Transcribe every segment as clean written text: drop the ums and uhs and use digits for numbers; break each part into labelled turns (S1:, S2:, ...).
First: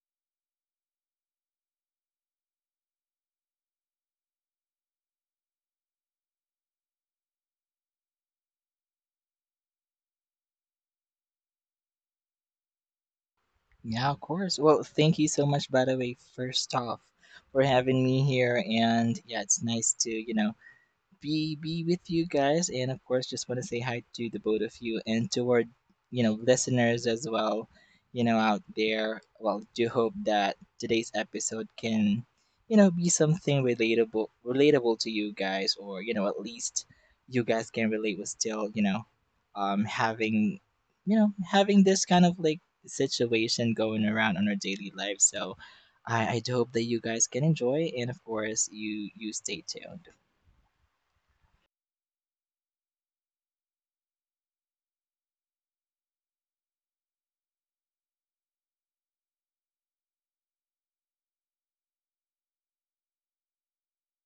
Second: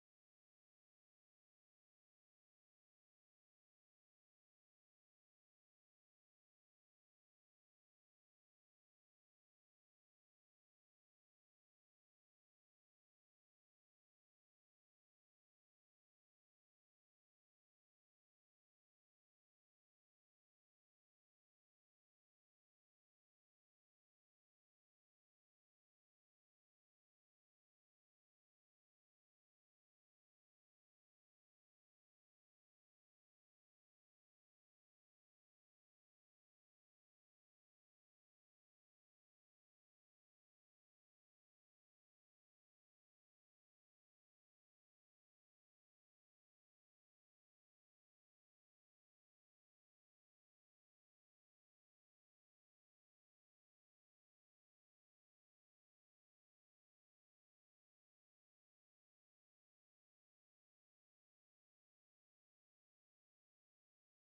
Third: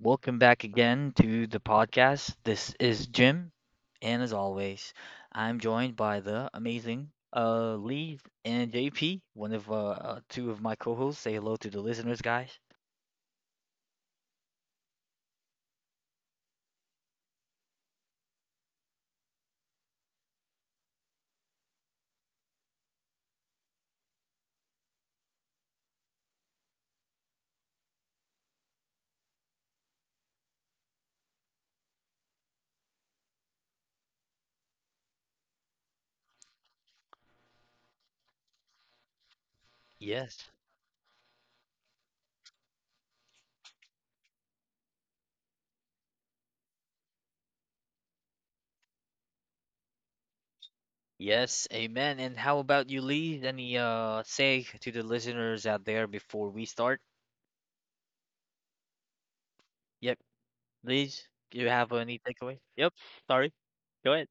S1: Welcome back again to the podcast. This is Jim, and as always, I'm joined by the amazing Lee and JP, one of two of my co-hosts. Say hello to the listeners, guys.
S2: Yeah, of course. Well, thank you so much, by the way, first off, for having me here. And yeah, it's nice to, be with you guys and of course just want to say hi to the both of you and toward listeners as well, out there. Well, do hope that today's episode can, be something relatable to you guys, or at least you guys can relate with still,
S1: Yes.
S2: having, having this kind of like situation going around on our daily life. So I do hope that you guys can enjoy and of course you stay tuned.
S1: Yes, amen. And how about you, Lee? Any say to the listeners out there before we start? Yep, Lee, do you have any takeaway? Yep, sorry. Go ahead.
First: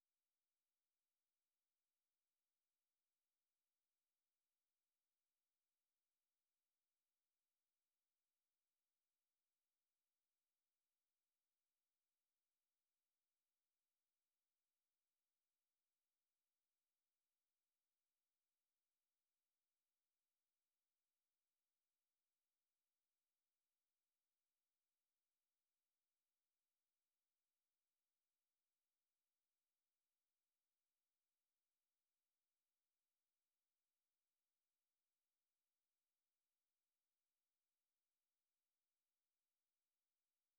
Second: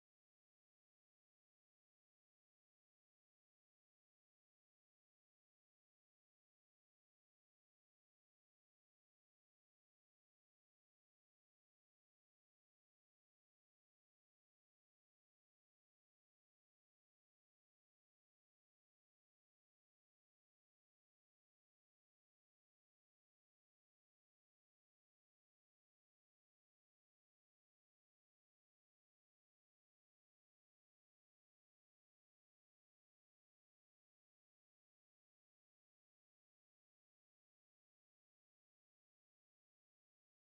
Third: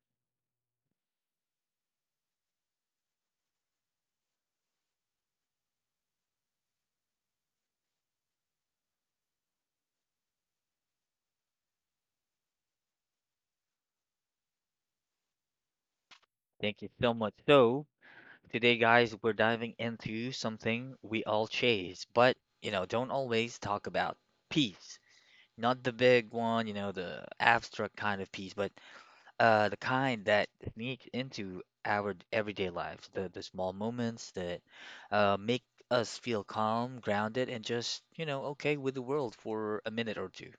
S1: Thank you so much. So, today, guys, we're diving into something we all chase, but you know, don't always talk about peace. Not the big one, you know, the abstract kind of peace, but the kind that sneaks into our everyday lives, the small moments that make us feel calm, grounded, and just, you know, okay with the world for a minute or two.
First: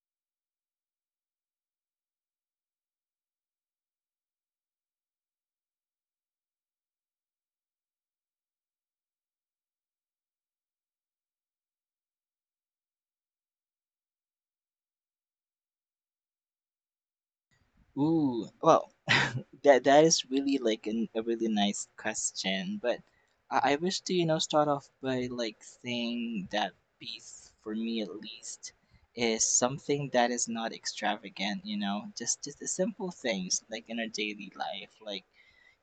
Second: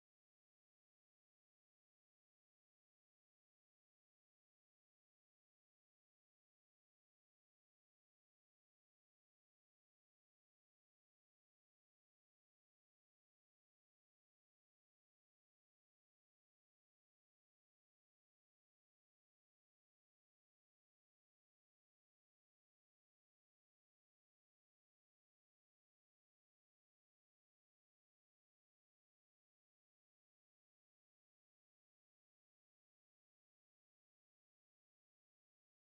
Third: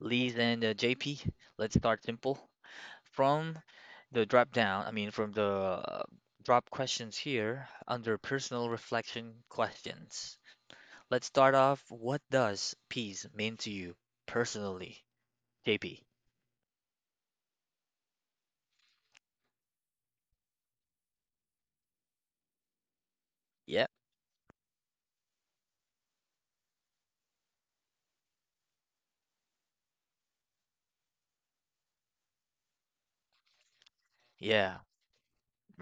S1: Lise and JP, let's start simple. From the drop down, I mean, from the drop questions here under personal reflection questions. Let's start off. What does peace mean to you personally, JP?
S2: Ooh, well, that is really like a really nice question, but I
S1: Yep.
S2: wish to, start off by like saying that peace for me, at least, is something that is not extravagant, you know, just the simple things like in our daily
S1: Yeah.
S2: life, like,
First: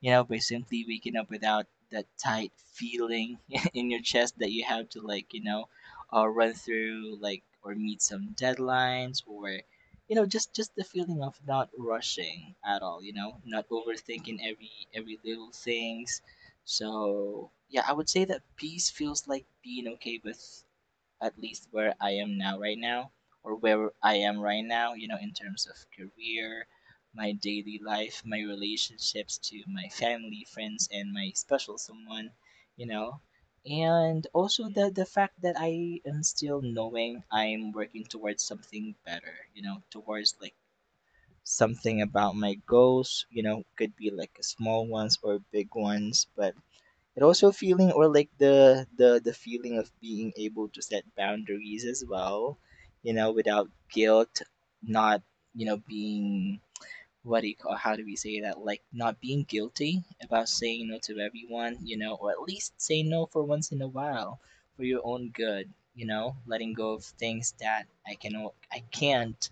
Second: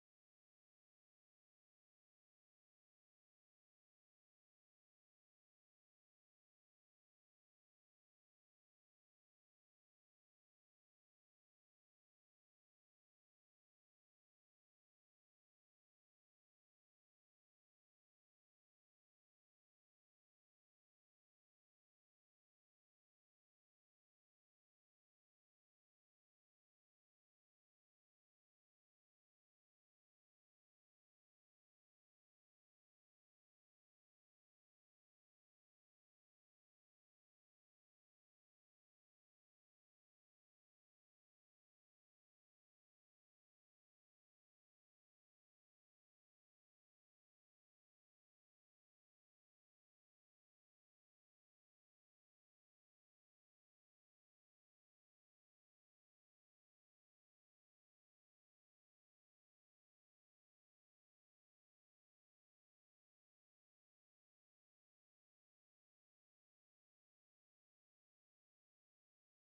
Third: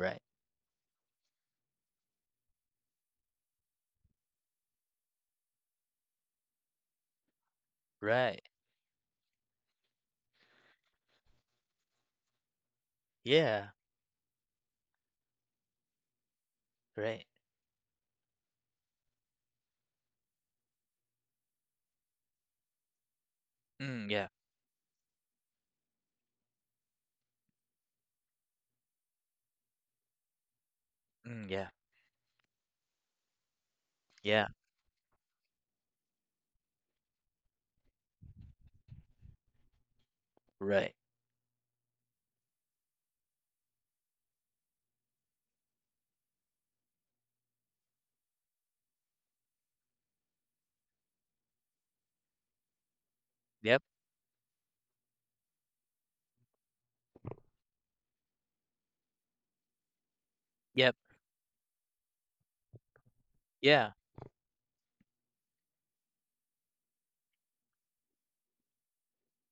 S2: you know, by simply waking up without that tight feeling in your chest, that you have to like, you know, run through like, or meet some
S1: Right.
S2: deadlines, or, you know, just the feeling of not rushing at all, you know, not
S1: Yeah.
S2: overthinking every little things.
S1: Right.
S2: So yeah, I would say that peace feels like being okay with at least where I am now, right now, or where
S1: Mm,
S2: I
S1: yeah.
S2: am right now, you know, in terms of career, my daily life, my relationships to my family, friends, and my
S1: Mm, yeah.
S2: special someone, you know. And
S1: Yeah.
S2: also the fact that I am still knowing I'm working towards something better, you know, towards like
S1: Right.
S2: something about my goals, you know, could be like small ones or big ones, but it also feeling, or like the feeling of being able to set boundaries as well, you know, without
S1: Yep.
S2: guilt. Not, you know, being, what do you call, how do we say that, like, not being guilty about saying
S1: Yep.
S2: no to everyone, you know, or at least say no for once in a
S1: Yeah.
S2: while, for your own good. You know, letting go of things that I can't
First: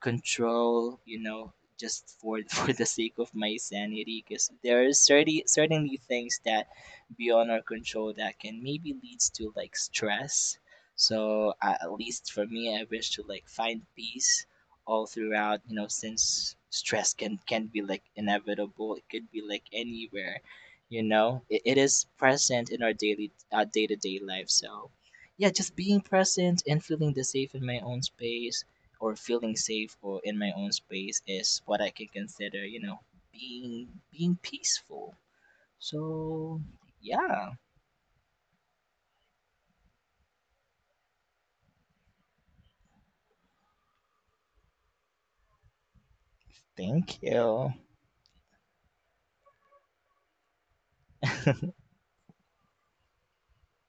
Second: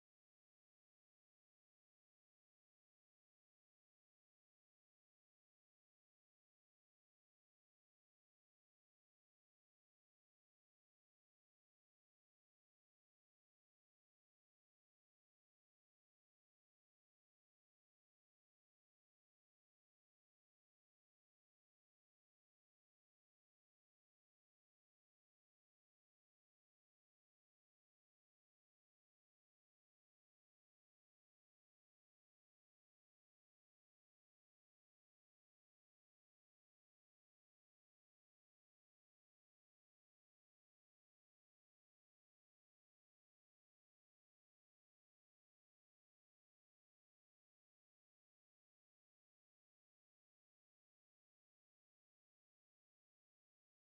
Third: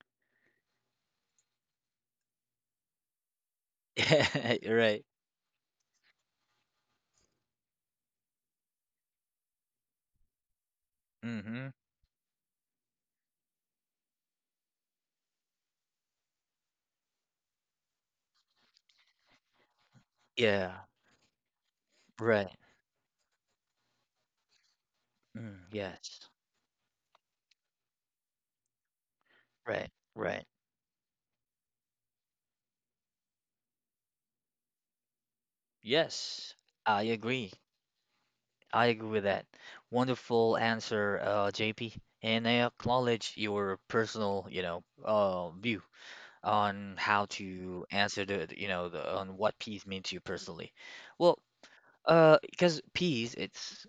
S2: control, you know, just for for the sake of my sanity, because
S1: Yeah.
S2: there is
S1: Right.
S2: certainly things that beyond our control that can maybe leads to like stress. So
S1: Mm-hmm.
S2: at least for me, I wish to like find peace all throughout, you know, since stress can be like inevitable, it could be like anywhere,
S1: Yeah.
S2: you know, it is
S1: Right.
S2: present in our daily, our day-to-day life. So yeah,
S1: Mm,
S2: just being
S1: yes.
S2: present and feeling the safe in my own space, or feeling
S1: Right.
S2: safe or in
S1: Right.
S2: my own space is what I can consider, you know, being peaceful.
S1: Yes.
S2: So
S1: I
S2: yeah,
S1: agree. I agree with that. Wonderful answer, JP. And I acknowledge your personal, you know, view on
S2: thank
S1: how
S2: you.
S1: to answer you know, the, on what peace means to you personally. Well, because peace, it's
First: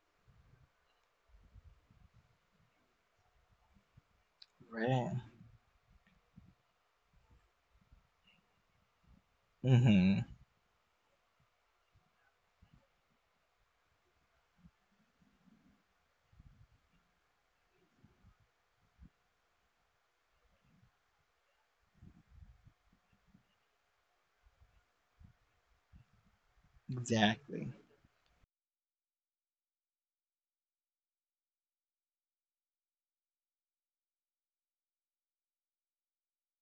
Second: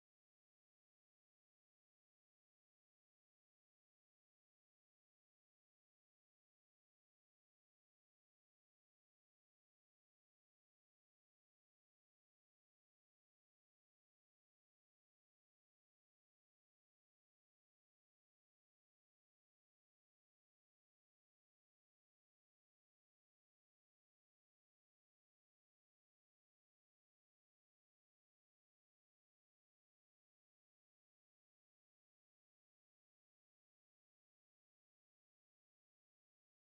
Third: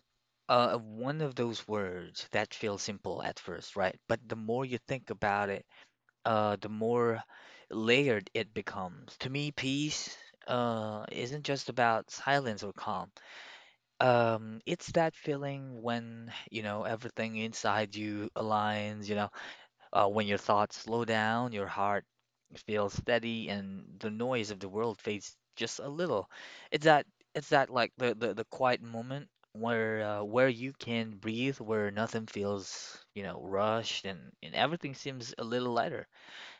S1: one of those words that feels simple at first, right? But the more you think
S2: Right.
S1: about it, the more layered it becomes. To me, peace,
S2: Mm-hmm.
S1: isn't just about silence or calm. It's that feeling when, you know, everything inside you aligns, you know, when your thoughts slow down, your heart feels steady, and the noise of the world fades just a little. It's that, it's that
S2: Exactly.
S1: like the quiet moment where you can breathe, where nothing feels, you know, rushed, and everything seems a little lighter.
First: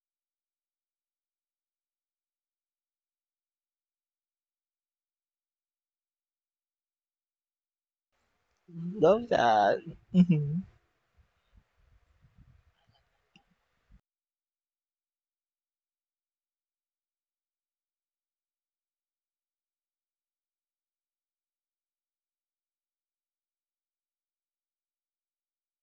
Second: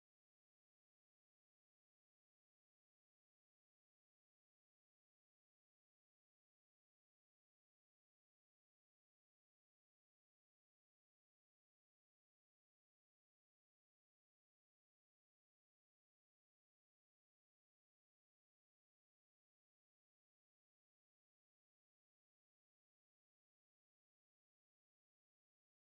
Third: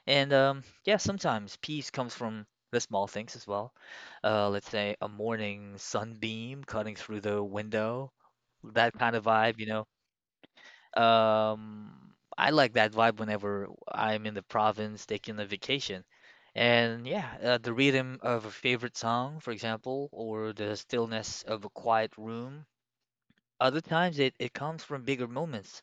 S1: And yeah, sometimes peace comes from the small things as well. Let's say a morning sunbeam cutting through the window, that kind
S2: Love
S1: of vibe, you
S2: that.
S1: know.
S2: Mm-hmm.
S1: I like that vibe whenever I'm in the province taking a vacation. And yeah, the rhythm of a favorite song, for example, or the stillness of a quiet room. Other times it comes from bigger moments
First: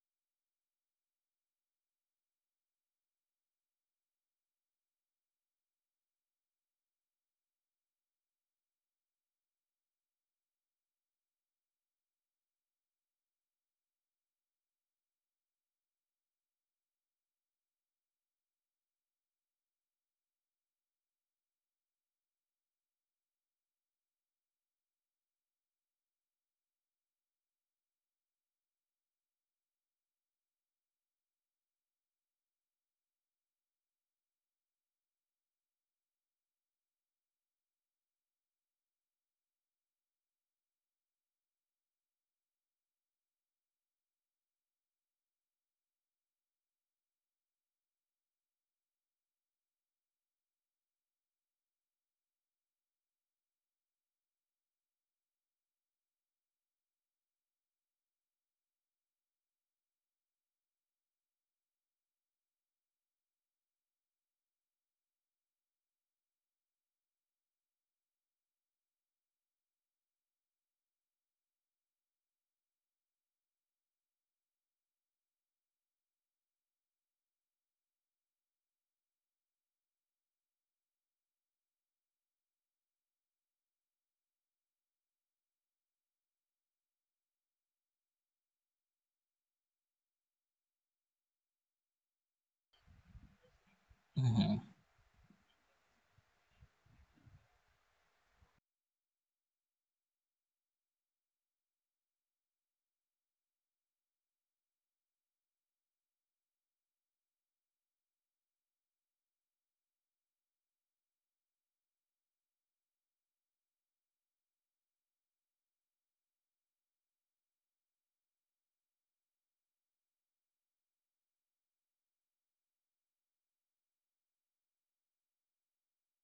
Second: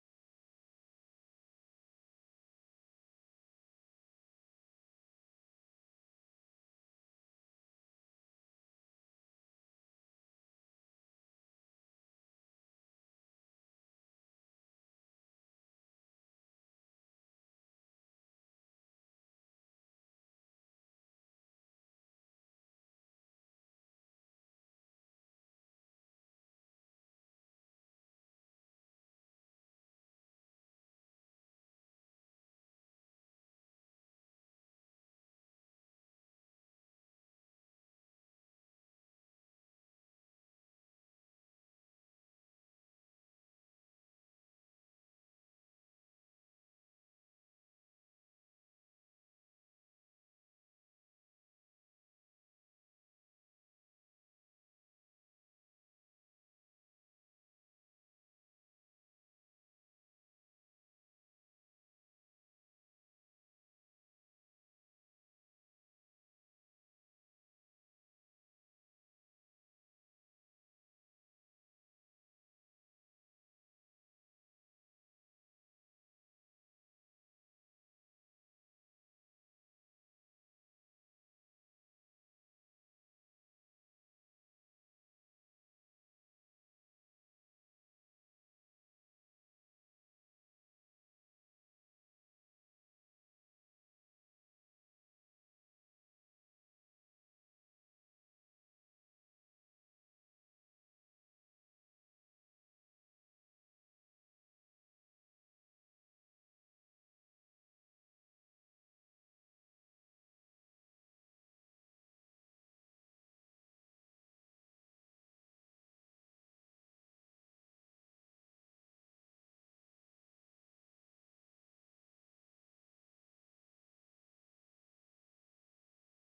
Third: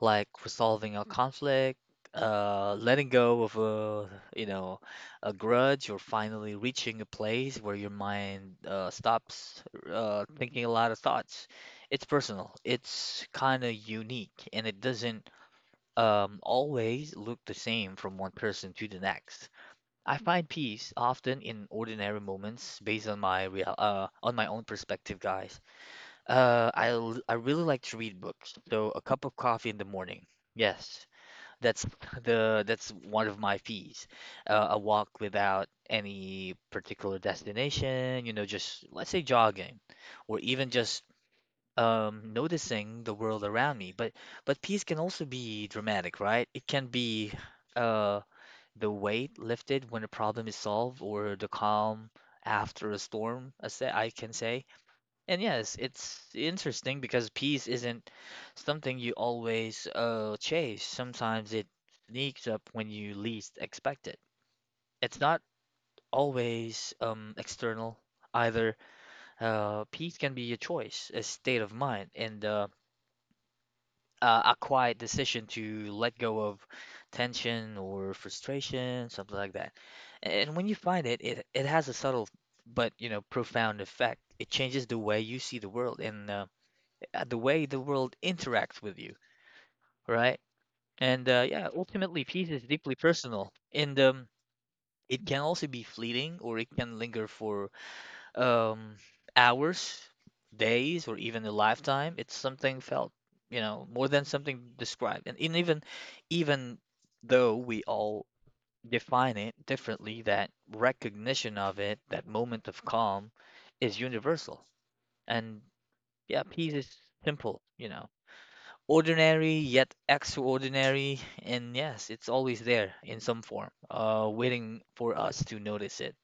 S1: like resolving a conflict, letting go of a, you know, a grudge, or finally reaching a place where your mind stops thinking a lot of thoughts. It's personal. It's kind of unique, and it doesn't always look the same from one person to the next. I find peace often in ordinary moments based on my own perspective, guys. I really like to read books, so a cup of coffee in the morning. Yes, that's the that's one of my fees. A walk without any particular destination, you know, just let's say jogging, or even just noticing the world around me. But peace can also be dramatic, right? It can be uh, the weight lifted when a problem is solved, or the calm after a storm, I can say. And yes, it's interesting because peace isn't something you always chase. Sometimes it sneaks up when you least expect it. It's not always external either. Peace can be a choice, a state of mind, and a quiet decision to let go of tension or frustration, something like that. And when you find it, it has a subtle but you know profound effect. It changes the way you see the world and the way the world interacts with you, right? And yeah, ultimately, peace is deeply personal, and
S2: Mm-hmm.
S1: it can also be fleeting, or it can linger for um, hours, days, or even a lifetime. It's something felt, you know, more than something described. Even though we all define it differently, that recognition of it, that moment of calm, is universal. And yeah, peace is simple, you know ordinary yet extraordinary, and yes, it's always there in some form, waiting for us to notice it.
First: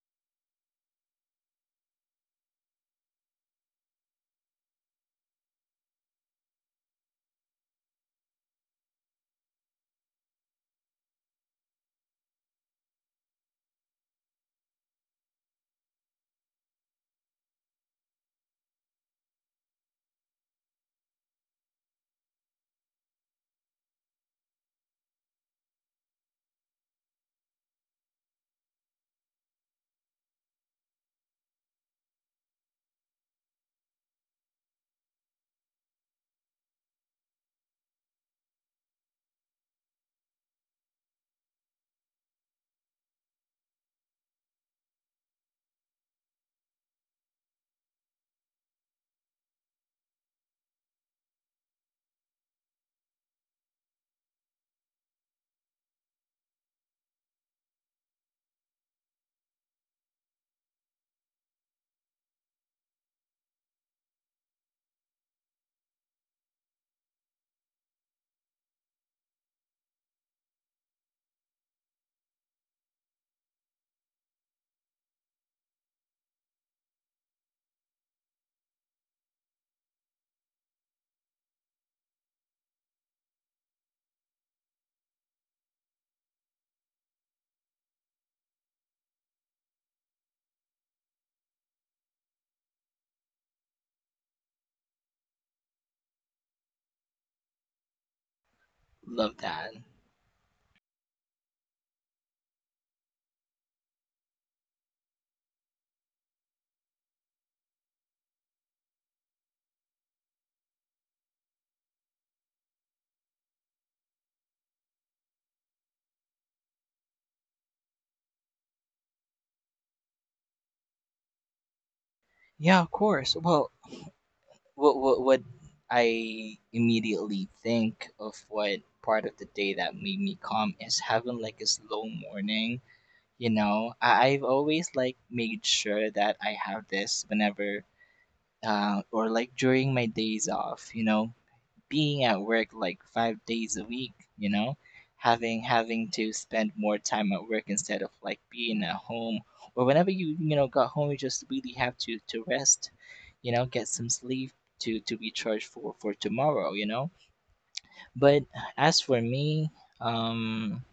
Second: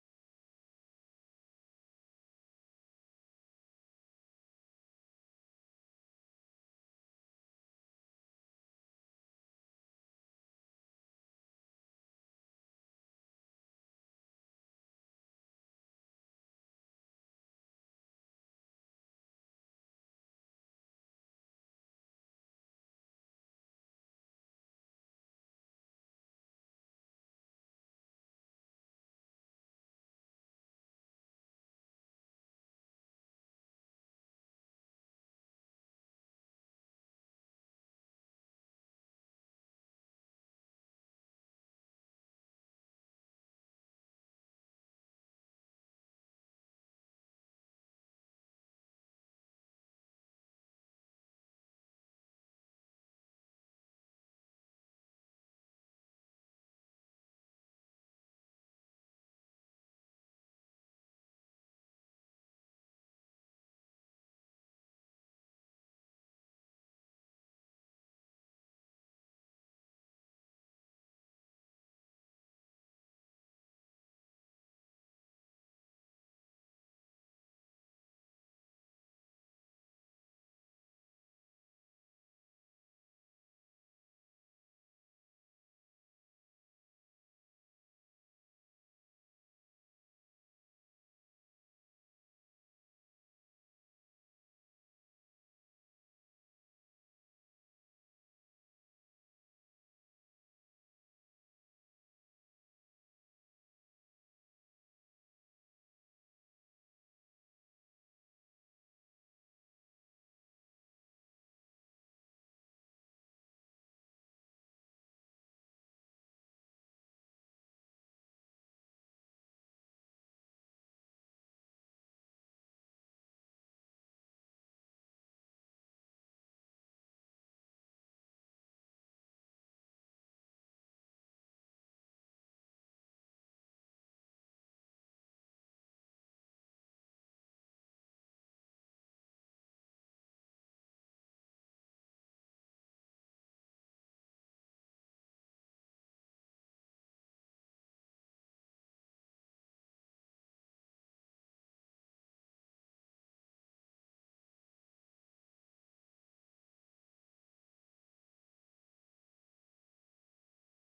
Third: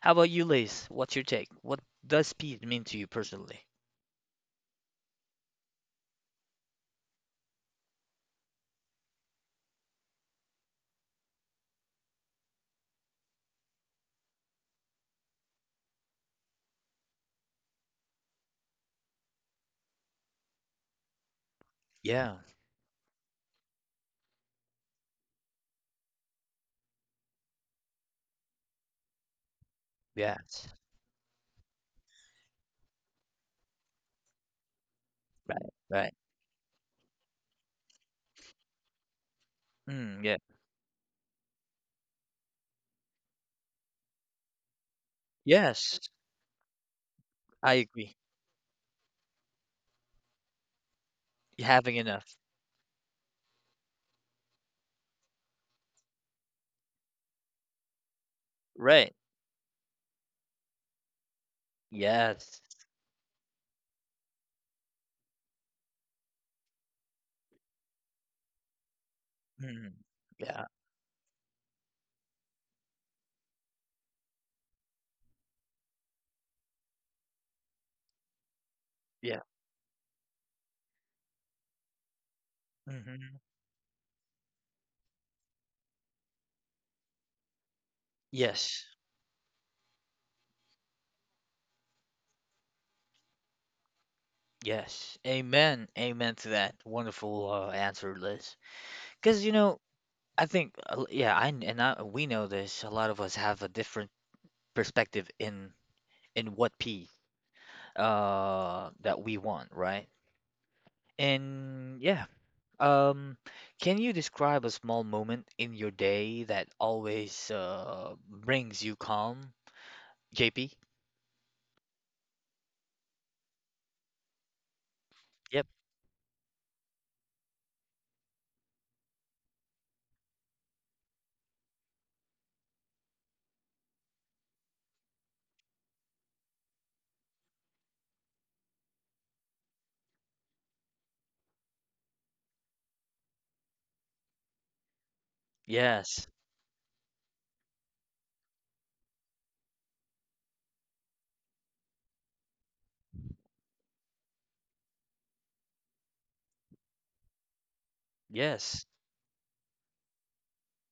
S1: How about you, Lace? What's your take? What does speed mean to you personally? Yeah, yes, right, right. Mm, yeah, yes, I agree. Having enough, right? Yes. Mm, yeah, yeah. Hmm. Yes, yes. Amen. Amen to that. Wonderful answer, Liz.
S2: Love
S1: Because, you
S2: that.
S1: know, I think, yeah, I, we know this. A lot of us have a different perspective in what P that we want, right? And yeah, um, can you describe a small moment in your day that always brings you calm, JP?
S2: Yeah, of course. Well, what
S1: Yep.
S2: I immediately think of what part of the day that made me calm is having like a slow morning. You know, I've always like made sure that I have this whenever, or like during my days off. You know, being at work like 5 days a week, you know, having
S1: Yes.
S2: to spend more time at work instead of like being at home, or whenever you know got home, you just really have to rest, you know, get some sleep to be charged for tomorrow, you know. But
S1: Yes.
S2: as for me, um,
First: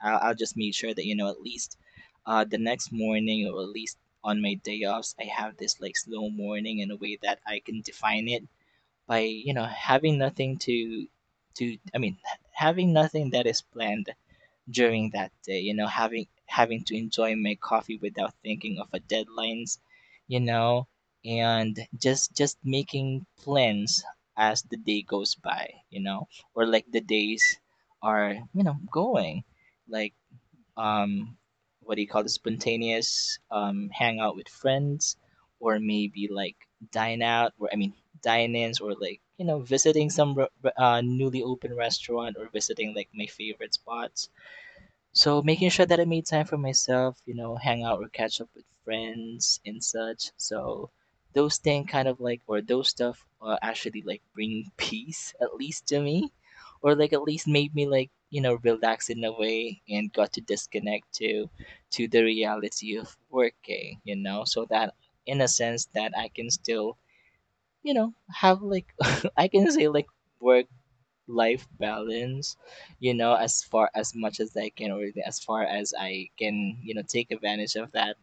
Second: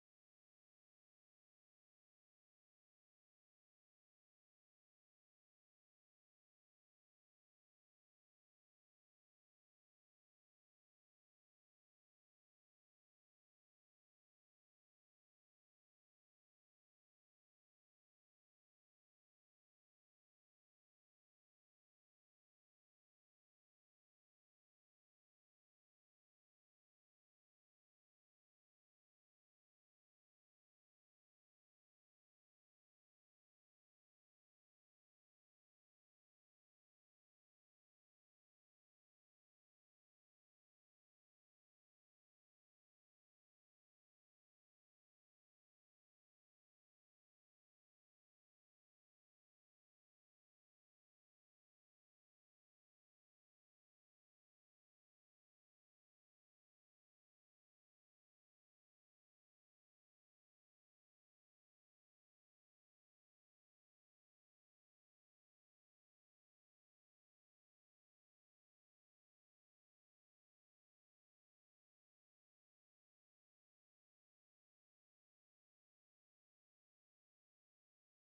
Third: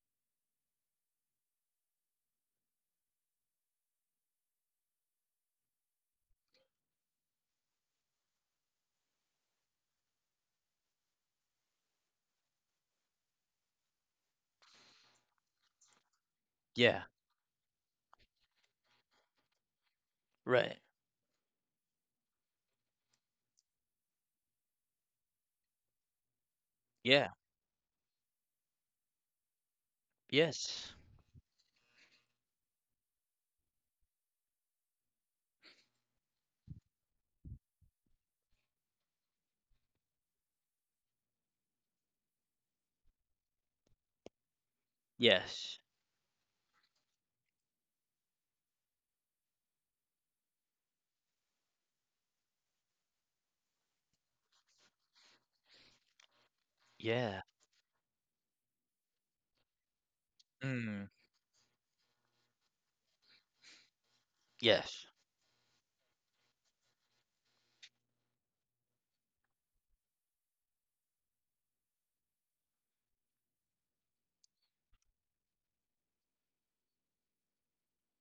S2: I'll just make sure that, you know, at least the next morning, or at least on my day offs, I have this like slow morning in a way that I can define it by, you know, having nothing to to i mean having nothing that is planned during that day, you know, having to
S1: Yeah.
S2: enjoy my coffee without thinking of a deadlines, you
S1: Right.
S2: know. And just making plans as the day goes by, you know, or like the
S1: Yeah.
S2: days are, you know, going like,
S1: Yes.
S2: um, what do you call it, spontaneous hangout with friends, or maybe like dine out, or I mean dine-ins, or like, you know, visiting some newly open restaurant, or visiting like my favorite spots. So making
S1: Yes.
S2: sure that I made time for myself, you know, hang out or catch up with friends and such. So those thing kind of like, or those stuff, actually like bring peace, at least to me, or like at
S1: Yeah.
S2: least made me like, you know, relax in a way, and got to
S1: Mm.
S2: disconnect to the reality of working. You know, so that
S1: Yes.
S2: in a sense that I can still, you know, have like, I can say like work life balance, you know, as far as much as I can, or as far as I can, you know, take advantage of that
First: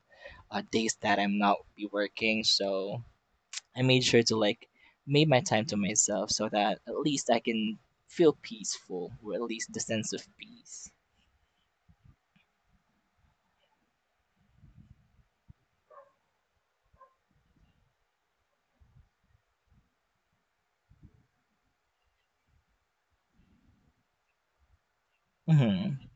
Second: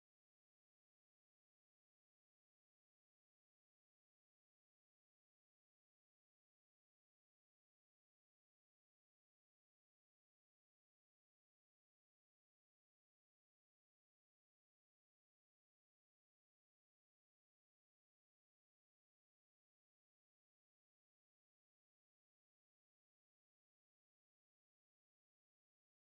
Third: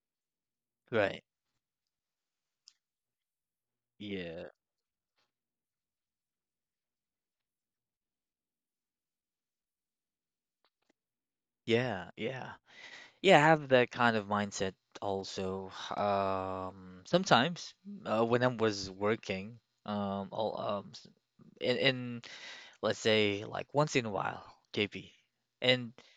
S2: days that
S1: Right.
S2: I'm not be working. So I made sure to
S1: Yeah.
S2: like made my time to myself so that at least I can feel peaceful, or at least the sense of peace.
S1: Yeah. Yeah. Yeah, I have that kind of mindset also. Sometimes when I was working, I'll, s- in let's say like once in a while, JP, and
S2: Mm-hmm.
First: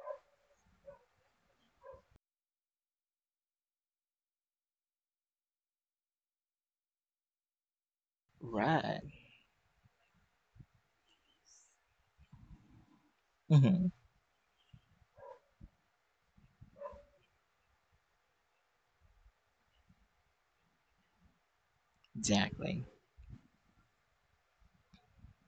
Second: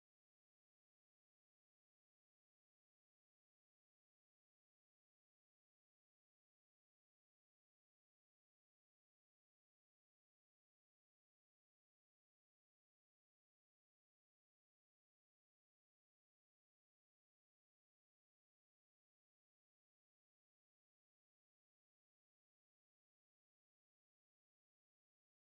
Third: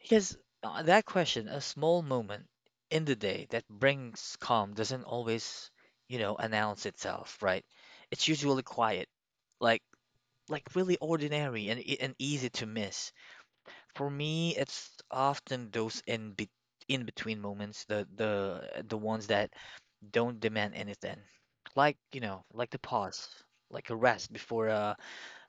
S1: because that question, a small moment in the day that brings calm doesn't always, you know, announce itself, right? It's usually
S2: Right.
S1: quiet, like like really ordinary and and easy to miss.
S2: Mm-hmm.
S1: For me, it's often those in between moments, the ones that don't demand anything, like you know, like the
S2: Exactly.
S1: pause, like a rest before uh,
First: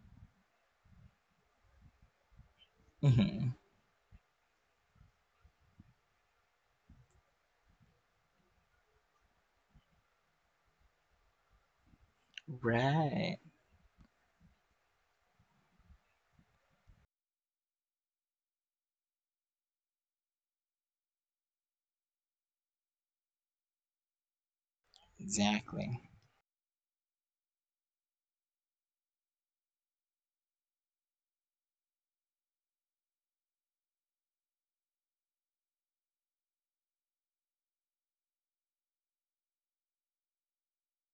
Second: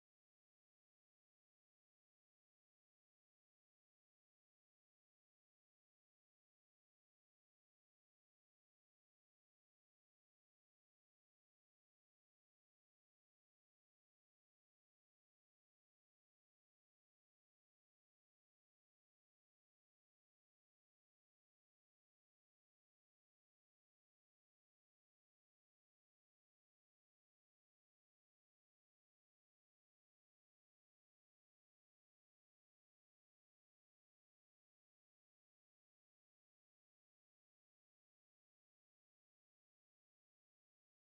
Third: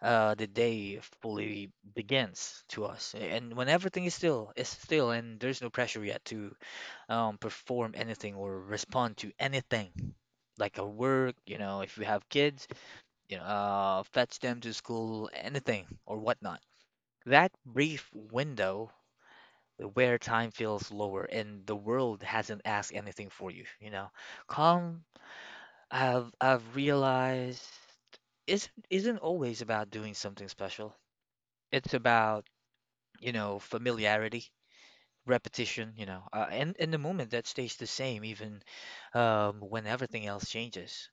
S1: uh the day fully begins to us,
S2: Mm-hmm.
S1: and when everything is still, and there's no pressure yet to perform anything or respond to anything, like our work, you know, if we have kids, you
S2: Right.
S1: know, fetch them to school, anything or whatnot. That brief window where time feels lower and the world hasn't asked anything for you, you know. Calm,
S2: Exactly.
S1: I've realized isn't always about doing something special. It's about, you know, familiarity repetition you know and the moment that stays the same even when everything else changes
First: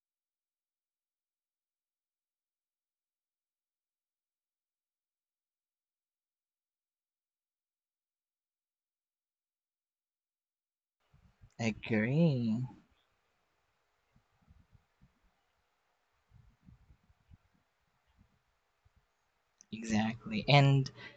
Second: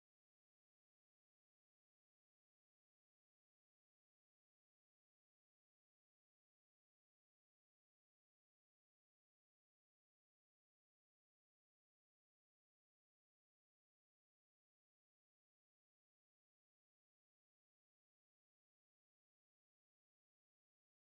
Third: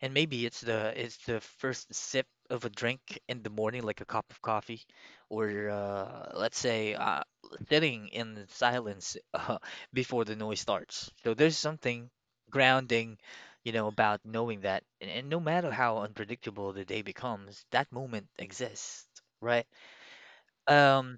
S1: and maybe it's the first sip of a drink in the morning like a cup of coffee or let's say sitting in silence before the noise starts so there's something
S2: Agree.
S1: grounding you know about knowing that and no matter how unpredictable the day becomes that moment exists right
S2: Exactly. And
S1: um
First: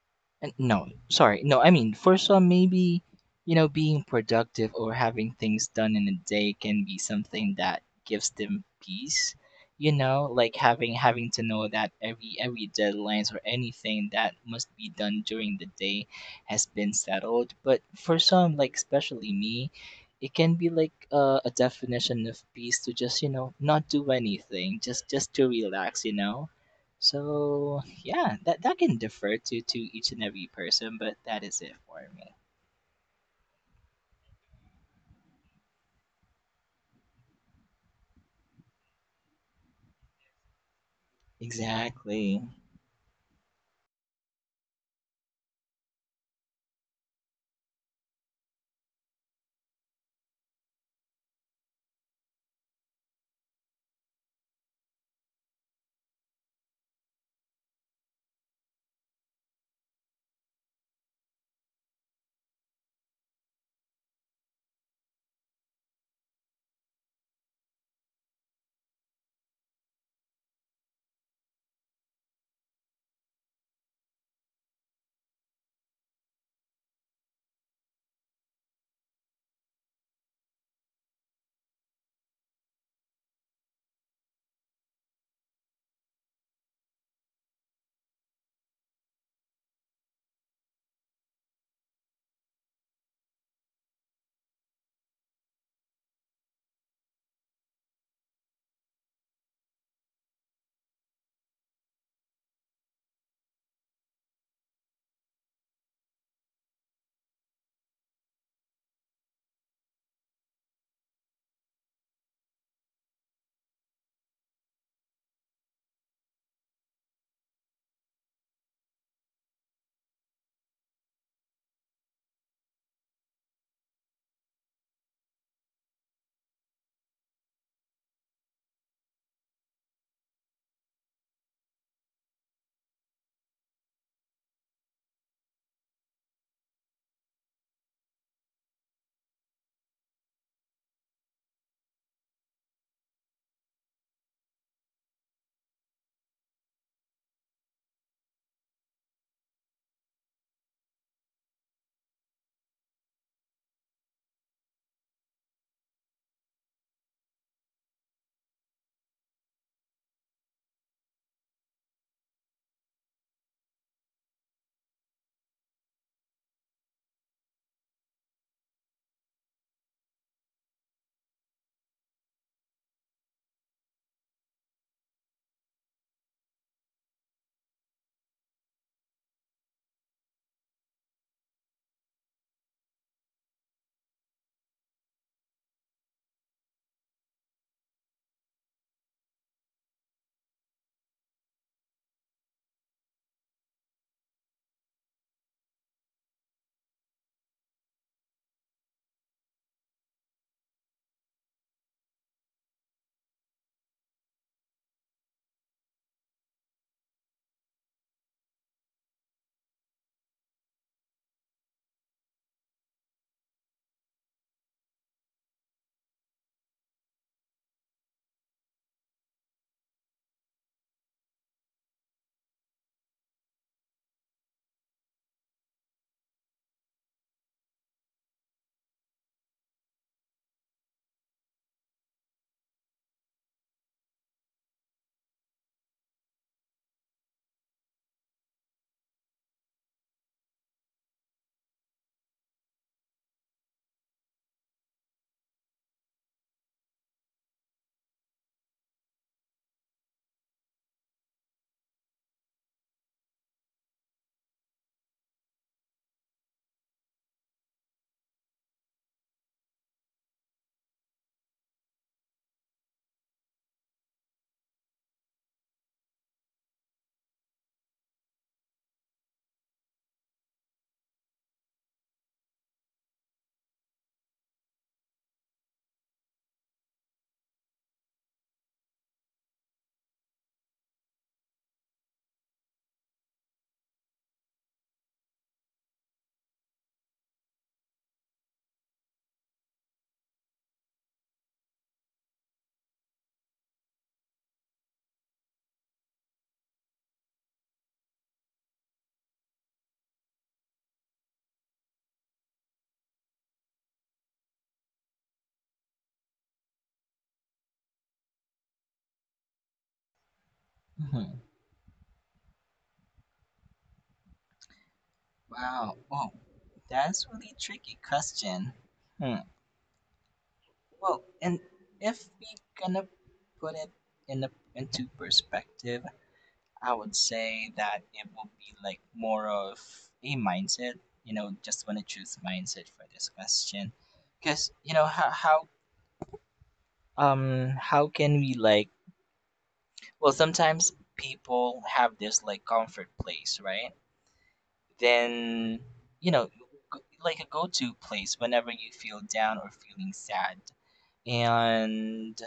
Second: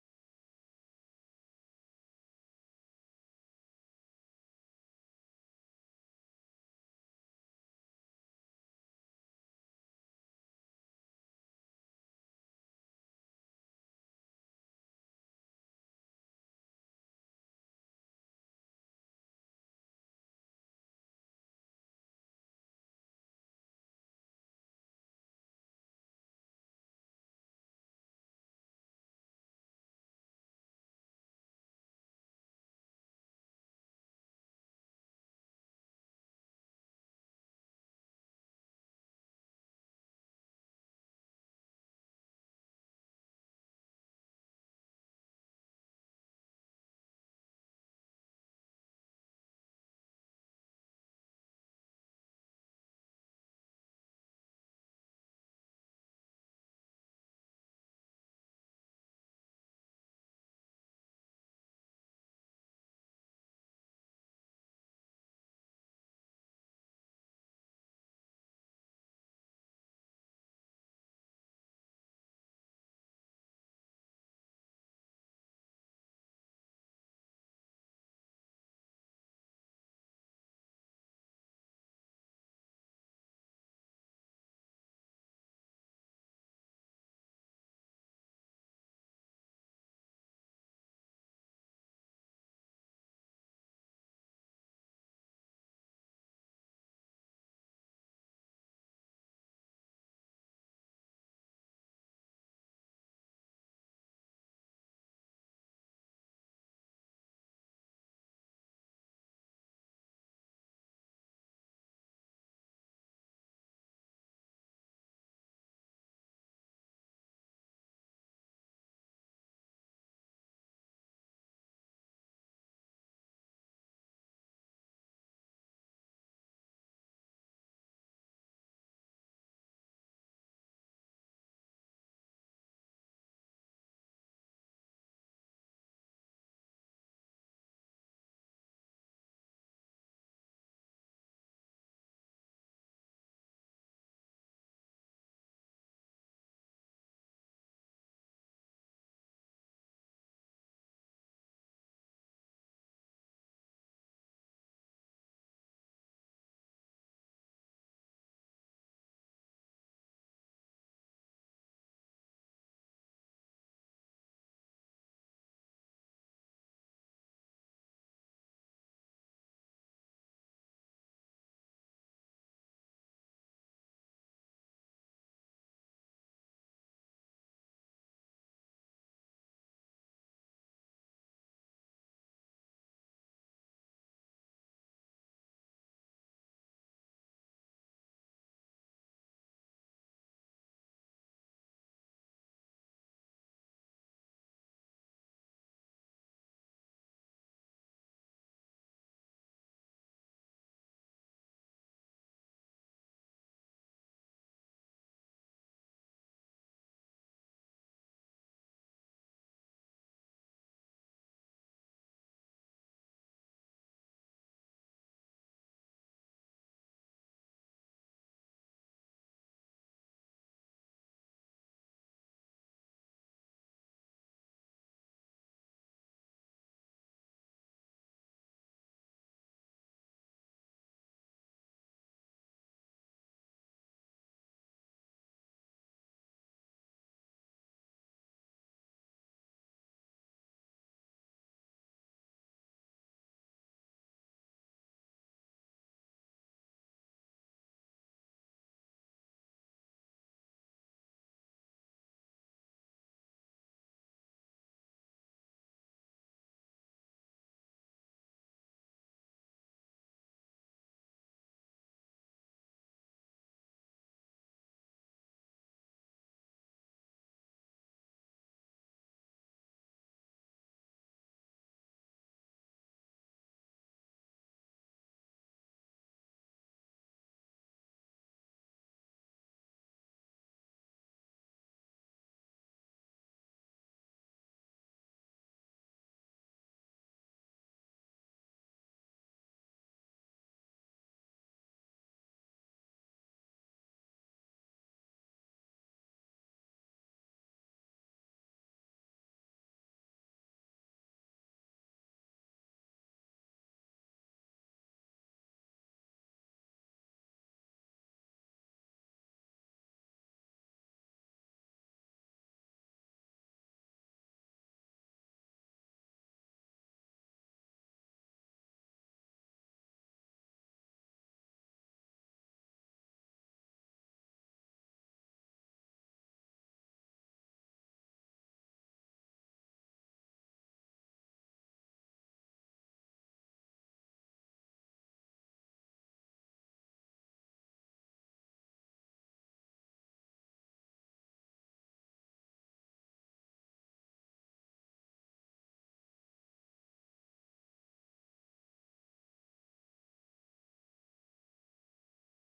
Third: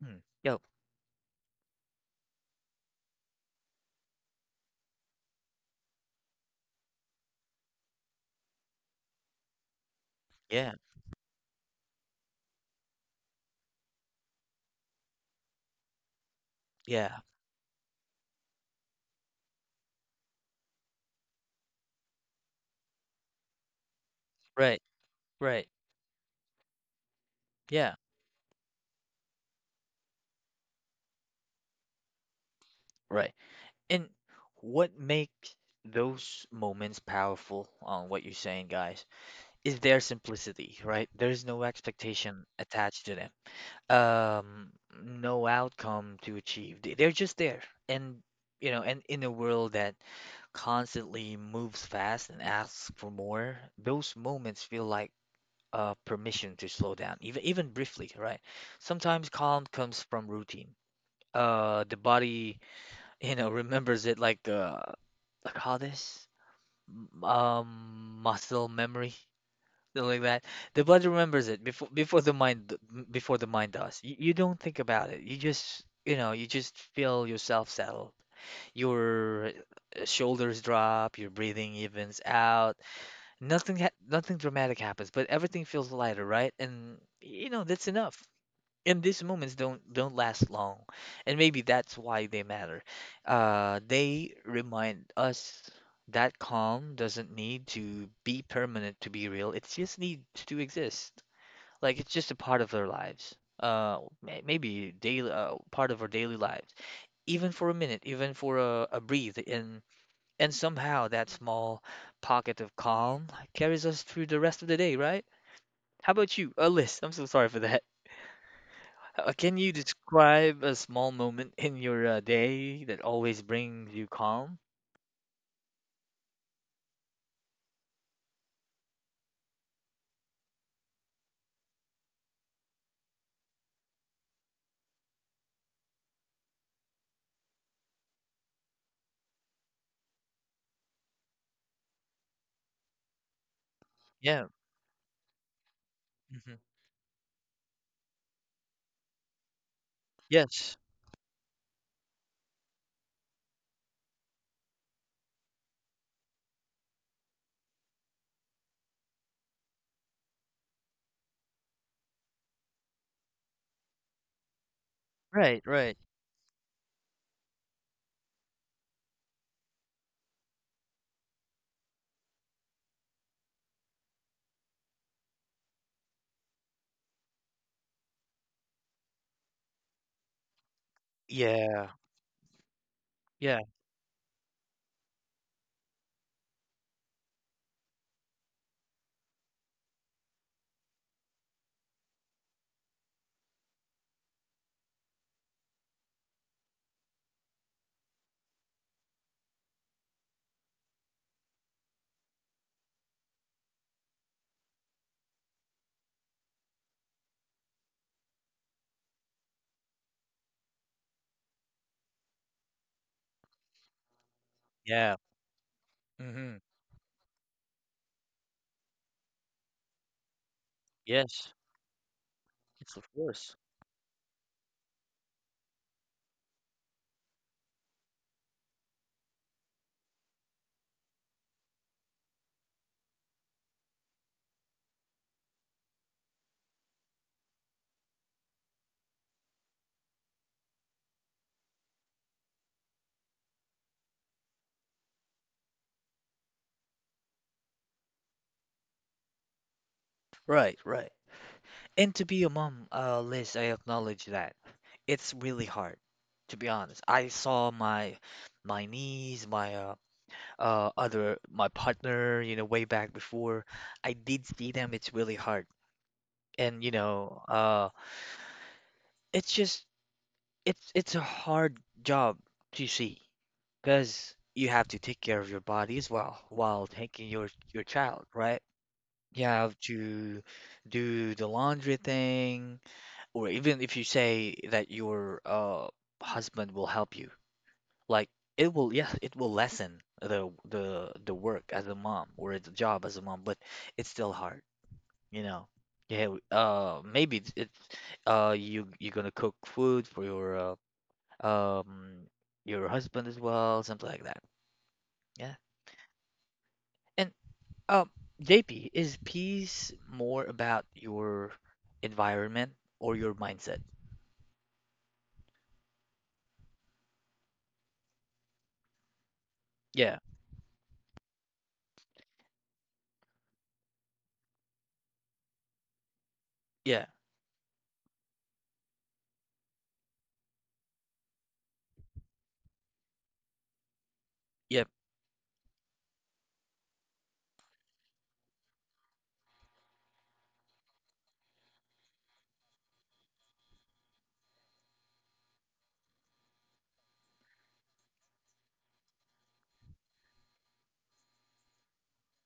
S1: hmm,
S2: And
S1: yo
S2: no, sorry. No, I mean, for some, maybe, you know, being productive or having things done in a day can be something that gives them peace. You know, like
S1: yeah
S2: having to know that every deadlines or anything that must be done during the day has been
S1: yeah
S2: settled. But for some, like especially me, it can be like a definition of peace to just, you know, not do anything,
S1: right
S2: just to
S1: right.
S2: relax. You know, so
S1: Yeah,
S2: yeah, that can differ to each and every person, but that is it for me.
S1: right. And what makes those moments powerful on what you're saying, guys, is their simplicity, right? There's no
S2: Exactly.
S1: expectation attached to them. Um, no outcome to achieve. They're just there. And you know, and in a world that constantly moves fast and asks for more, those moments feel like permission to slow down, even even briefly, right? Sometimes calm comes from routine. The body you know, remembers it like how muscle memory something like that. The body remembers it before the mind d- m- before the mind does. You don't think about it. You just you know you just feel yourself settle. Your shoulders drop. Your breathing evens out. Nothing dramatic happens, but everything feels lighter, right? And you know that's enough and these moments don't last long and maybe that's why they matter they remind us that calm doesn't need to be permanent to be real it just needs to exist like it's just a part of our lives maybe daily part of our daily lives even for a minute even for a breathe and somehow that small pocket of calm carries us through the rest of the day right. How about you a list, I'm so sorry for that. Uh, can you describe a small moment in your day that always brings you calm? Yeah. Hmm. Yes. Right, right. Yeah. Yeah. Yeah. Hmm. Yes. Yes, of course. Right, right. And to be a mom, Liz, I acknowledge that. It's really hard, to be honest. I saw my my niece, my partner, you know, way back before. I did see them. It's really hard. And you know, it's just it's a hard job to see because you have to take care of your body as well while taking your child, right? You have to do the laundry thing, or even if you say that your husband will help you, like it will, yes, it will lessen the work as a mom or the job as a mom, but it's still hard, you know. Yeah, maybe it's you you're gonna cook food for um, your husband as well, something like that. Yeah. And um, JP, is peace more about
S2: Hmm.
S1: your environment or your mindset?
S2: Wow. Wow. That's really tricky question. Hmm.
S1: Yeah,
S2: Well, and if we gonna put it in a, into perspective, I
S1: yeah,
S2: would say that it will be like more of a mindset. You know, just want to choose mindset for this question, because
S1: yep,
S2: you know how can we like, well, sometimes people have this like comfort place, right? Then, you know, like a go to place whenever you feel down or feeling sad. And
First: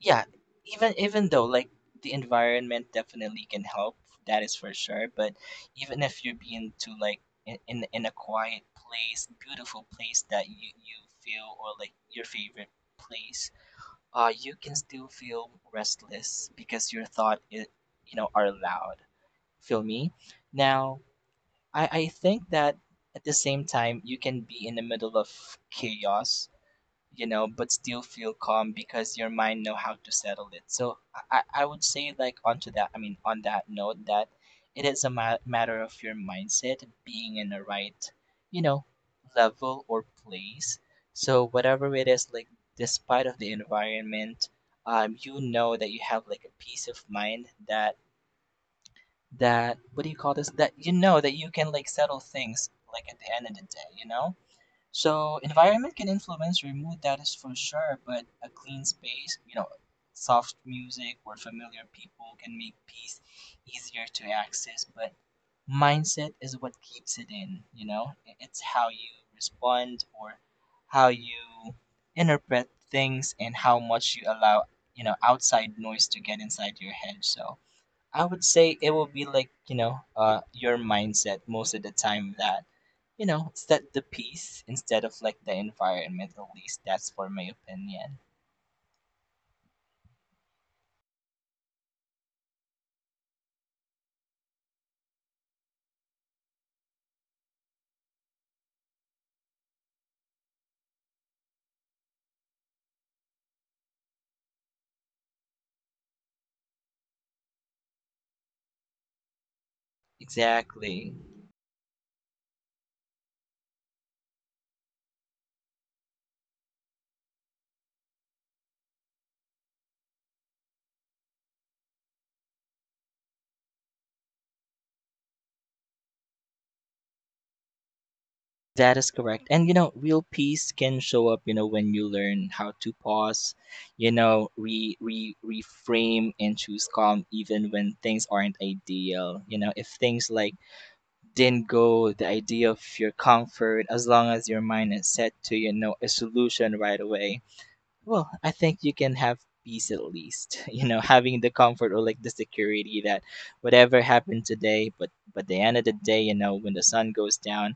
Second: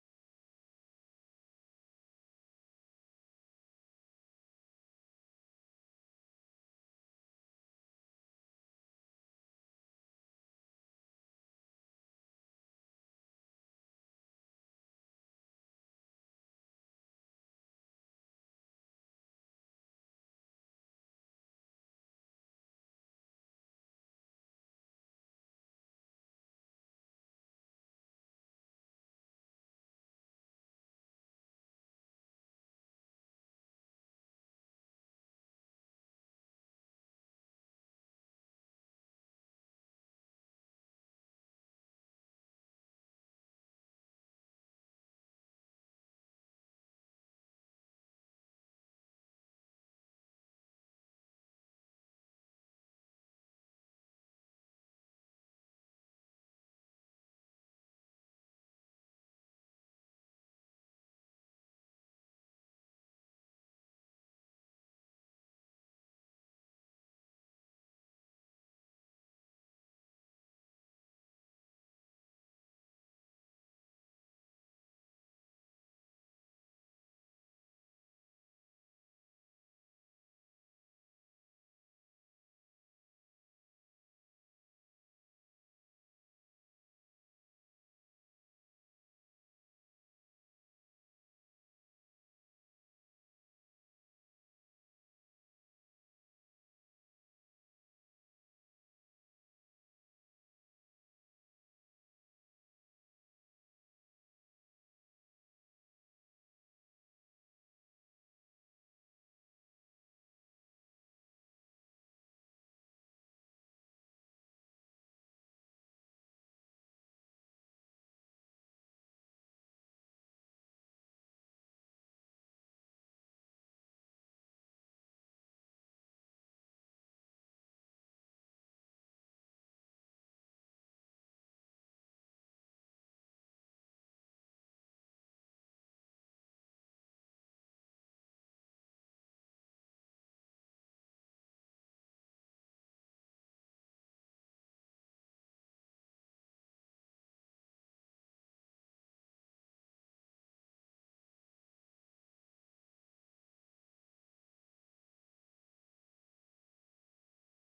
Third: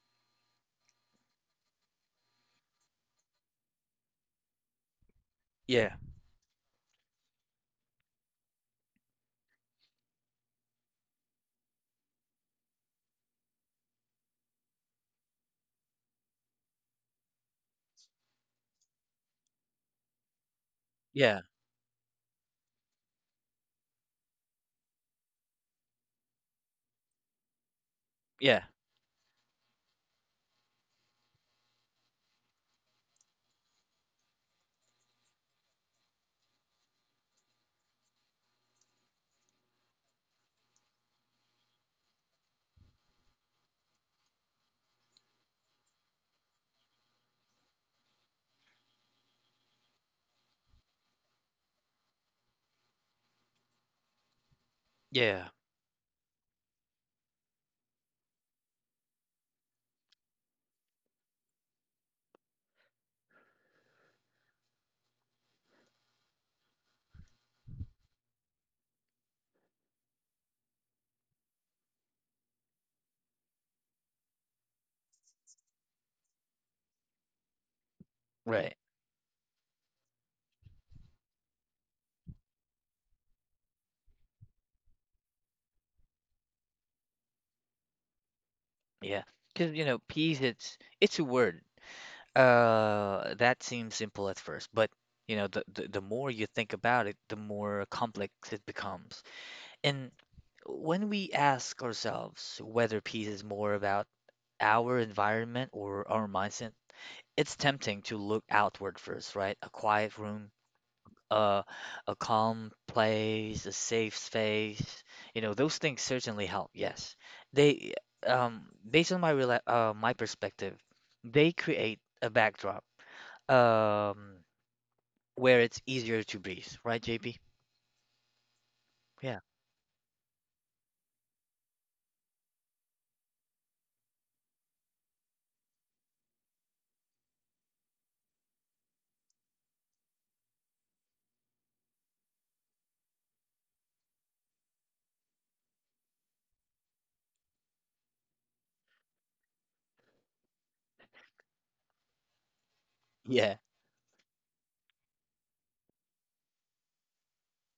S2: yeah, even though like the environment definitely can help, that is for sure. But
S1: yeah,
S2: even if you're being to like in a quiet place, beautiful place that you feel, or like your favorite place, you can still feel restless because your thought I you know are loud. Feel me now?
S1: yeah,
S2: I think that at the same time, you can be in the middle of chaos, you know, but still feel
S1: yeah,
S2: calm because your mind know how to settle it. So, I would say like onto that, I mean, on that note, that it is a matter of your mindset being in the right, you know, level or place. So whatever it is, like despite of the environment, you know that you have like a peace of mind that, that, what do you call this, that you know that you can like settle things like at the end of the day, you know? So
S1: yeah,
S2: environment can influence your mood, that is for sure, but a clean space, you know, soft music or familiar people can make peace easier to access. But mindset is what keeps it in, you know. It's how you respond, or how you interpret things, and how much you allow, you know, outside noise to get inside your head. So I would
S1: right,
S2: say it will be like, you know, your mindset most of the time that, you know, set the piece instead of like the environment. At least that's for my opinion.
S1: yeah. Because you know, peace, it's a word. That seems simple at first, but you know, the more you think about it, the more complex it becomes. And when we ask ourselves whether peace is more about our environment or our mindset, it's tempting to look outward first, right? A quiet room,
S2: Exactly.
S1: uh, a calm place, a safe space. You know, those things certainly help. Yes, they, based on my rela my perspective, they create a backdrop, um, where it's easier to breathe, right, JP?
S2: That is
S1: Yeah.
S2: correct. And you know, real peace can show up, you know, when you learn how to pause, you know, re re reframe and choose calm even when things aren't ideal. You know, if things like didn't go the idea of your comfort, as long as your mind is set to, you know, a solution right away, well, I think you can have peace, at least, you know, having the comfort or like the security that
S1: Yeah.
S2: whatever happened today, but the end of the day, you know, when the sun goes down,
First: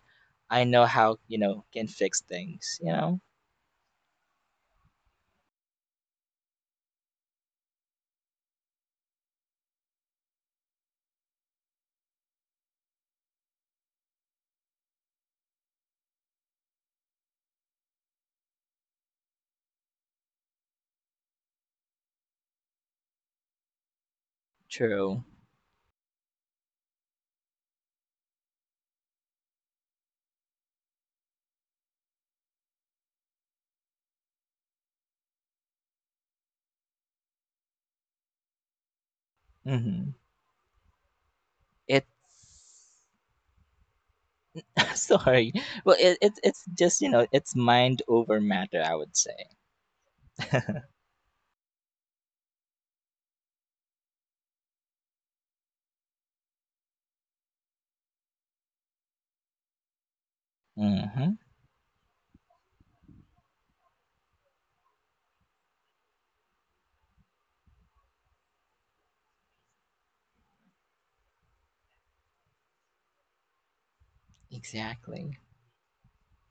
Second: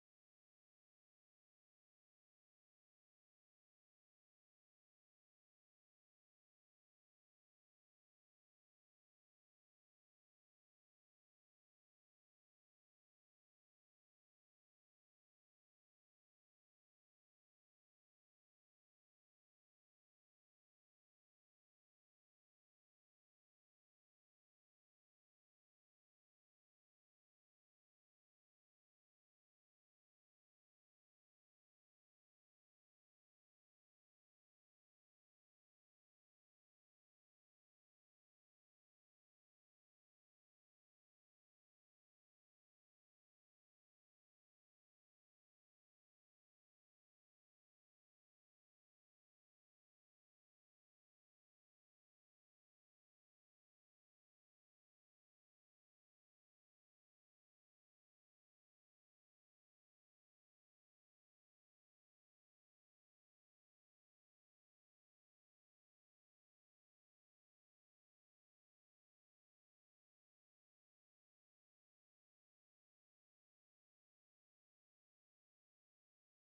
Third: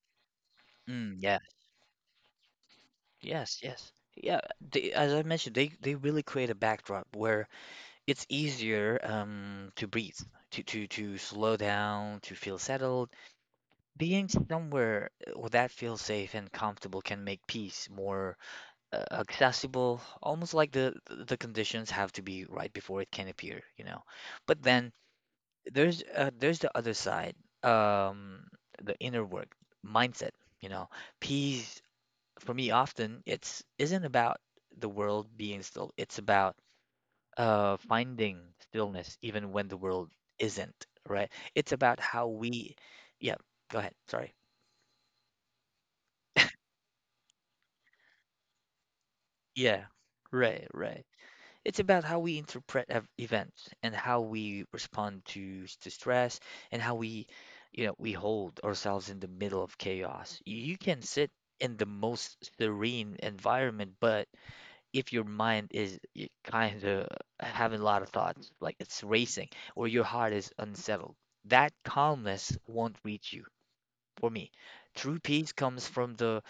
S2: I know
S1: Mm,
S2: how, you
S1: yeah.
S2: know, can fix things, you know.
S1: Yes. Yes. Yeah. They, as I mentioned, they really create a backdrop where it's easier to breathe, to slow down, to feel settled. Being somewhere where that feels safe and comfortable can make peace more accessible, almost like the conditions have to be right before it can appear, you know. But then
S2: True.
S1: there's the other side, um, the inner work, mindset, you know. Peace for me often it's isn't about the world being still. It's about finding stillness even when the
S2: Mm-hmm.
S1: world isn't, right? It's about
S2: It's
S1: how we, yeah, go ahead, sorry.
S2: sorry, well, it's just, you know, it's mind over matter, I would say.
S1: Yeah, right, right. It's about how we interpret events and how we respond to to stress and how we, you know, we hold ourselves in the middle of chaos. You can
S2: Mm-hmm.
S1: sit in the most serene environment, but if your mind is kind of having a lot of thoughts, like it's racing, or your heart is unsettled, that calmness won't reach you. For me, true
S2: Exactly.
S1: peace comes from the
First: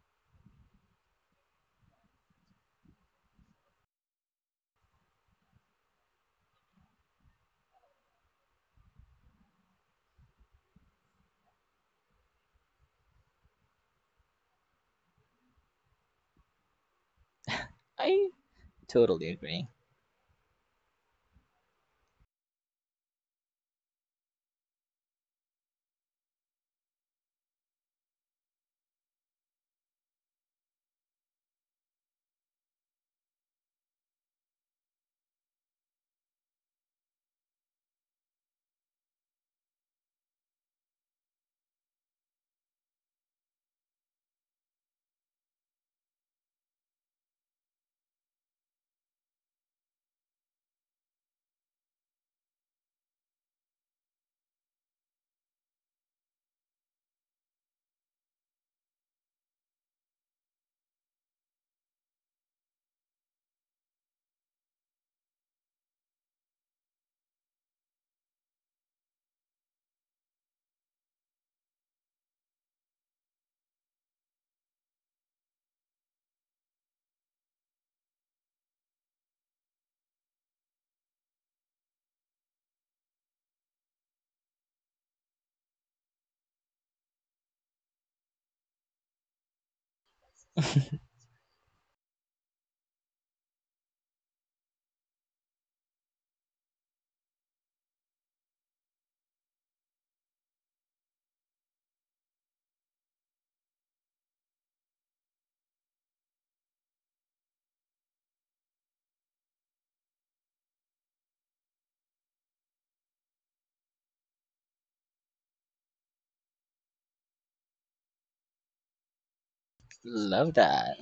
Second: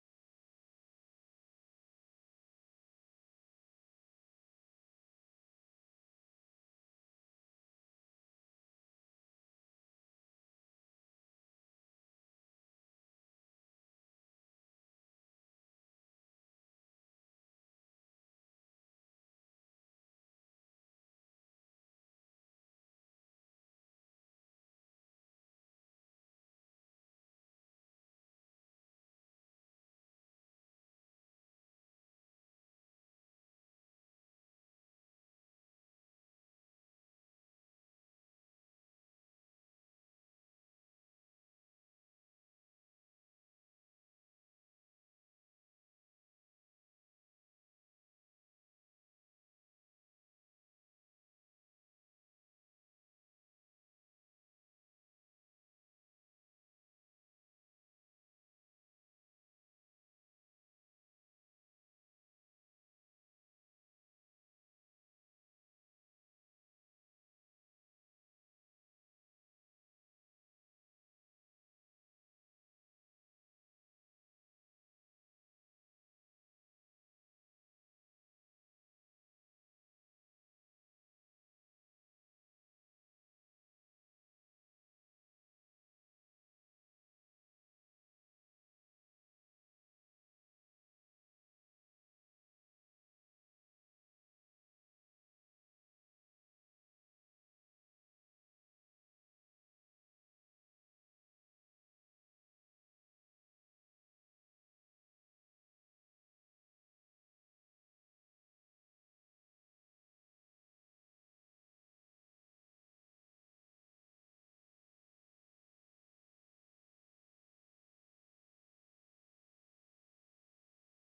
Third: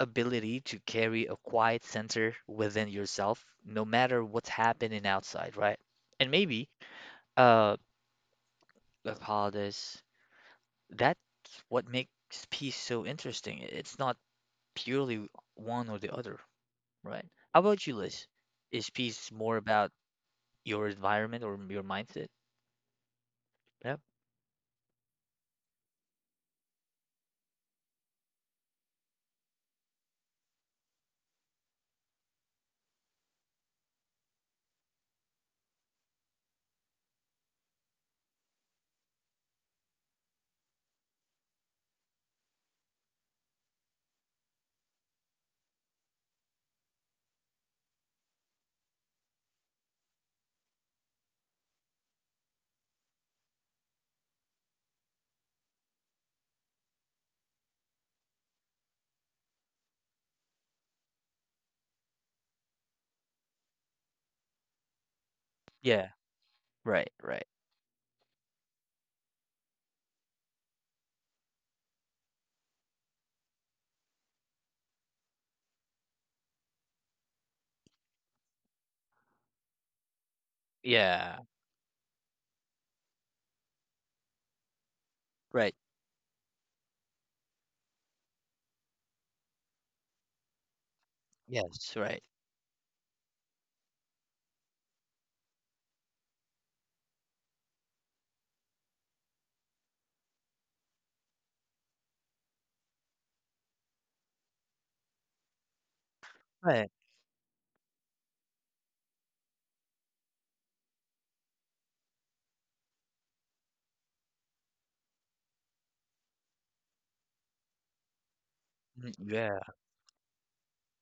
S1: ability to carry a quiet center within yourself, no matter what's happening outside, right? And maybe, uh, let's call this that's what makes peace so interesting. It's not purely one or the other, right? How about you,
S2: I
S1: Liz? Is
S2: totally
S1: peace more
S2: agree.
S1: about your environment or your mindset? Yep. Yeah. Right. Right. Yeah. Right. Yes. Right. Right. Mm, yeah.
S2: Love that.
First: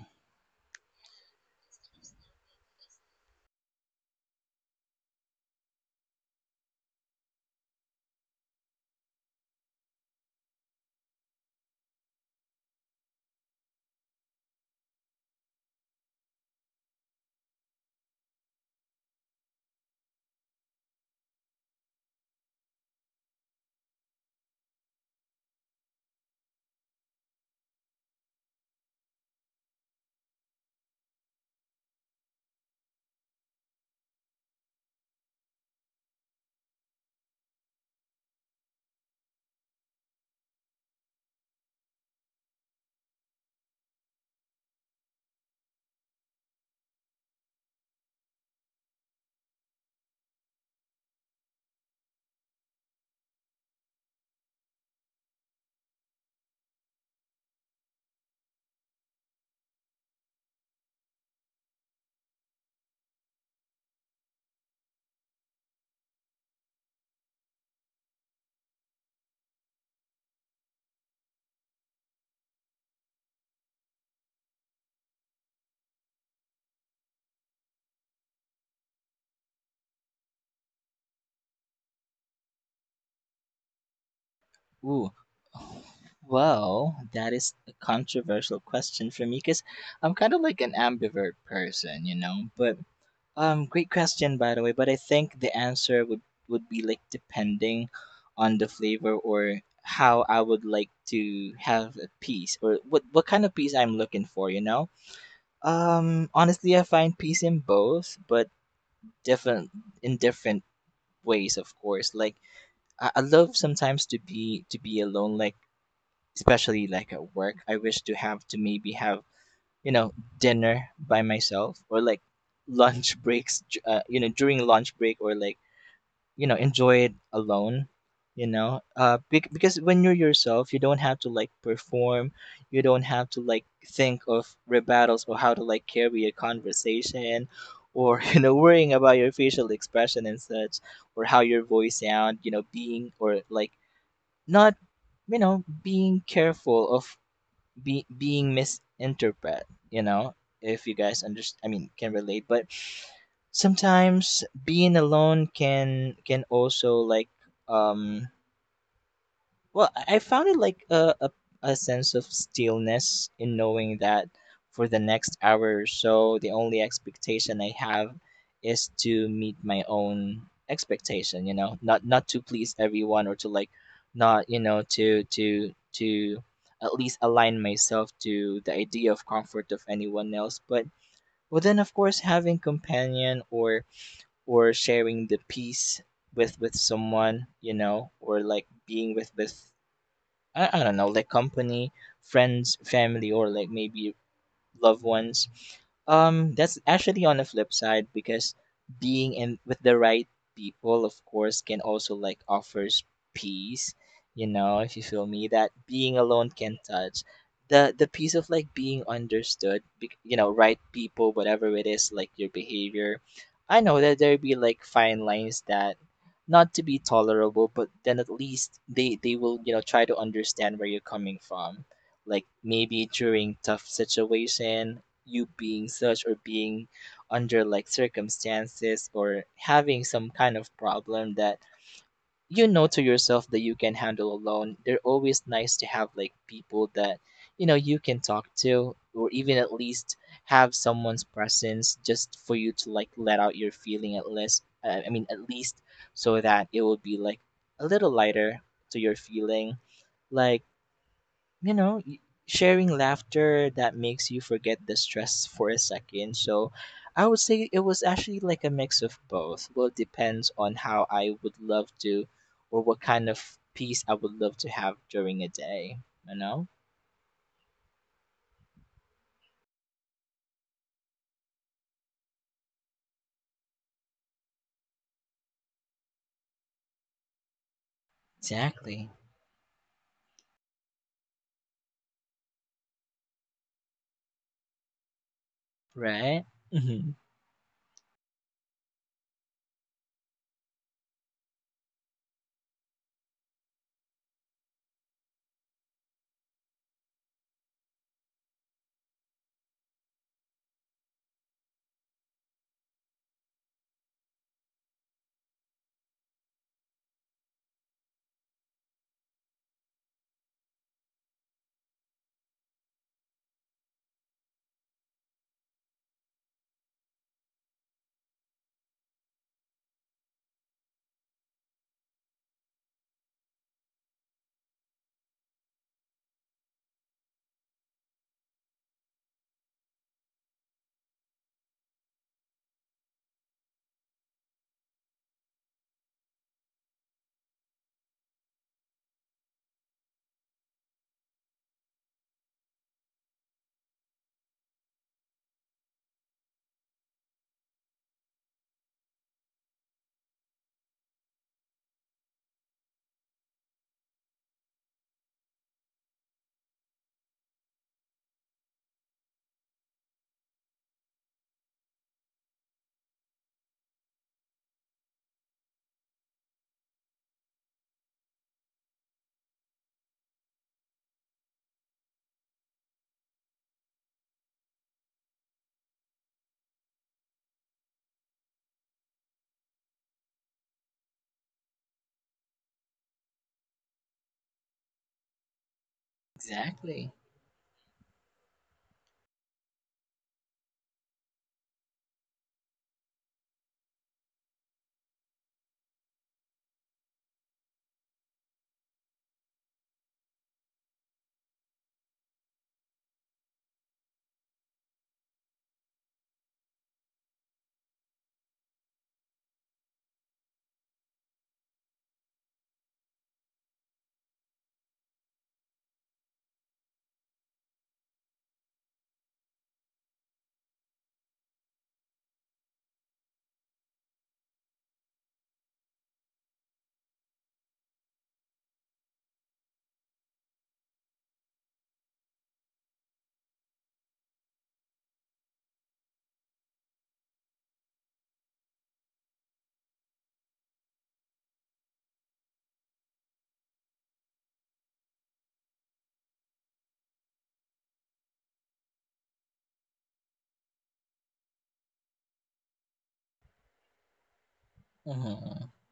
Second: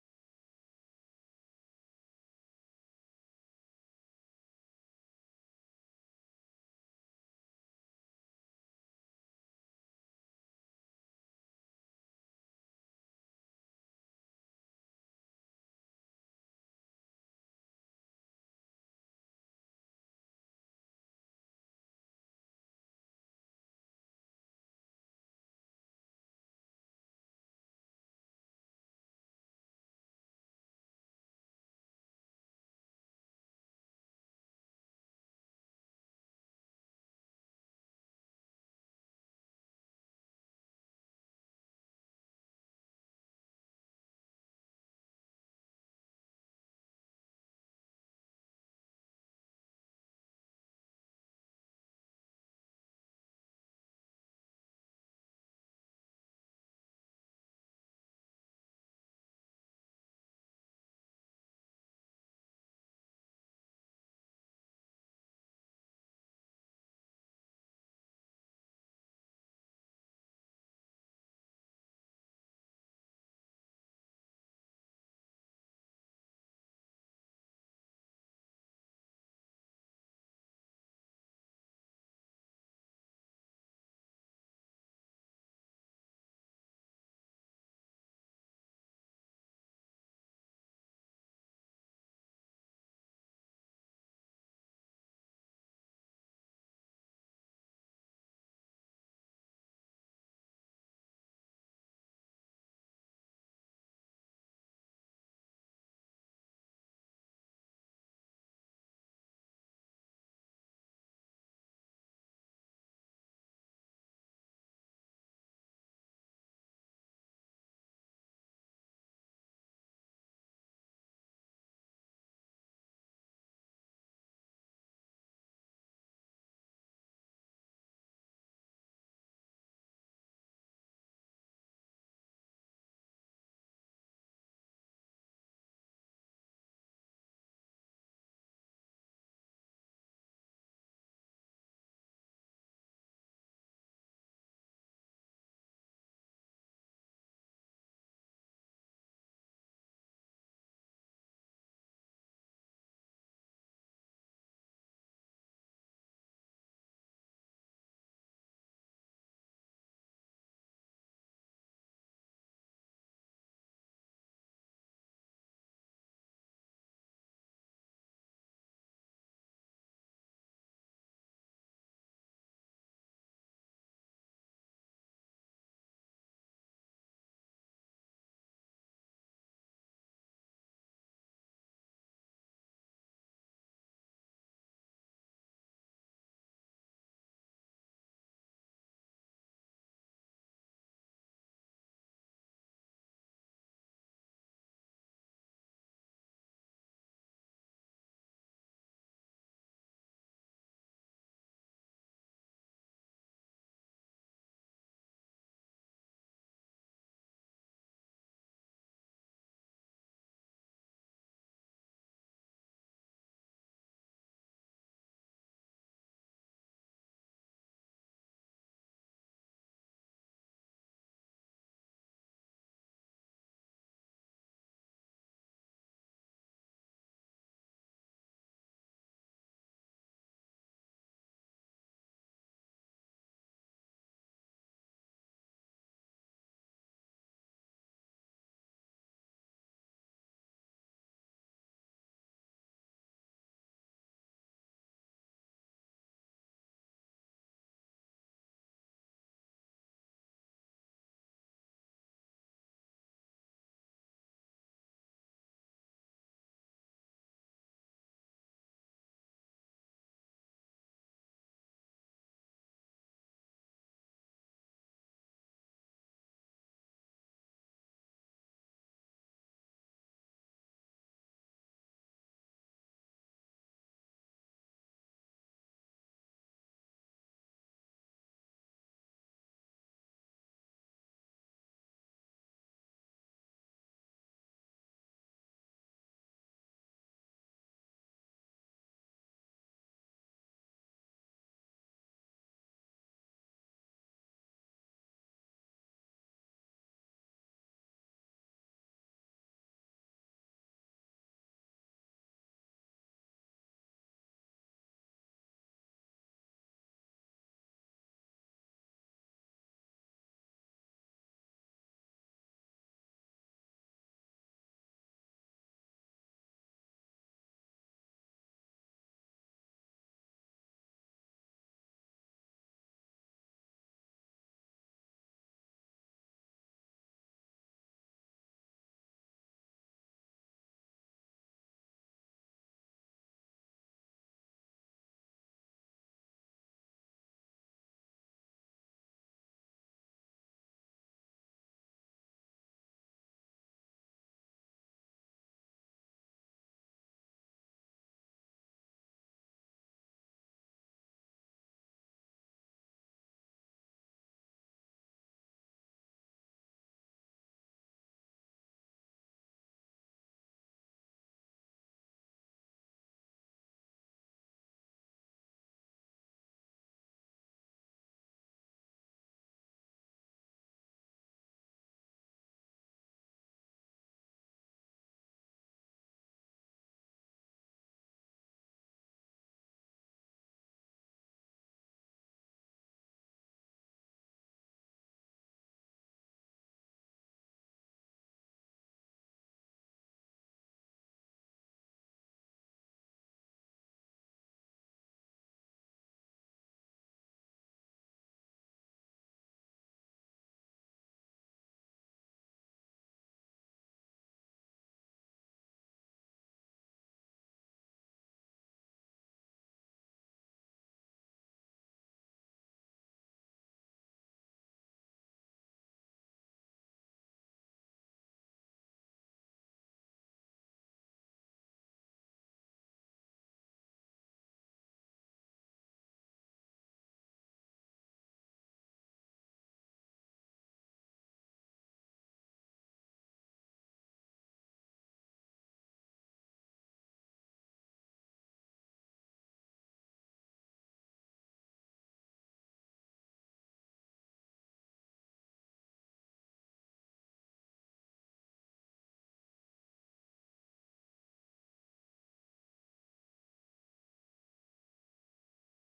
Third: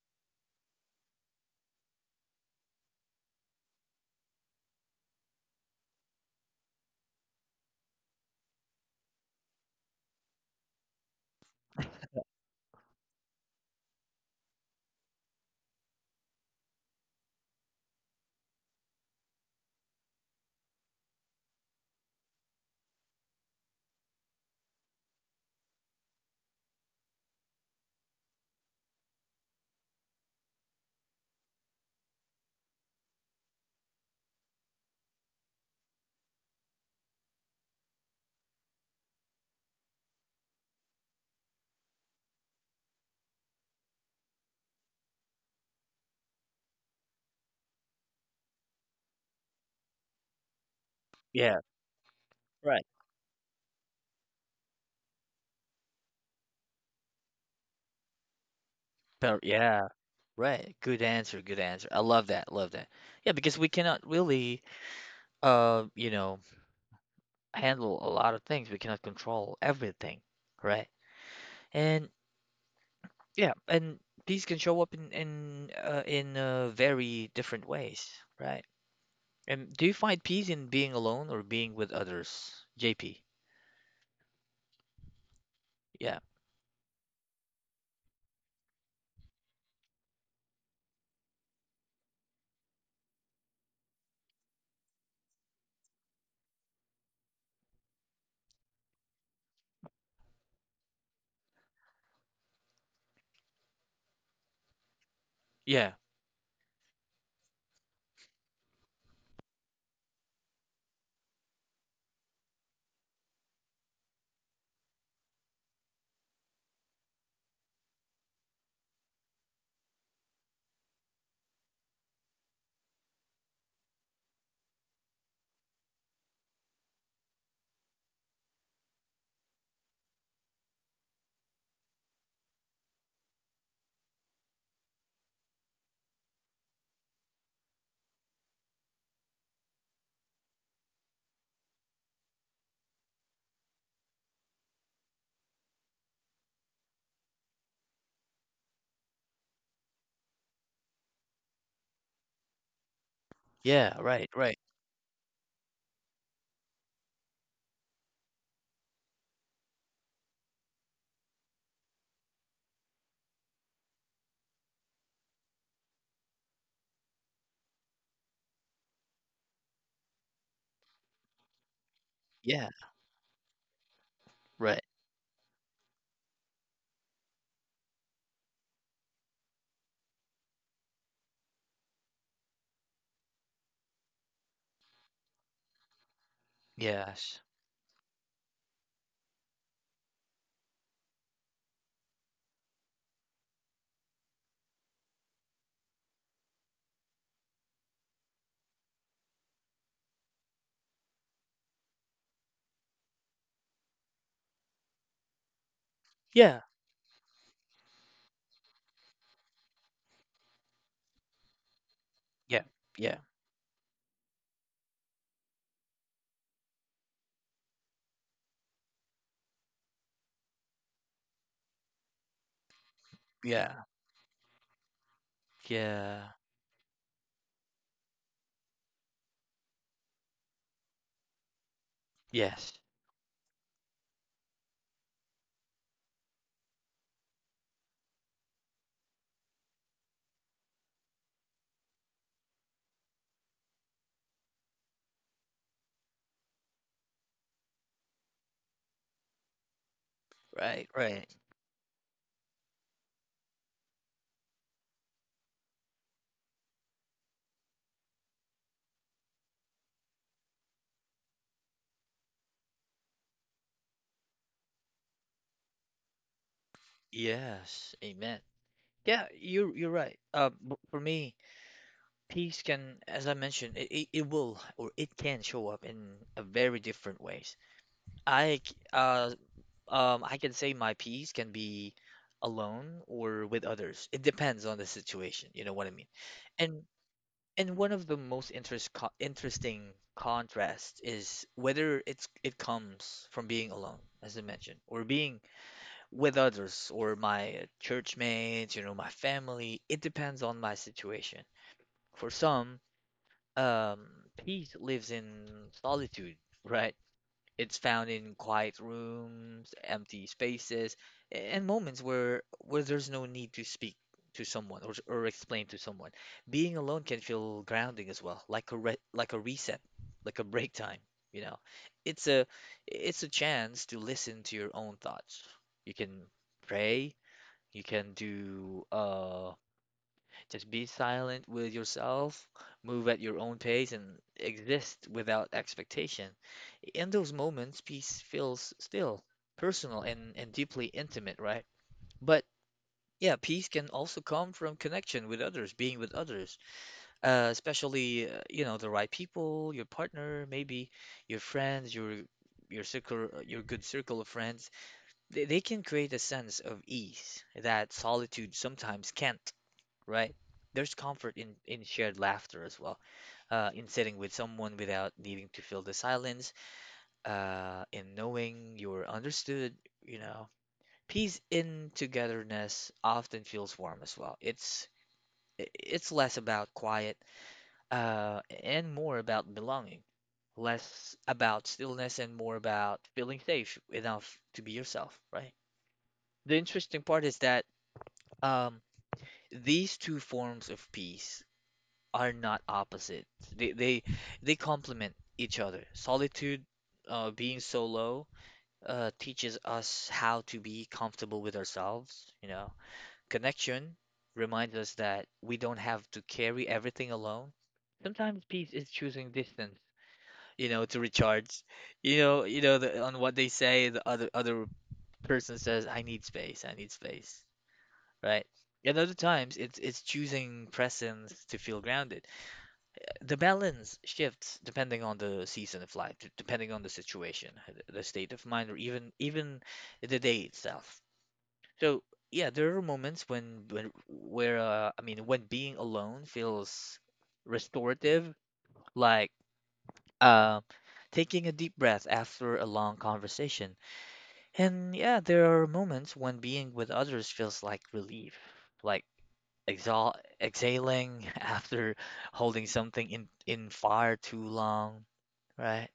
S1: Yeah. Right. But yeah. Right. Good answer. Good answer. I love that. Love that. Yeah, because we cannot really, you know, handle a lot of things. We cannot control everything. Right. And yeah, and these can show up in very different ways. Right. And do you find peace in being alone or being with others, JP?
S2: Ooh.
S1: Yeah.
S2: Well, that is a controversial question for me, because I'm kind of like an ambivert person, you know. But great question, by the way. But I think the answer would be like depending on the flavor, or how I would like to have a piece, or what kind of piece I'm looking for, you know.
S1: Yeah.
S2: Honestly, I find peace in both, but different in different ways, of course. Like I love sometimes to be alone, like especially like at work. I wish to have to maybe have dinner by myself or like lunch breaks. You know, during lunch break or like you know enjoy it alone. You know, because when you're yourself, you don't have to like perform. You don't have to like think of rebuttals or how to like carry a conversation, or you know worrying about your facial expression and such, or how your voice sound, you know, being or like not, you know, being careful of being misinterpreted, you know, if you guys understand I mean can relate. But
S1: Yeah, right,
S2: sometimes
S1: right.
S2: being alone can also like um well, I found it like a sense of stillness in knowing that for the next hour or so, the only expectation I have is to meet my own expectation, you know, not to
S1: Yeah,
S2: please everyone, or to like not, you know,
S1: right.
S2: to at least align myself to the idea of comfort of anyone else. But well then of course having companion, or sharing the peace with
S1: Yes.
S2: someone, you know, or like being with I don't know, like company, friends, family, or like maybe loved ones. That's actually on the flip side because being in with the right people, of course, can also like offers peace. You know, if you feel me, that being alone
S1: Yeah.
S2: can touch the piece of like being understood. You know, right people, whatever it is, like your
S1: Yeah. Yeah.
S2: behavior. I know that there be like fine lines that not to be tolerable, but then at least they will you know try to understand where you're coming from, like maybe during
S1: Yeah.
S2: tough situation you being such,
S1: Yeah.
S2: or being under like circumstances, or having some kind of problem that you
S1: Yes.
S2: know to yourself that you can handle alone. They're always nice to have like people that you know you can talk to, or even at least have someone's presence just for you to like let out your feeling at least, I mean at least so that it will be like a little lighter to your feeling, like
S1: Right, right.
S2: you know, sharing laughter that makes you forget the stress for a second. So I would say it was actually like a mix of both. Well, it depends on how I would love to, or what kind of peace I would love to have during a day, you know.
S1: Yes. Amen. Yeah, you're right. For me, peace can, as I mentioned, it will or it can show up in a very different ways. I c-
S2: Exactly.
S1: uh I can say my peace can be alone or with others. It depends on the situation, you know what I mean?
S2: Right. Hmm.
S1: And one of the most interesting contrasts is whether it comes from being alone, as I mentioned, or being with others, or my church mates, you know, my family. It depends on my situation. For some, um, peace lives in solitude, right? It's found in quiet rooms, empty spaces, and moments where there's no need to speak to someone, or explain to someone. Being alone can feel grounding as well, like a reset, like a break time, you know. It's a it's a chance to listen to your own thoughts. You can pray, you can do just be silent with yourself, move at your own pace, and exist without expectation. In those moments, peace feels still, personal, and deeply intimate, right? But yeah, peace can also come from connection with others, being with others, especially you know, the right people, your partner, maybe your friends, your circle, your good circle of friends. They can create a sense of ease that solitude sometimes can't. Right. There's comfort in shared laughter as well, in sitting with someone without needing to fill the silence, in knowing you're understood, you know. Peace in togetherness often feels warm as well. It's less about quiet, and more about belonging, less about stillness and more about feeling safe enough to be yourself, right? The interesting
S2: Exactly.
S1: part is that um, these two forms of peace are not opposite. They they they complement each other. Solitude, being solo, teaches us how to be comfortable with ourselves, you know. Connection reminds us that we don't have to carry everything alone. Sometimes peace is choosing distance, you know, to recharge. You know, you know, the, on what they say, the other person says, "I need space. I need space." Right? And other times, it's choosing presence to feel grounded. The balance shifts depending on the season of life, depending on the situation, the state of mind, or even the day itself. So yeah, there are moments when where I mean when being alone feels restorative, like uh, taking a deep breath after a long conversation. And yeah, there are moments when being with others feels like relief, like exhal exhaling after holding something in fire too long.
S2: Hmm.
S1: Right.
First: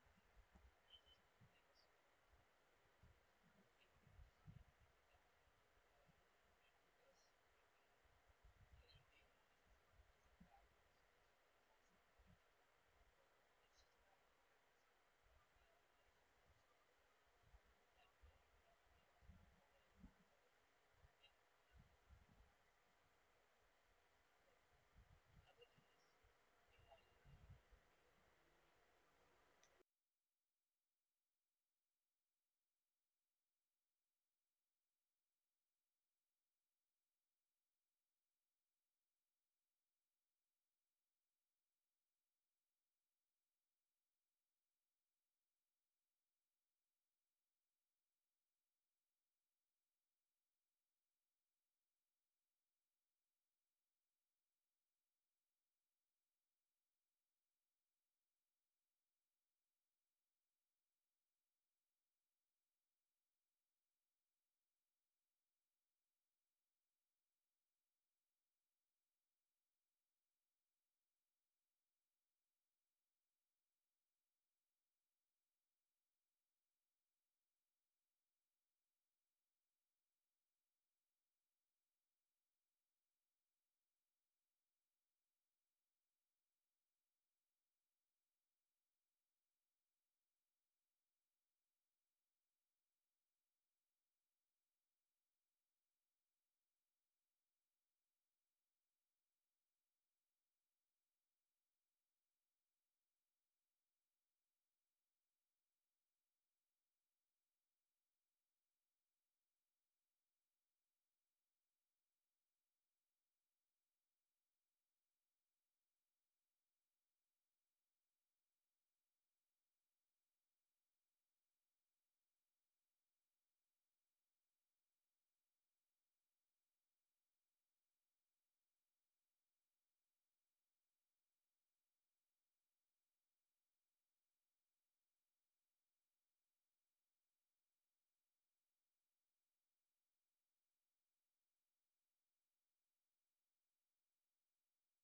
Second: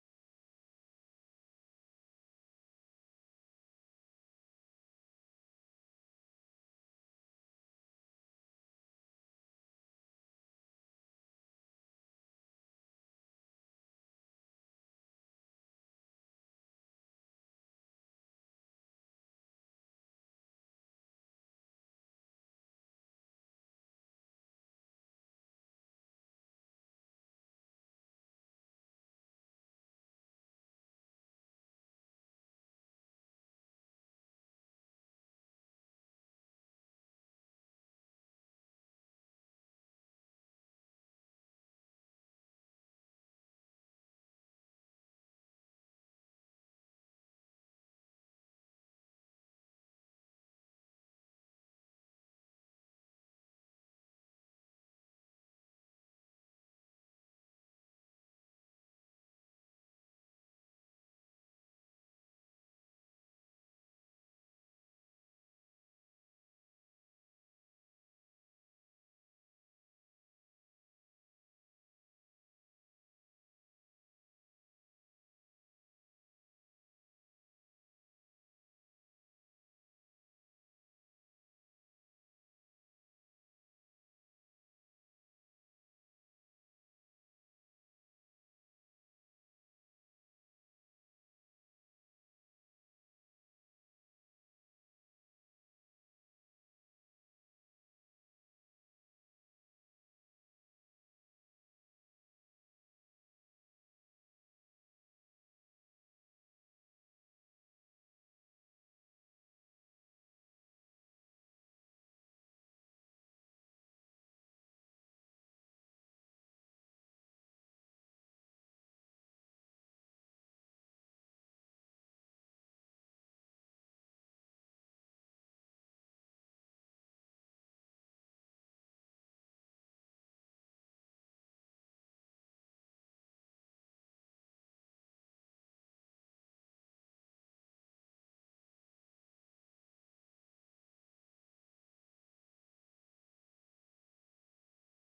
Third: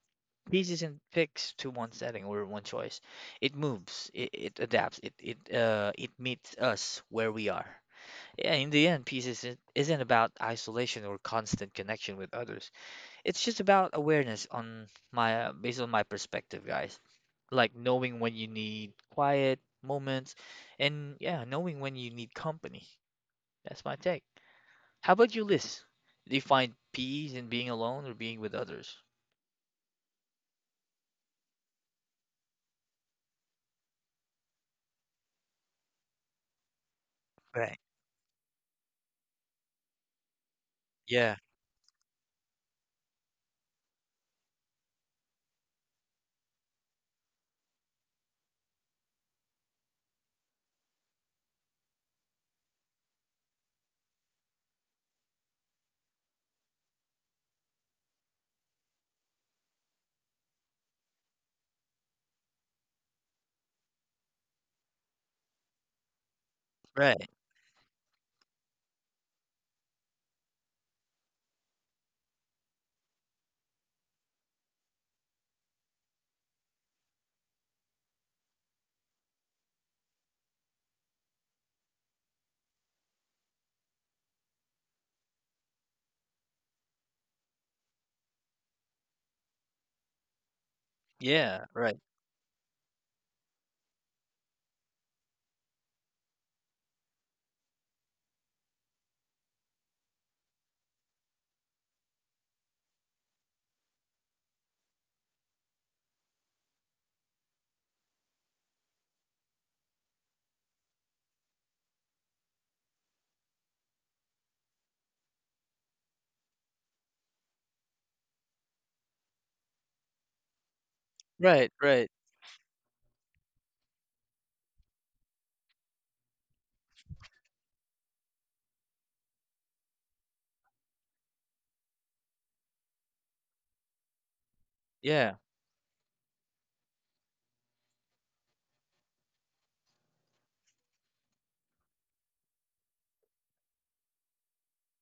S1: Peace isn't fixed to one setting or one choice. It moves, it adapts, it meets us where we are. Yeah, in the end, peace isn't about isolation or constant connection with others. It's just about awareness on my based on my perspective, guys. Like knowing when you need quiet moments, and yeah, knowing when you need company. That's my take. How about you, Liz? Do you find peace in being alone or being with others? Right. Yeah, right. Yeah, right. Right, right. Yeah.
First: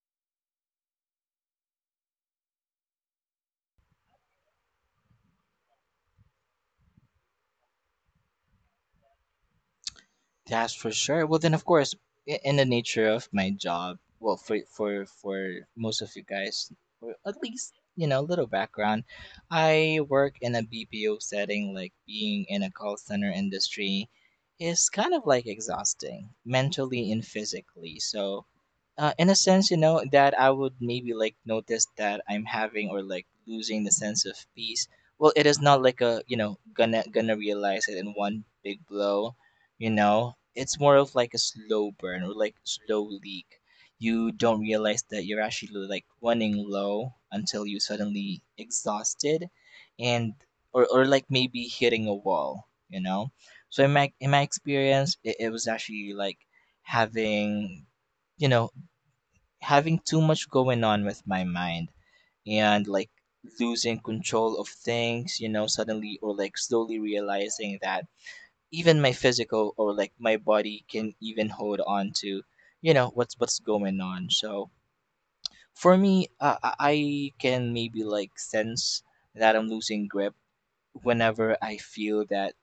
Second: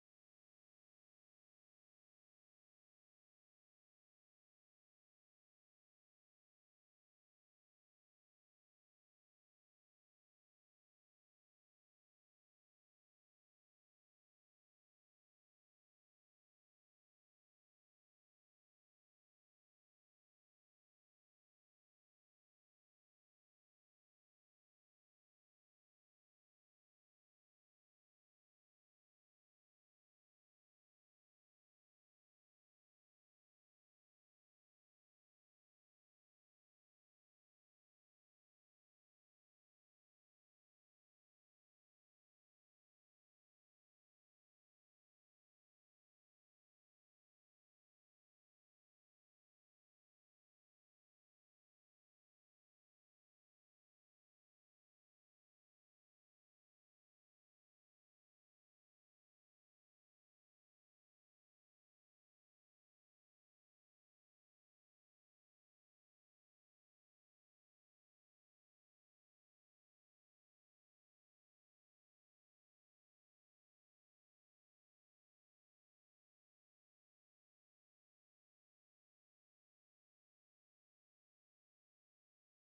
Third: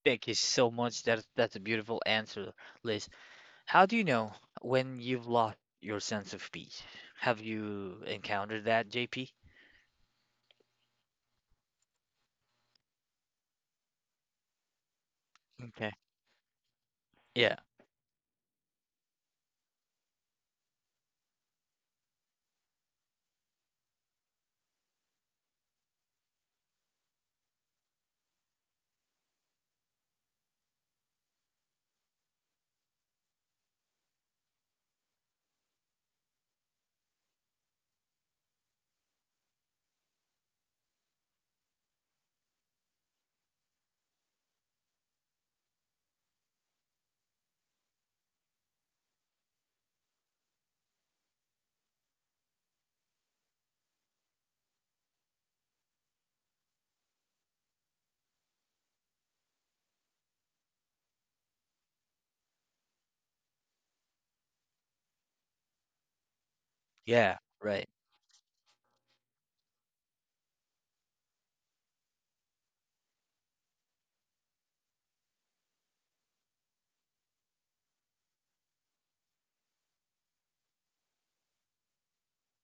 S1: Thank you so much. That's a beautiful answer, Liz. How do you know when you've lost your sense of peace? Have you encountered that, JP?
S2: That's for sure. Well, then, of course, in the nature of my job, well, for
S1: Okay.
S2: most of you guys, or at
S1: Yeah.
S2: least you know, little background. I work in a BPO setting, like being in a call center industry is kind of like exhausting mentally and physically. So, in a sense, you know, that I would maybe like notice that I'm having or like losing the sense of peace. Well, it is not like a you know gonna realize it in one big blow, you know. It's more of like a slow burn or like slow leak. You don't realize that you're actually like running low until you suddenly exhausted, and or like maybe hitting a wall, you know. So in my experience, it was actually like having you know having too much going on with my mind, and like losing control of things, you know, suddenly or like slowly
S1: Yeah.
S2: realizing
S1: Right.
S2: that even my physical or like my body can even hold on to, you know, what's going on. So for me, I can maybe like sense that I'm losing grip whenever I feel that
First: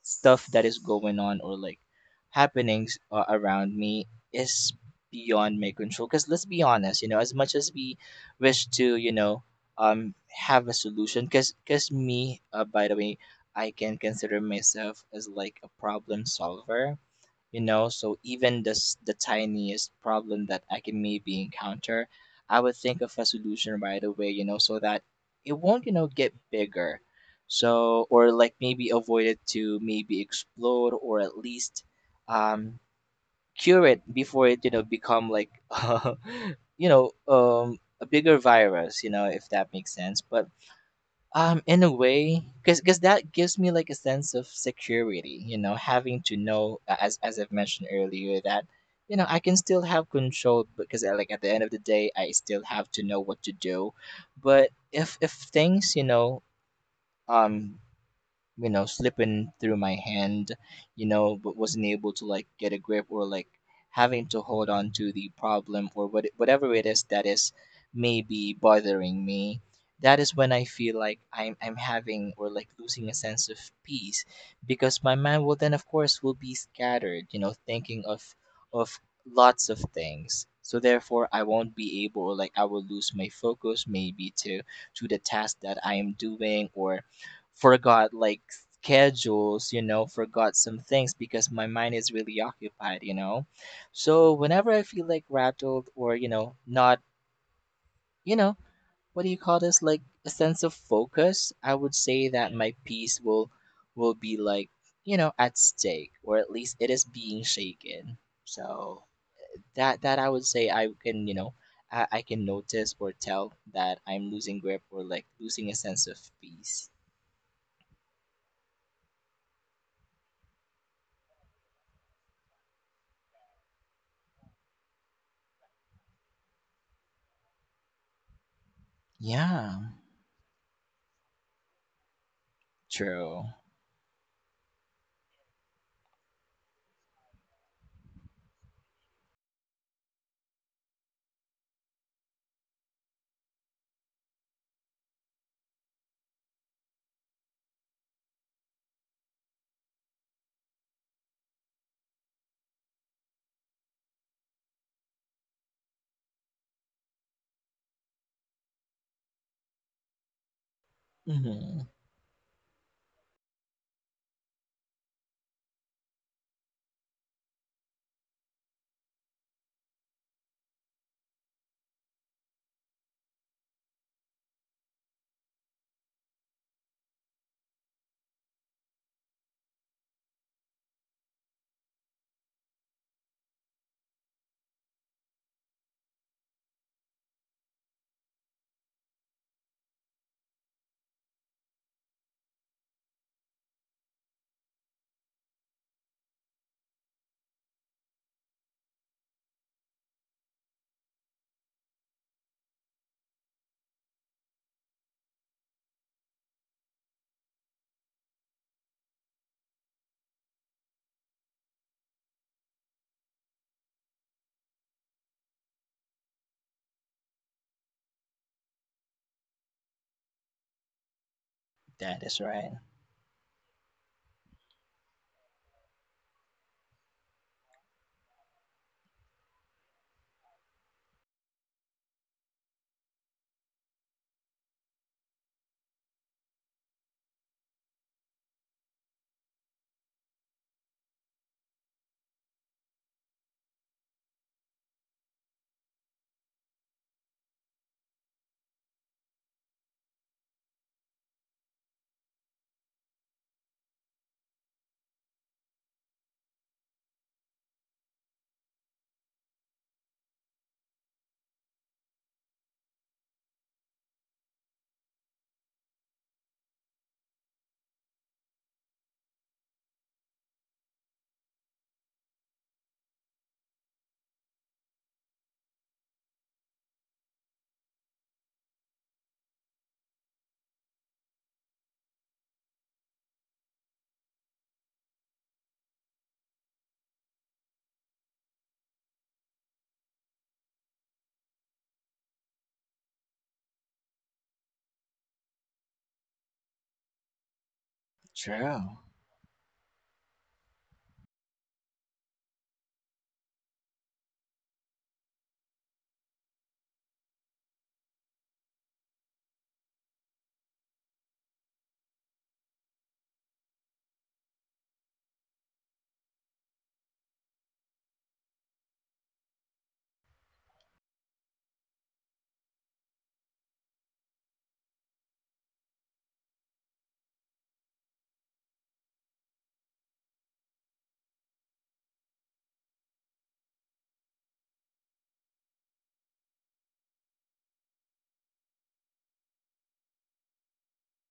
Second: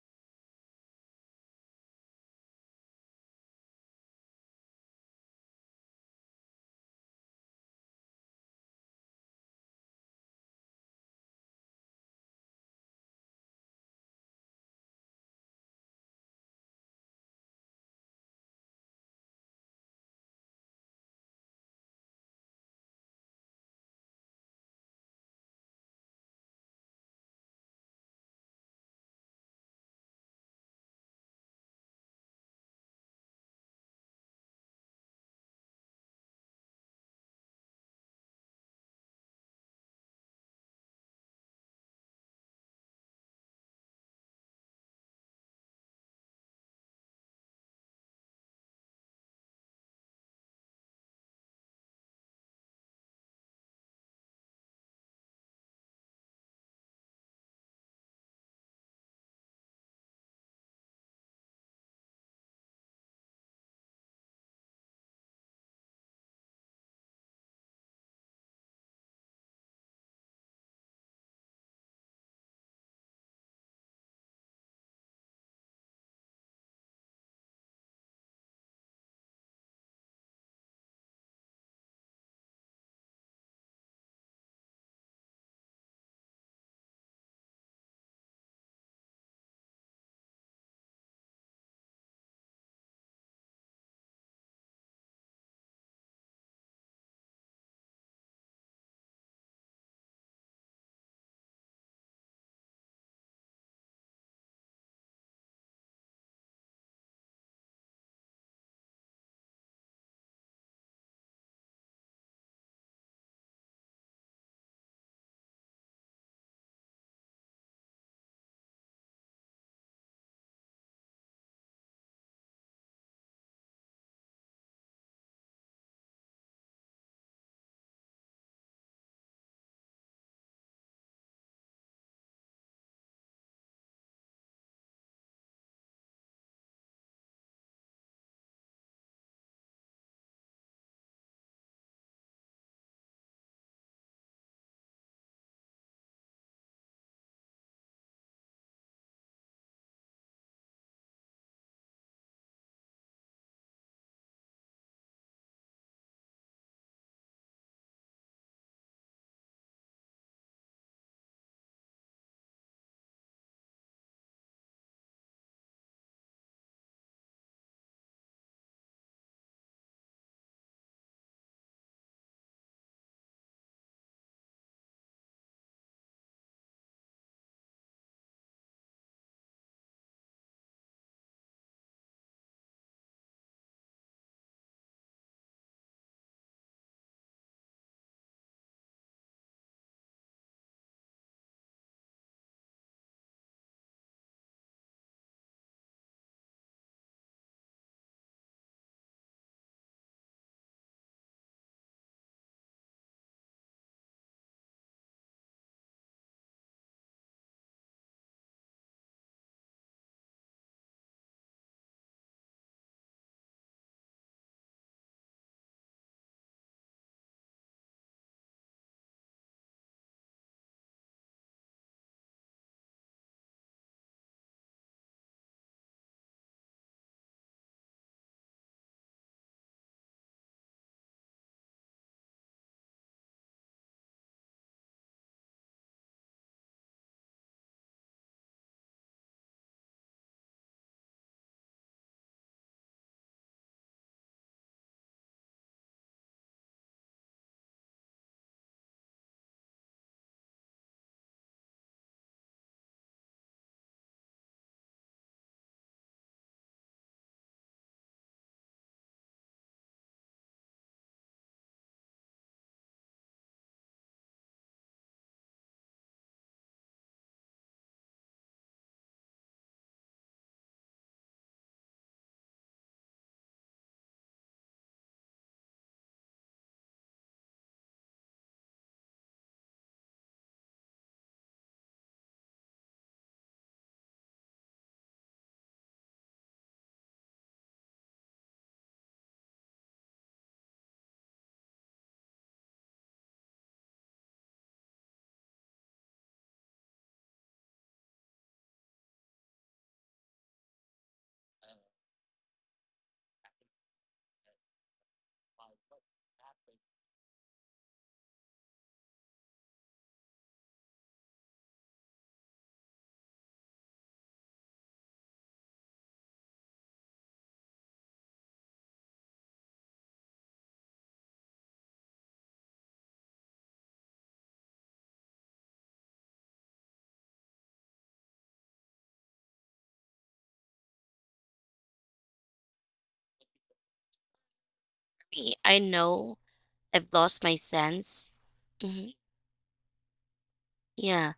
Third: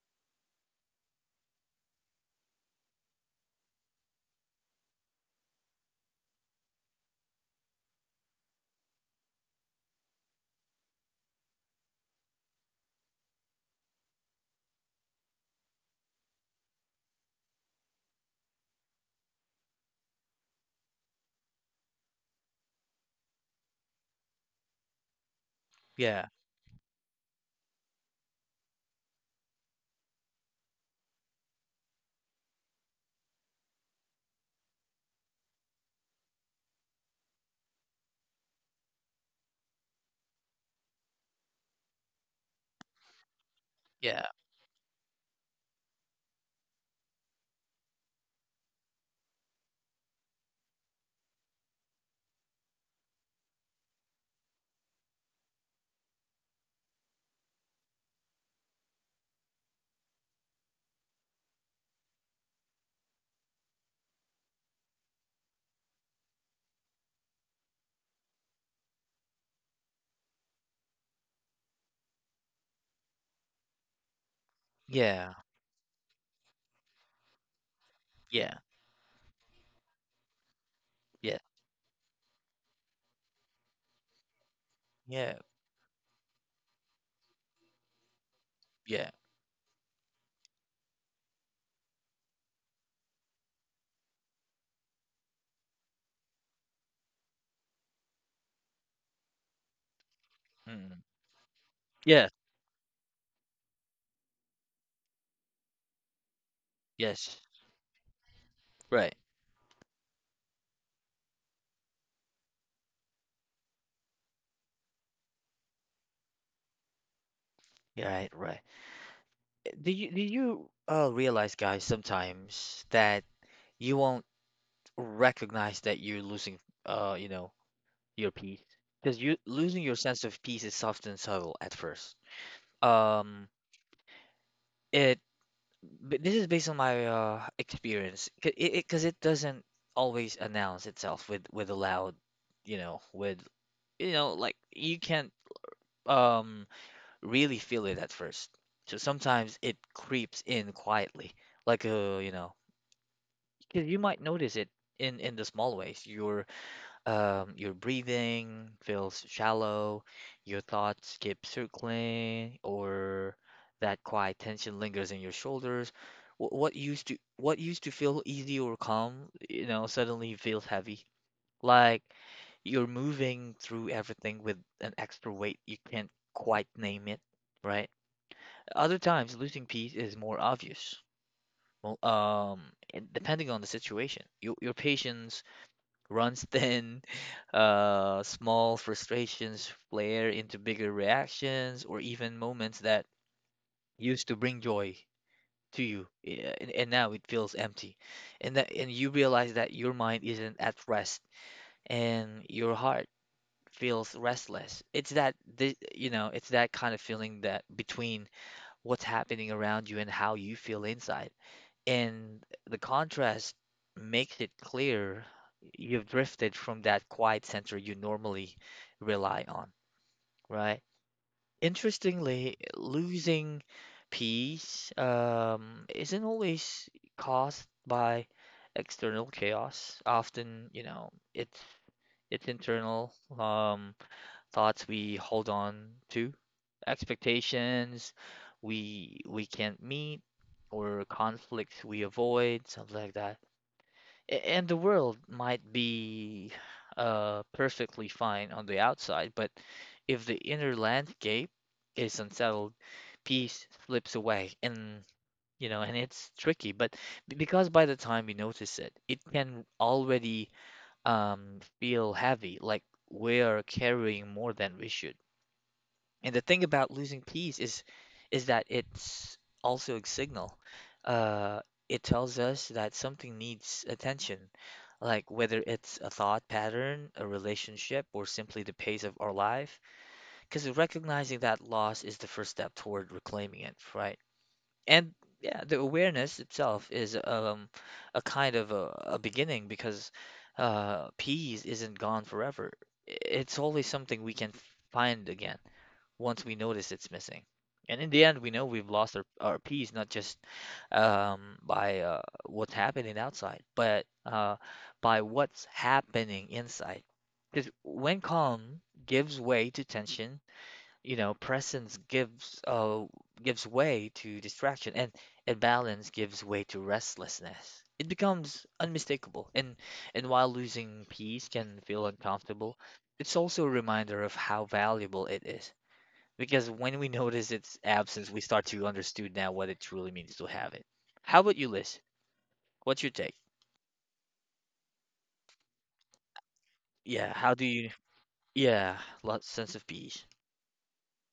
S2: stuff that is going on, or like happenings around me is beyond my control. Because let's be honest, you know, as much as we wish to you know have a solution, because me, by the way, I can consider myself as like a problem solver, you know. So even this the tiniest problem that I can maybe encounter, I would think of a solution right away, you know, so that it won't you know
S1: Yeah.
S2: get bigger. So or like maybe avoid it to maybe explode, or at least um cure it before it you know become like you know a bigger virus, you know, if that makes sense. But in a way, because that gives me like a
S1: Yeah.
S2: sense of security, you know, having to know, as I've mentioned earlier, that you know I can still have control. Because like at the end of the day, I still have to know what to do. But if things, um, you know slipping through my hand, you know, but wasn't able to like get a grip, or like having to hold on to the problem, or whatever it is that is maybe bothering me, that is when I feel like I'm having or like losing a sense of peace. Because my
S1: Yeah.
S2: mind will then of course will be scattered, you know, thinking of
S1: Yeah.
S2: of lots of things, so therefore
S1: Yeah.
S2: I won't be able, or like I will lose my focus maybe to the
S1: Yeah.
S2: task that I am doing, or forgot like
S1: Yeah.
S2: schedules, you know, forgot some things because my mind is really occupied, you know. So whenever I feel like rattled, or, you know, not, you know, what do you call this? Like a sense of
S1: Mm.
S2: focus, I would say
S1: Yeah.
S2: that my peace will be like, you know, at stake, or at least it is
S1: Yes.
S2: being shaken. So
S1: Right.
S2: that I would say I can, you know, I can notice or tell that I'm losing grip or like losing a sense of peace.
S1: Yeah, right. Right. Do you realize, guys, sometimes that you won't recognize that you're losing you know, your peace, because you
S2: Yeah,
S1: losing your sense of peace is soft and subtle at first.
S2: true.
S1: um it this is based on my experience, because 'cause it doesn't always announce itself with a loud, you know, like you can't um really feel it at first. So sometimes it creeps in quietly, like a, you know, because you might notice it in the small ways. Your breathing feels shallow, your thoughts keep
S2: Mm-hmm.
S1: circling, or that quiet tension lingers in your shoulders. What used to feel easy or calm, you know, suddenly feels heavy. Like you're moving through everything with an extra weight you can't quite name it, right? Other times, losing peace is more obvious. Well, and depending on the situation, your patience runs thin, small frustrations flare into bigger reactions, or even moments that used to bring joy to you, yeah, and now it feels empty. And that, and you realize that your mind isn't at rest, and your heart feels restless. You know, it's that kind of feeling that between what's happening around you and how you feel inside. And the contrast makes it clear you've drifted from that quiet center you normally rely on, right?
S2: That is
S1: Interestingly,
S2: right.
S1: losing peace isn't always caused by external chaos. Often, you know, it's internal, um, thoughts we hold on to, expectations we can't meet, or conflicts we avoid, something like that. And the world might be perfectly fine on the outside, but if the inner landscape is unsettled, peace slips away. And, you know, and it's tricky, but because by the time we notice it, it can already feel heavy, like we are carrying more than we should. And the thing about losing peace is that it's also a signal. Uh, it tells us that something needs attention, like whether it's a thought pattern, a relationship, or simply the pace of our life. Because recognizing that loss is the first step toward reclaiming it, right? And yeah, the awareness itself is a kind of a beginning, because peace isn't gone forever. It's always something we can find again once we notice it's missing. And in the end, we know we've
S2: True.
S1: lost our peace, not just by what's happening outside, but by what's happening inside. Because when calm gives way to tension, you know, presence gives way to distraction, and balance gives way to restlessness. It becomes unmistakable, and while losing peace can feel uncomfortable, it's also a reminder of how valuable it is, because when we notice its absence, we start to understand now what it truly means to have it. How about you, Liz? What's your take?
S3: Me. I know I've
S1: Yeah,
S3: lost my
S1: how do you?
S3: sense.
S1: Yeah,
S3: Mhm.
S1: lot sense of peace.
S3: Yeah.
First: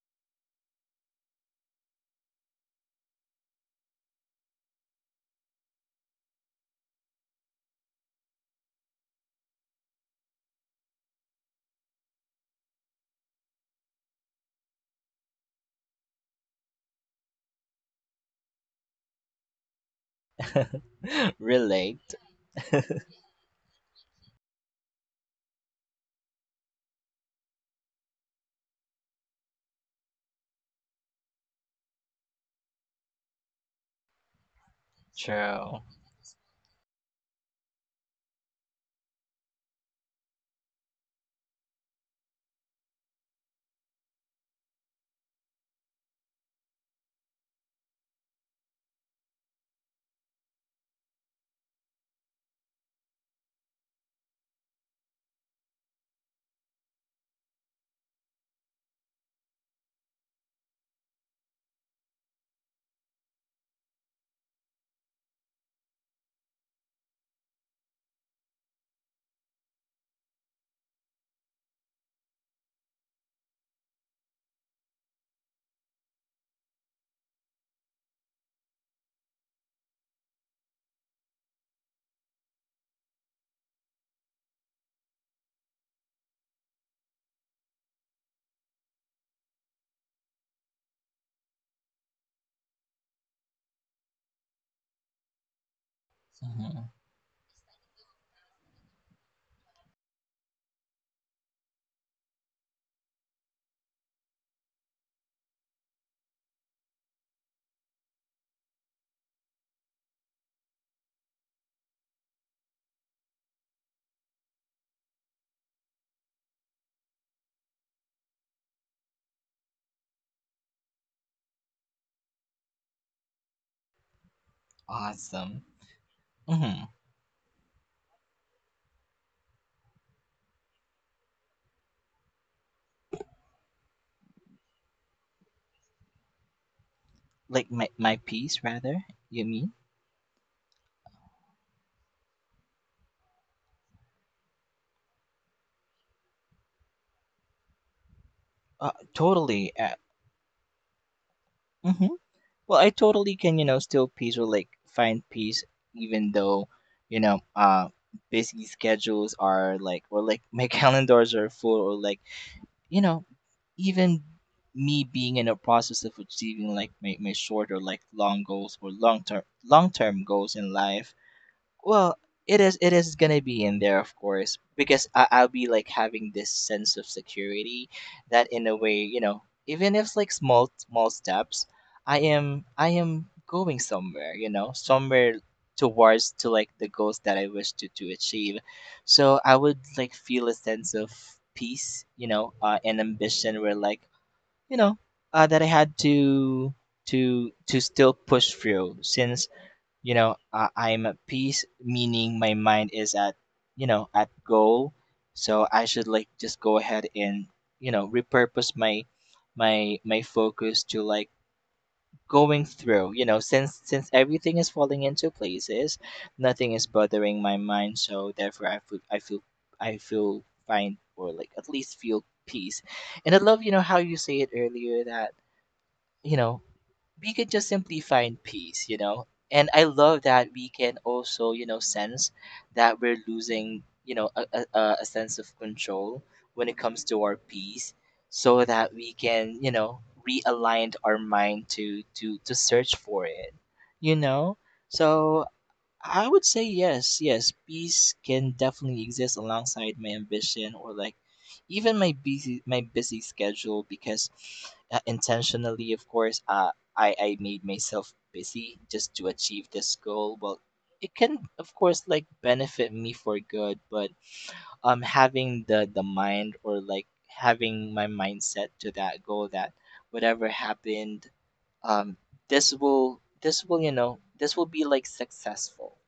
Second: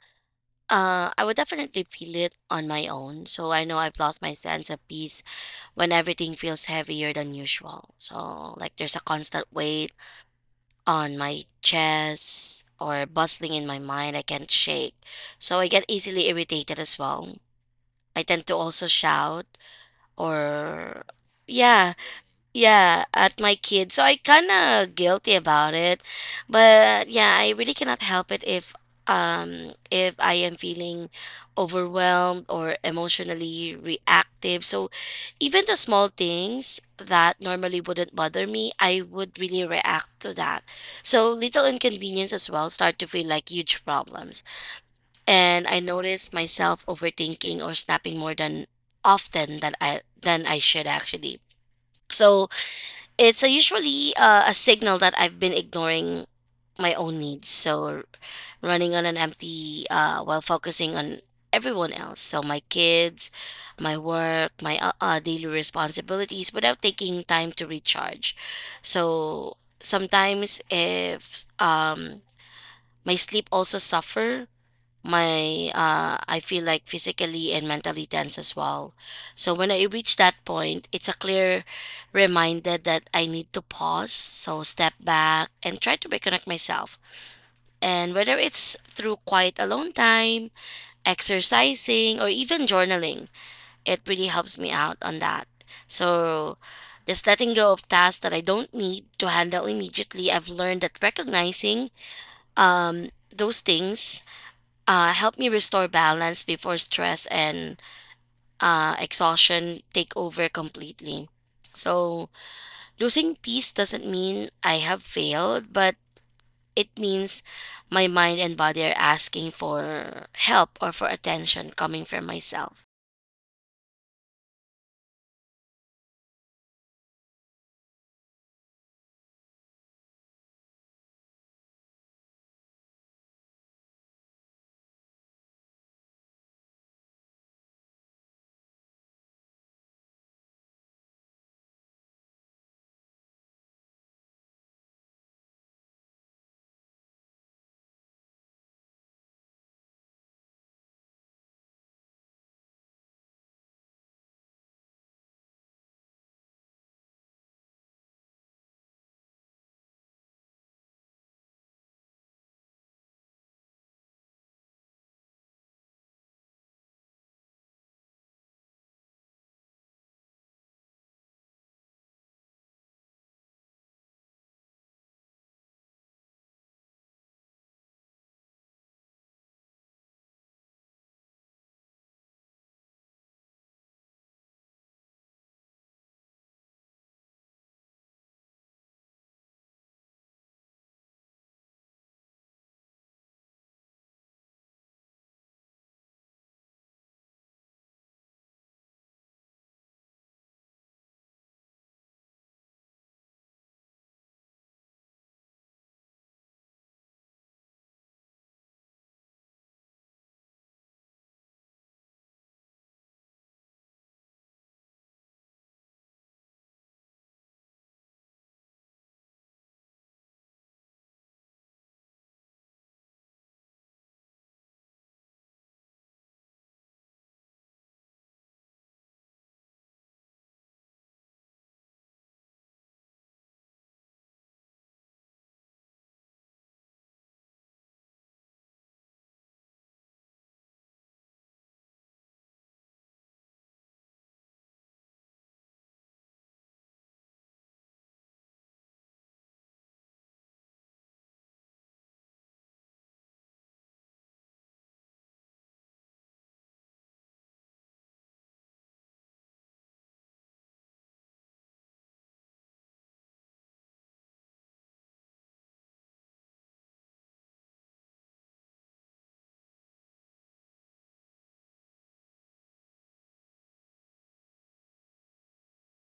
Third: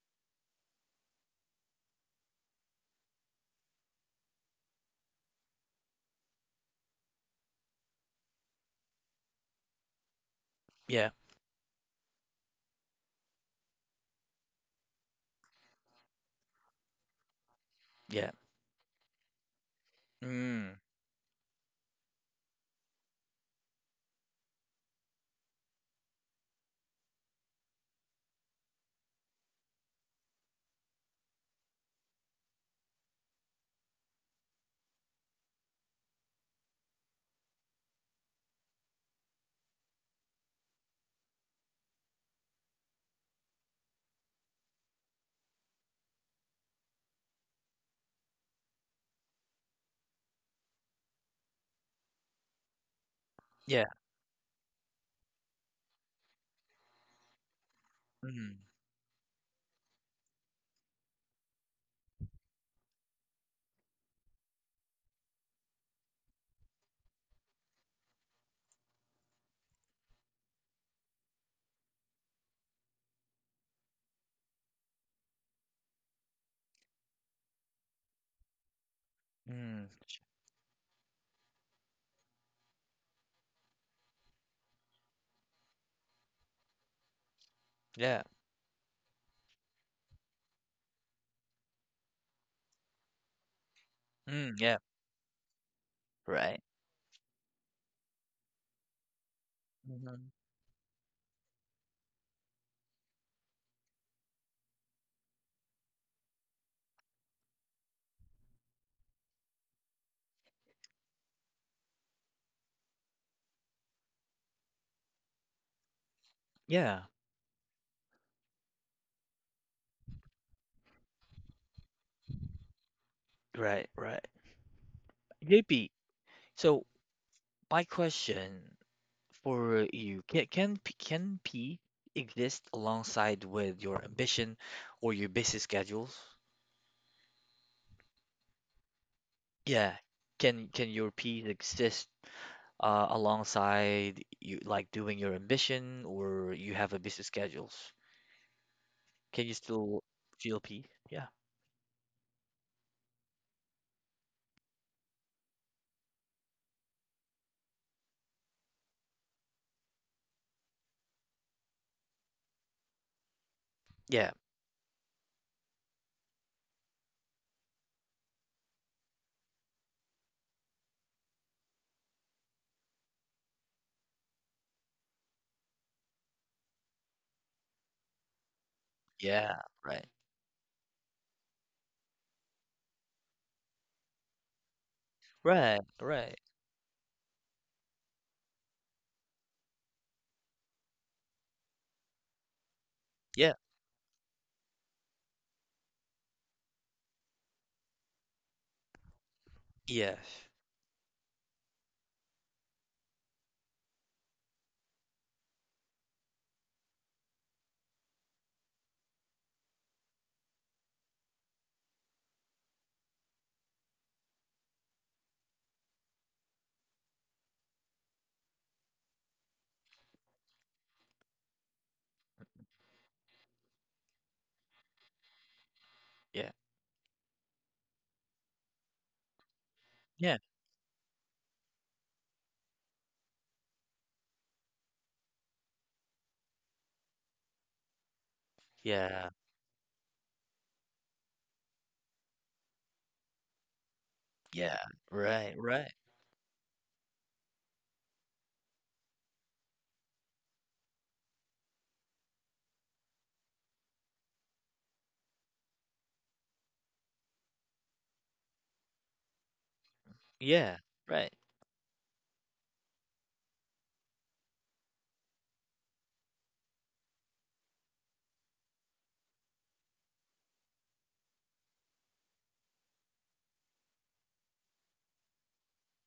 S3: I would definitely feel it on my own. So I know I've lost my sense of peace when everything feels heavier than usual. So, like, there's a constant weight
S1: Yeah,
S3: on my chest or bustling in my mind I can't shake. So I get easily irritated as well. I
S1: yeah.
S3: tend to also shout
S1: Mm,
S3: or, yeah,
S2: Relate.
S3: Yeah, at my kids. So I kind of guilty about it. But yeah, I really cannot help it if I am feeling overwhelmed or emotionally reactive. So even the
S2: True.
S3: small things that normally wouldn't bother me, I would really react to that. So little inconvenience as well start to feel like huge problems. And I notice myself overthinking or snapping more than often than I should actually. So it's a
S1: yeah.
S3: usually a signal that I've been ignoring my own needs. So
S1: Mm,
S3: running on an empty while focusing on everyone else. So my kids, my work, my daily responsibilities without taking time to recharge. So sometimes if my sleep also suffer my I feel like physically and mentally tense as well. So when I
S1: mm,
S3: reach that point, it's a clear reminder that I need to pause, so step back and try to reconnect myself. And
S1: yeah.
S3: whether it's through quiet alone time, exercising, or even journaling, it really
S1: Mm,
S3: helps me
S1: yeah.
S3: out on that. So
S1: Right.
S2: Hmm.
S3: just letting go of tasks that I don't need to handle
S1: hmm
S3: immediately, I've learned that recognizing um, those things help me restore balance before stress and exhaustion take over completely. So, losing peace doesn't mean I have failed, but it
S1: Yeah.
S3: means my mind and body are asking for help or for attention coming from myself.
S1: Right. Right.
S2: Awesome.
S1: JP. So
S2: Hmm.
S1: my question for you: Can P exist alongside with your ambition or your busy schedules?
S2: Like my piece rather. You mean?
S1: Yeah. Can your peace exist alongside you like doing your ambition or you have a busy schedules? Can you
S2: Totally.
S1: still feel peace? Yeah.
S2: Hmm. Well, I totally can you know still peace or like find peace, even though you know, busy schedules are like, or like my calendars are full, or like you know even
S1: Yeah.
S2: me being in a process of achieving like my short, or like long goals, or long term goals in life. Well, it is gonna be in there, of course, because I'll be like having this sense of security that in a way, you know,
S1: Yeah.
S2: even
S1: Right.
S2: if it's like small steps, I am going somewhere, you know, somewhere
S1: Right.
S2: towards
S1: Right.
S2: to like the goals that I wish to achieve. So I would like feel a sense of peace, you know, and
S1: Yeah.
S2: ambition where like you know that I had to still push through. Since you know
S1: Yes.
S2: I'm at peace, meaning my mind is at you know at goal. So I should like just go ahead and you know repurpose my my focus to like going through, you know, since everything is falling into places, nothing is bothering my mind, so therefore I feel fine, or like at least feel peace. And I love you know how you say it earlier that you
S1: Yeah.
S2: know we could just simply find peace, you know? And I love
S1: Yeah.
S2: that we can also, you know, sense that we're losing, you know, a sense of control when it comes to our peace, so that we
S1: Yeah.
S2: can, you know, realign our mind to search for it, you know?
S1: Yeah.
S2: So
S1: Right. Right.
S2: I would say yes, yes. Peace can definitely exist alongside my ambition, or like even my busy schedule. Because intentionally, of course, I made myself busy just to achieve this goal. Well,
S1: Yeah.
S2: it
S1: Right.
S2: can of course like benefit me for good. But having the mind, or like having my mindset to that goal, that whatever happened, um this will you know this will be like successful.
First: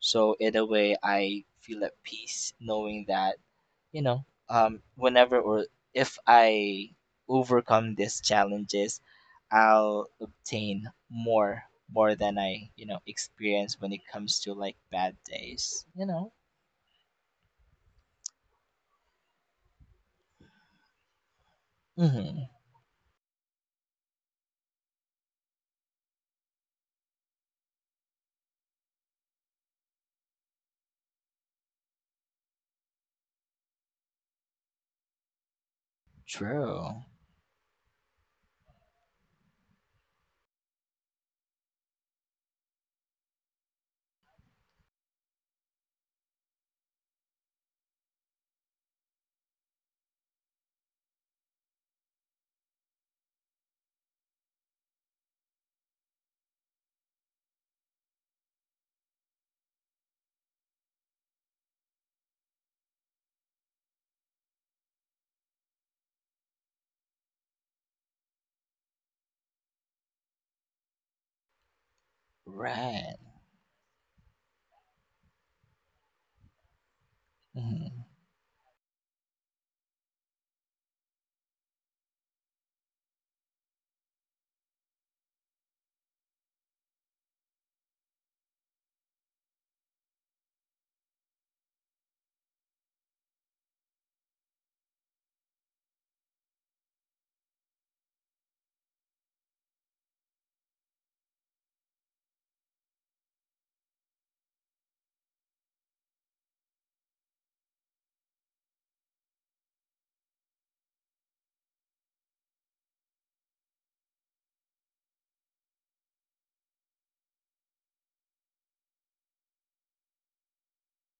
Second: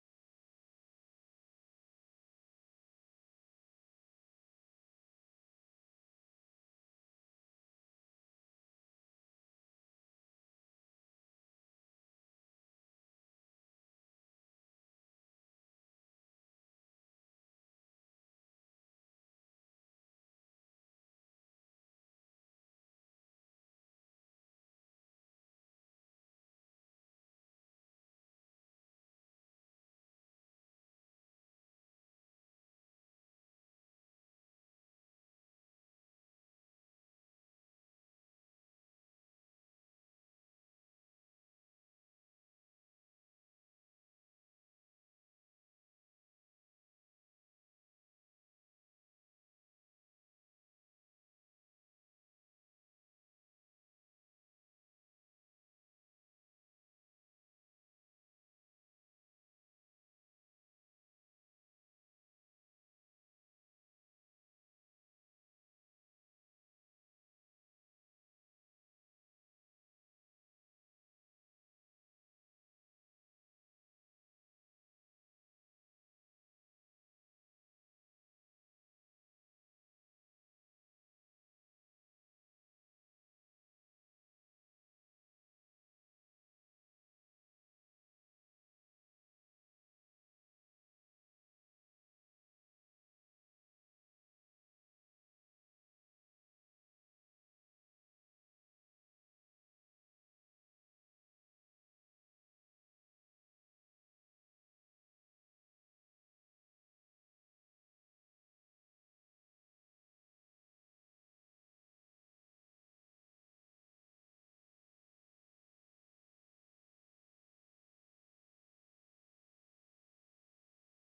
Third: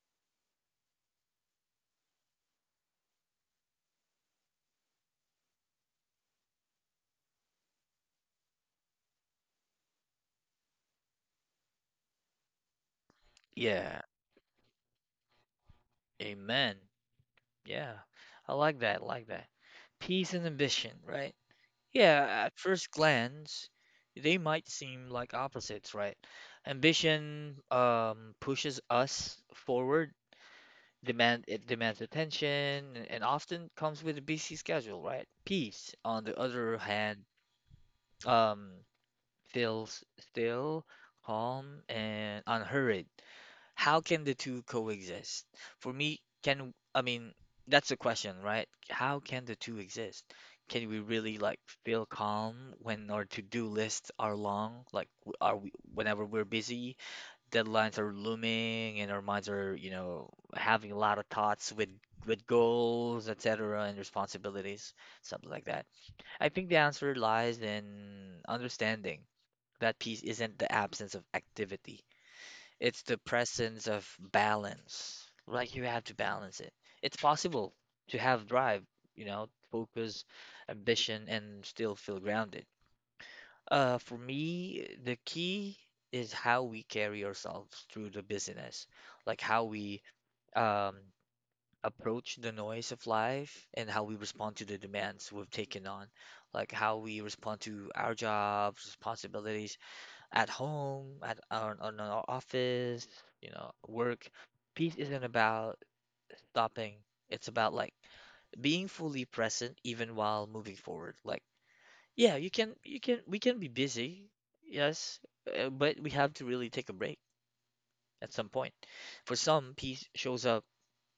S2: So in a way, I feel at peace knowing that you know, whenever or if I overcome these challenges, I'll obtain more than I you know experience when
S1: Yeah.
S2: it comes to like bad days, you know.
S1: Amen. Yeah. I like that. I like that. Peace and ambition, right? Yeah, at
S2: Mm-hmm.
S1: first glance, they might seem like opposites, right? Ambition pushes us forward, demand it demands attention, and often comes with a busy schedule, right? Peace, on the other
S2: True.
S1: hand, um, feels still, calm, and unhurried. How can the two coexist? For me, can I mean that's the question, right? How can the two exist? Can we really like feel calm when our to-do lists are long? Like w- are we whenever we're busy, deadlines are looming and our minds are, having a lot of thoughts with goals, etc., and responsibilities, something like that. I think the answer lies in understanding that peace isn't the absence of activity. It's
S2: Right.
S1: the presence of balance. Like you have to balance it. It's possible
S2: Mm-hmm.
S1: to have drive, focus, ambition, and still feel grounded. For me, the key is how we carry ourselves through the business, like how we um, approach the noise of life and how we respond to the demands we've taken on, like how we respond to our jobs, responsibilities, at home, on our office, work. Peace isn't about stopping. It's about like being fully present even while moving forward. Like, yeah, you can we can be busy, yes, but we have to really take a break at some point. For some, peace shows up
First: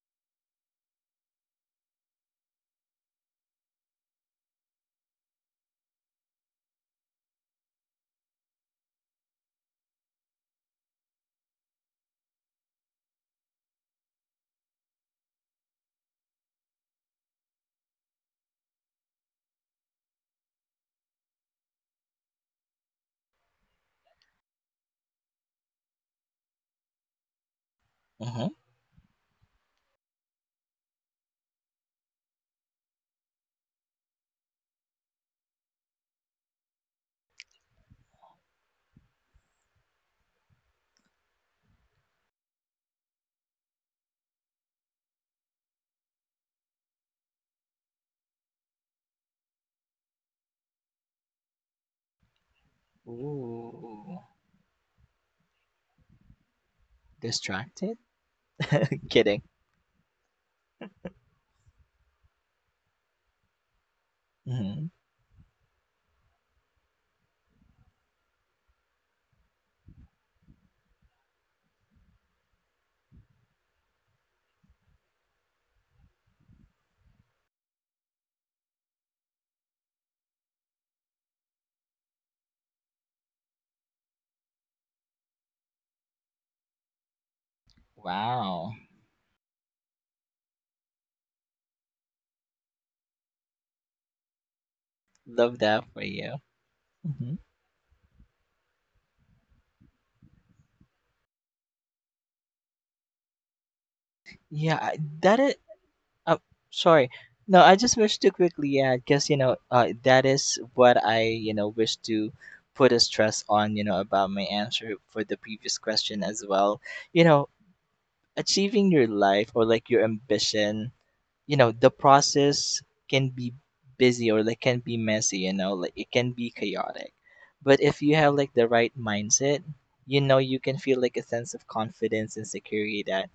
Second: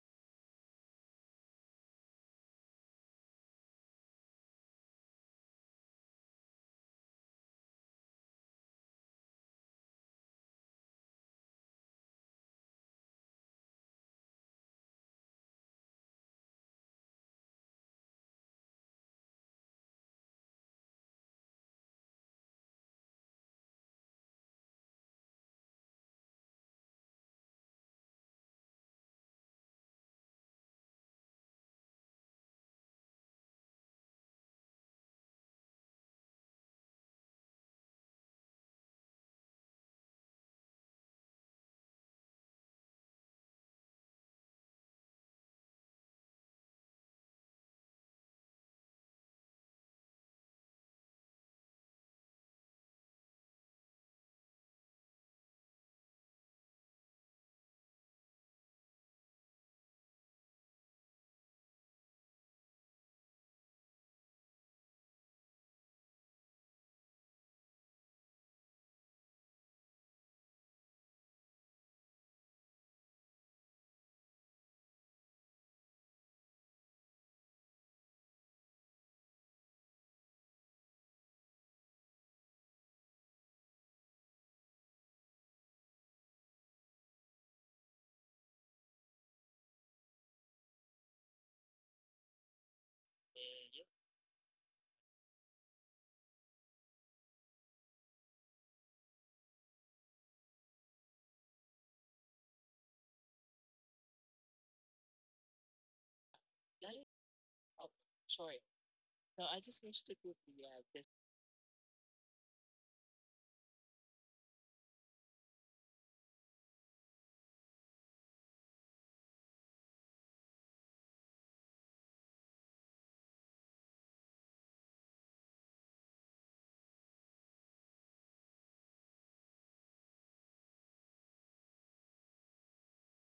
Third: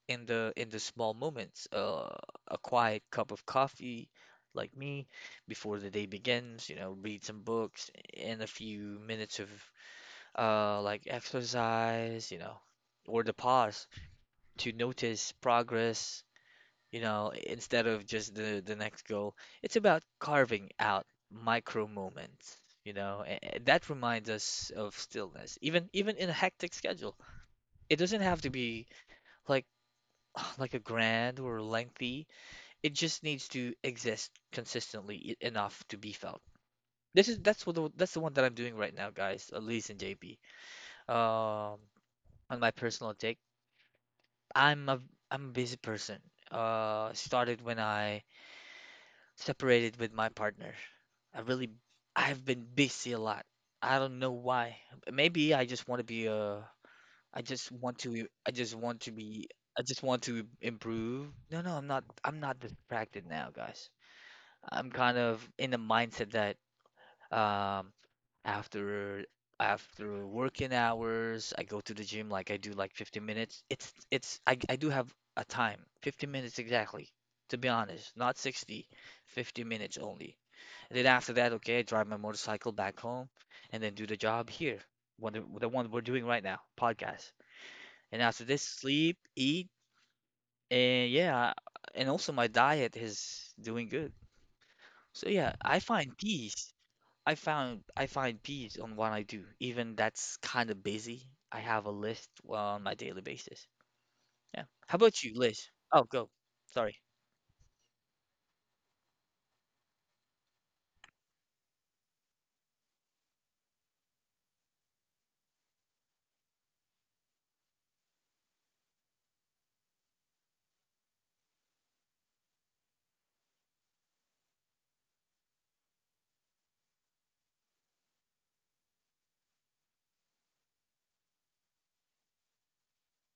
S1: in the small moments, a quiet cup of coffee like me before the day begins, read some books and a few minutes of like exercise, or the pause to notice progress, instead of just the next goal. It's about carving out micro moments, that reminds us of stillness, even in a hectic schedule. It doesn't have
S2: Mm-hmm.
S1: to be like like a grand or lengthy. It just needs to exist consistently enough to be felt. This is that's what the, that's the one that I'm doing right now, guys, Elise and JP. Um, on my personal take. I'm a I'm a busy person. Started when I separated with my partner. I really I've been busy a lot. I don't
S2: Ooh.
S1: know why. Maybe I just
S2: Distracted?
S1: want to I just want to
S2: Kidding.
S1: be I just want to improve. No, no, I'm not distracted now, guys.
S2: Mm-hmm.
S1: I'm kind of in the mindset that um after after working hours, I go to the gym like I do like 15 minutes. It's I do have a time, 15 minutes exactly. To be honest, not 60, 50 minutes only. And then after that, okay, I drive my motorcycle back home and then do the job here, the one we're doing right now, podcast. And after this,
S2: Wow.
S1: sleep, eat, and yeah, and also my diet is doing good. So yeah,
S2: Love
S1: I
S2: that for
S1: find
S2: you.
S1: peace.
S2: Mm-hmm.
S1: I find peace on what I do, even that's kind of busy. I have a list well, on my daily basis. Yeah.
S2: Yeah,
S1: How
S2: I-
S1: about you,
S2: that is
S1: Liz? Oh, go.
S2: Oh,
S1: Sorry.
S2: sorry. No, I just wish to quickly add, because you know, that is what I you know wish to put a stress on, you know, about my answer for the previous question as well. You know, achieving your life, or like your ambition, you know, the process can be busy, or like can be messy. You know, like it can be chaotic, but if you have like the right mindset, you know, you can feel like a sense of confidence and security that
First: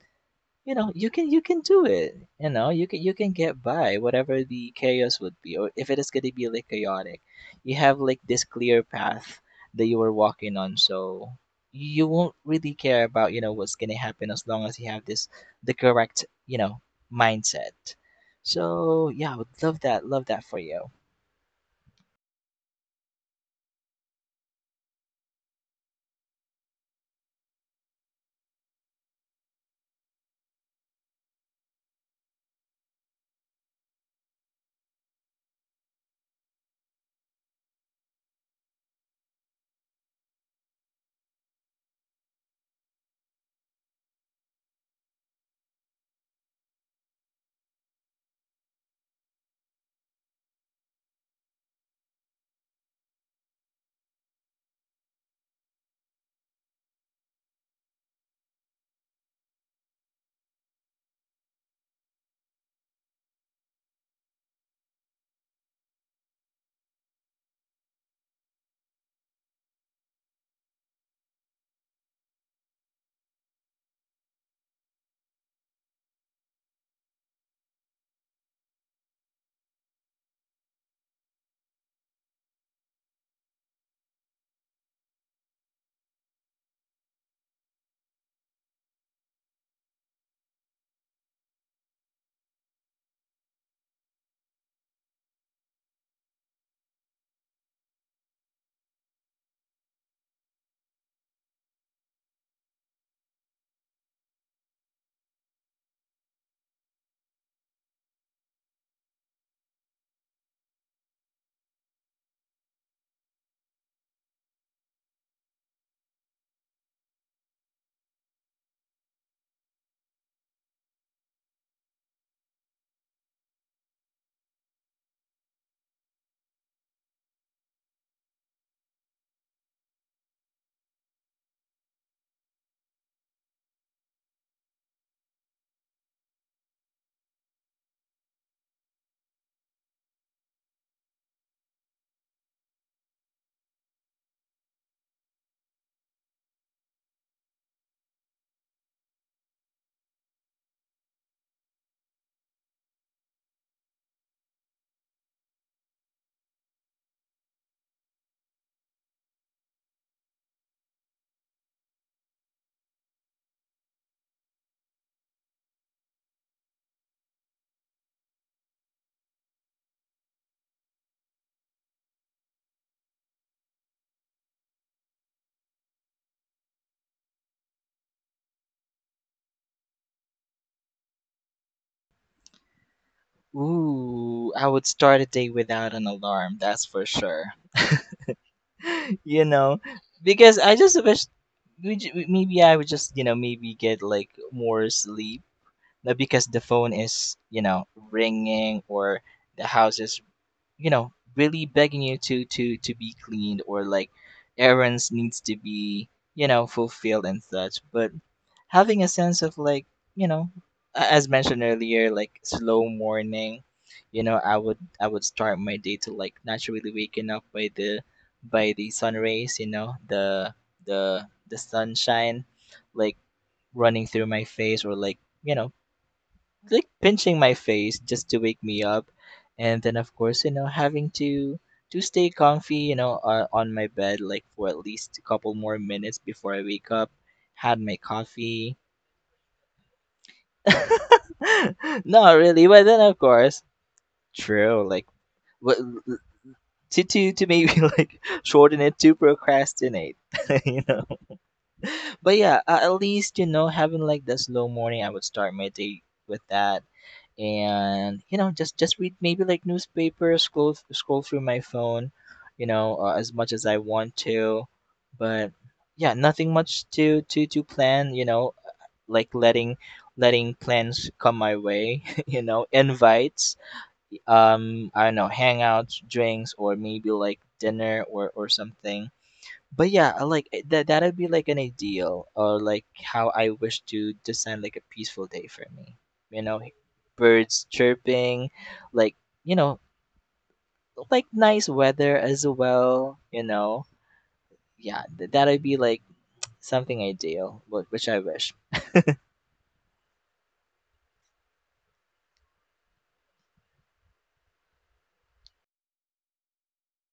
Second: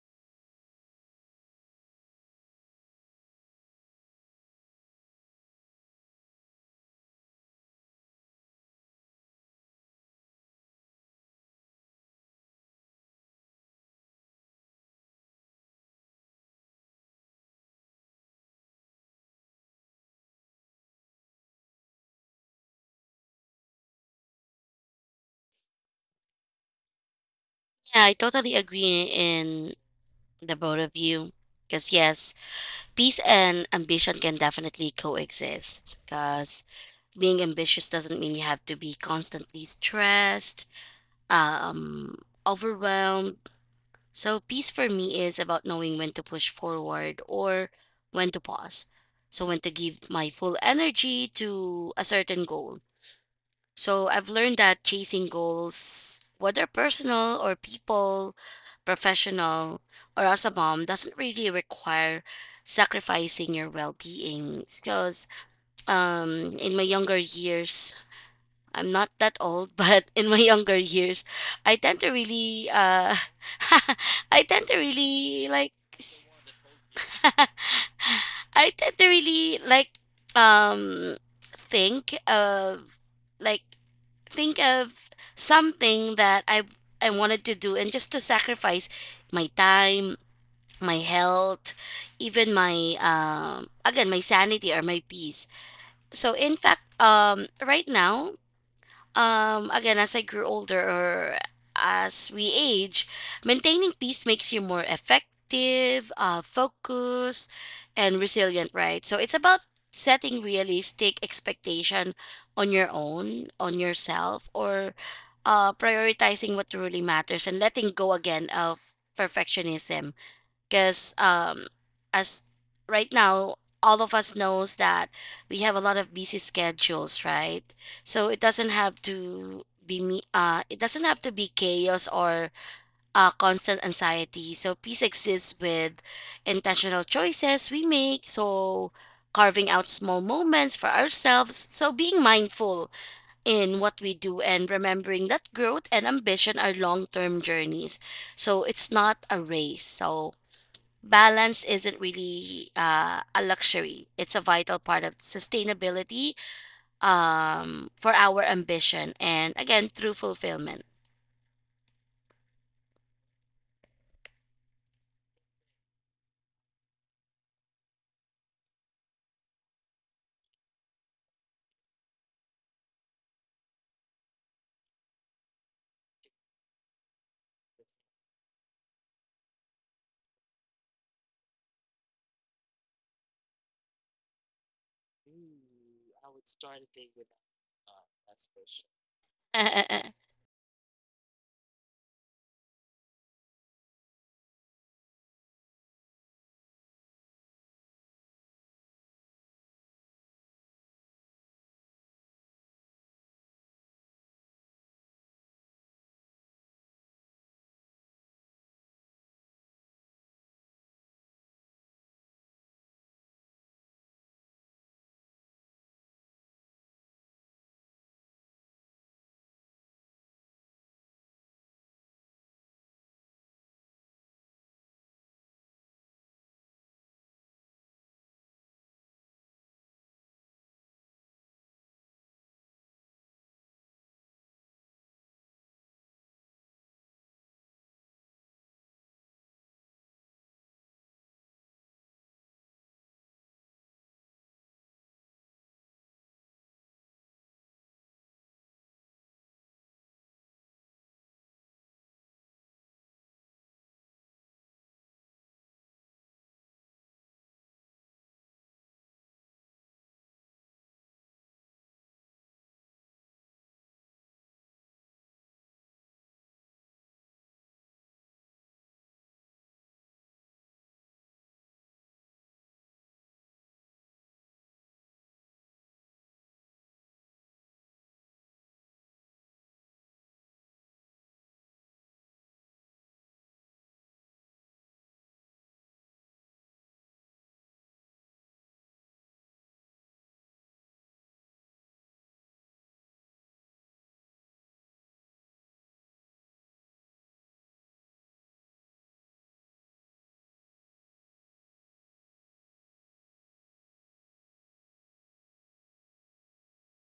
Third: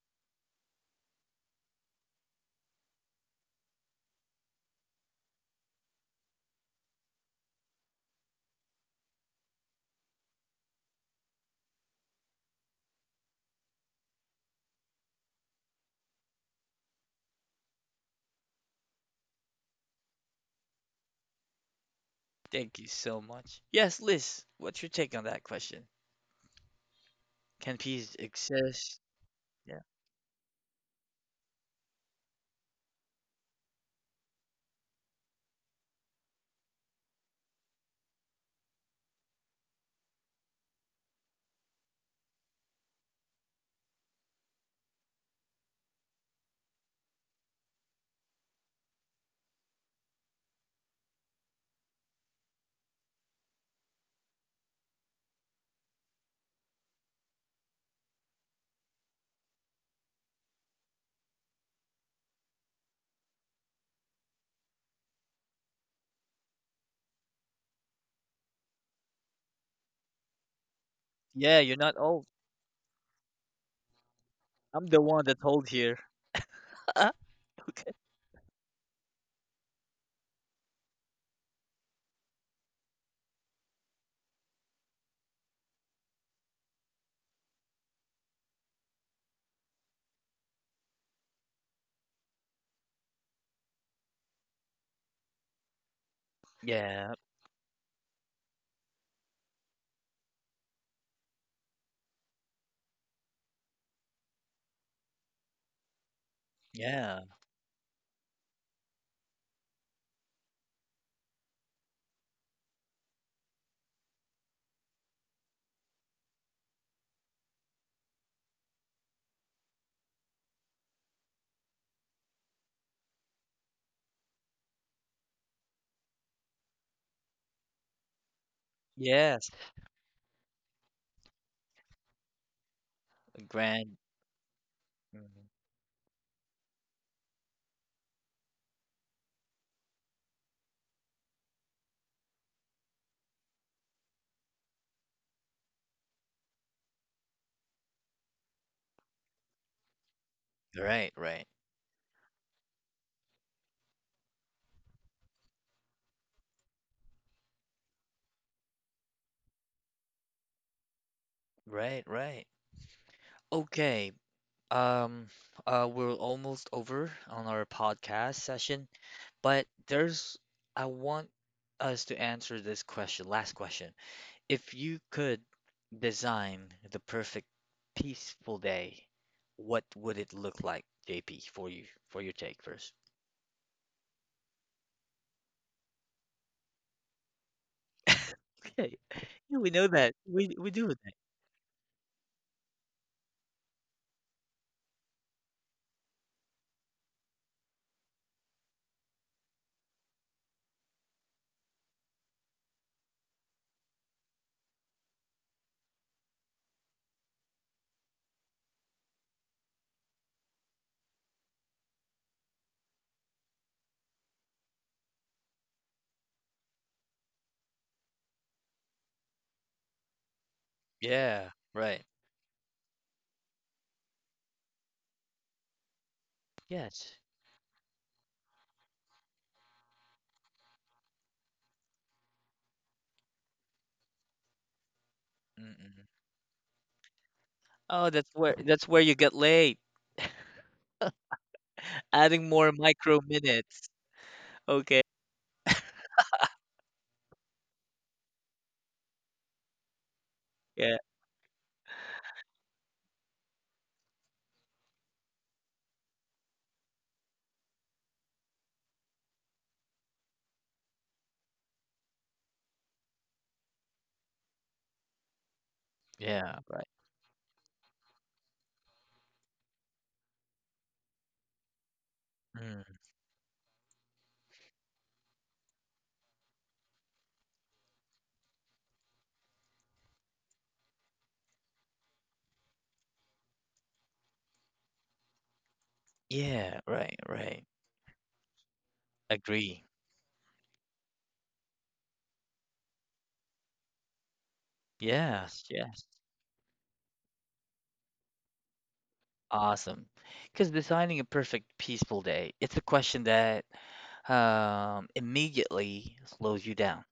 S2: you know you can do it, you know, you can get by whatever the chaos would be, or if it is going to be like chaotic, you have like this clear path that you are walking on. So you won't really care about you know what's going to happen, as long as you have this the correct you know mindset. So yeah, I would love that. Love that for you.
S1: Thank you so much. Yes, Liz, what's your take on that question? Can
S3: Yeah, I
S1: peace
S3: totally
S1: exist?
S3: agree in
S1: Yeah.
S3: the both of you. Because, yes, peace and ambition can definitely coexist. Because being ambitious doesn't mean you have to be constantly stressed um, overwhelmed. So, peace for me is about knowing when to push forward or when to pause. So, when to give my full energy to a certain goal. So, I've learned that chasing goals, whether personal or people, professional, or as a mom, doesn't really require sacrificing your well being. Because in my younger years, I'm not that old, but in my younger years,
S1: Yeah, you're
S3: I
S1: not
S3: tend to
S1: old.
S3: really I tend to
S1: I'm the one that's
S3: really
S1: old
S3: like
S1: here.
S3: s-
S1: Okay.
S3: I tend to really like um think of like think of something that I wanted to do and just to sacrifice my time, my health, even my again my sanity or my peace. So in fact,
S1: Yeah.
S3: right now again, as I grew older or as we age, maintaining peace makes you more effective,
S1: Yeah.
S3: focused, and resilient, right? So it's about setting realistic expectation on your own, on yourself, or prioritizing what truly matters and letting go again of perfectionism because as right now all of us knows that we have a lot of busy schedules, right? So it doesn't have
S1: Yes.
S3: to be me it doesn't have to be chaos or constant
S1: Grand.
S3: anxiety, so peace
S1: Mhm.
S3: exists with intentional choices we make, so carving out small moments for ourselves, so being mindful in what we do and remembering that growth and ambition are long-term journeys, so it's not a race. So
S1: Right, right.
S3: balance isn't really a luxury, it's a vital part of sustainability for our ambition and again through fulfillment.
S1: Right, right. Okay. Um, we're almost over on our podcast session. But I want us to answer this question, last question. If you could design the perfect peaceful day, what would it look like, JP, for you, for your take first?
S2: Ooh, I would start a day without an alarm, that's for sure.
S1: Okay.
S2: You
S1: Yeah, we
S2: know,
S1: know that. We
S2: because
S1: we
S2: I
S1: do
S2: just
S1: that.
S2: wish maybe I would just you know maybe get like more sleep. Not because the phone is you know ringing, or the house is you know really begging you to be cleaned, or like errands needs to be you know fulfilled and such. But having a sense of like you know as mentioned earlier, like slow morning, you know, I would start my day to like naturally waking up by the sun rays, you know, the the
S1: Yeah,
S2: the
S1: right.
S2: sunshine, like running through my face, or like you know like
S1: Yes.
S2: pinching my face just to wake me up. And then of course you know having to stay comfy, you know, on my bed like for at least a couple more
S1: Mm-mm.
S2: minutes before I wake up. Had my
S1: Oh, that's where
S2: coffee.
S1: that's where you get late.
S2: Not
S1: Adding
S2: really,
S1: more
S2: but then of
S1: micro
S2: course,
S1: minutes.
S2: true.
S1: Okay.
S2: Like what, to maybe like shorten it to procrastinate, you
S1: Yeah.
S2: know. But yeah, at least you know having like the slow morning, I would start my day with that, and you know just read maybe like newspaper, scroll through my phone, you know as much as I want to. But yeah, nothing
S1: Yeah, right.
S2: much to plan, you know, like letting plans come my way, you know,
S1: Mm.
S2: invites I don't know, hangouts, drinks, or maybe like dinner, or something. But yeah, I like it- that that'd be like an ideal, or like how I wish to design like a peaceful day for me, you know.
S1: Yeah, right,
S2: Birds
S1: right.
S2: chirping, like you know
S1: Agree.
S2: like nice weather as well, you know. Yeah, that'd
S1: Yes,
S2: be like
S1: yes.
S2: something ideal, which I wish.
S1: Awesome. Because designing a perfect peaceful day, it's a question that immediately slows you down.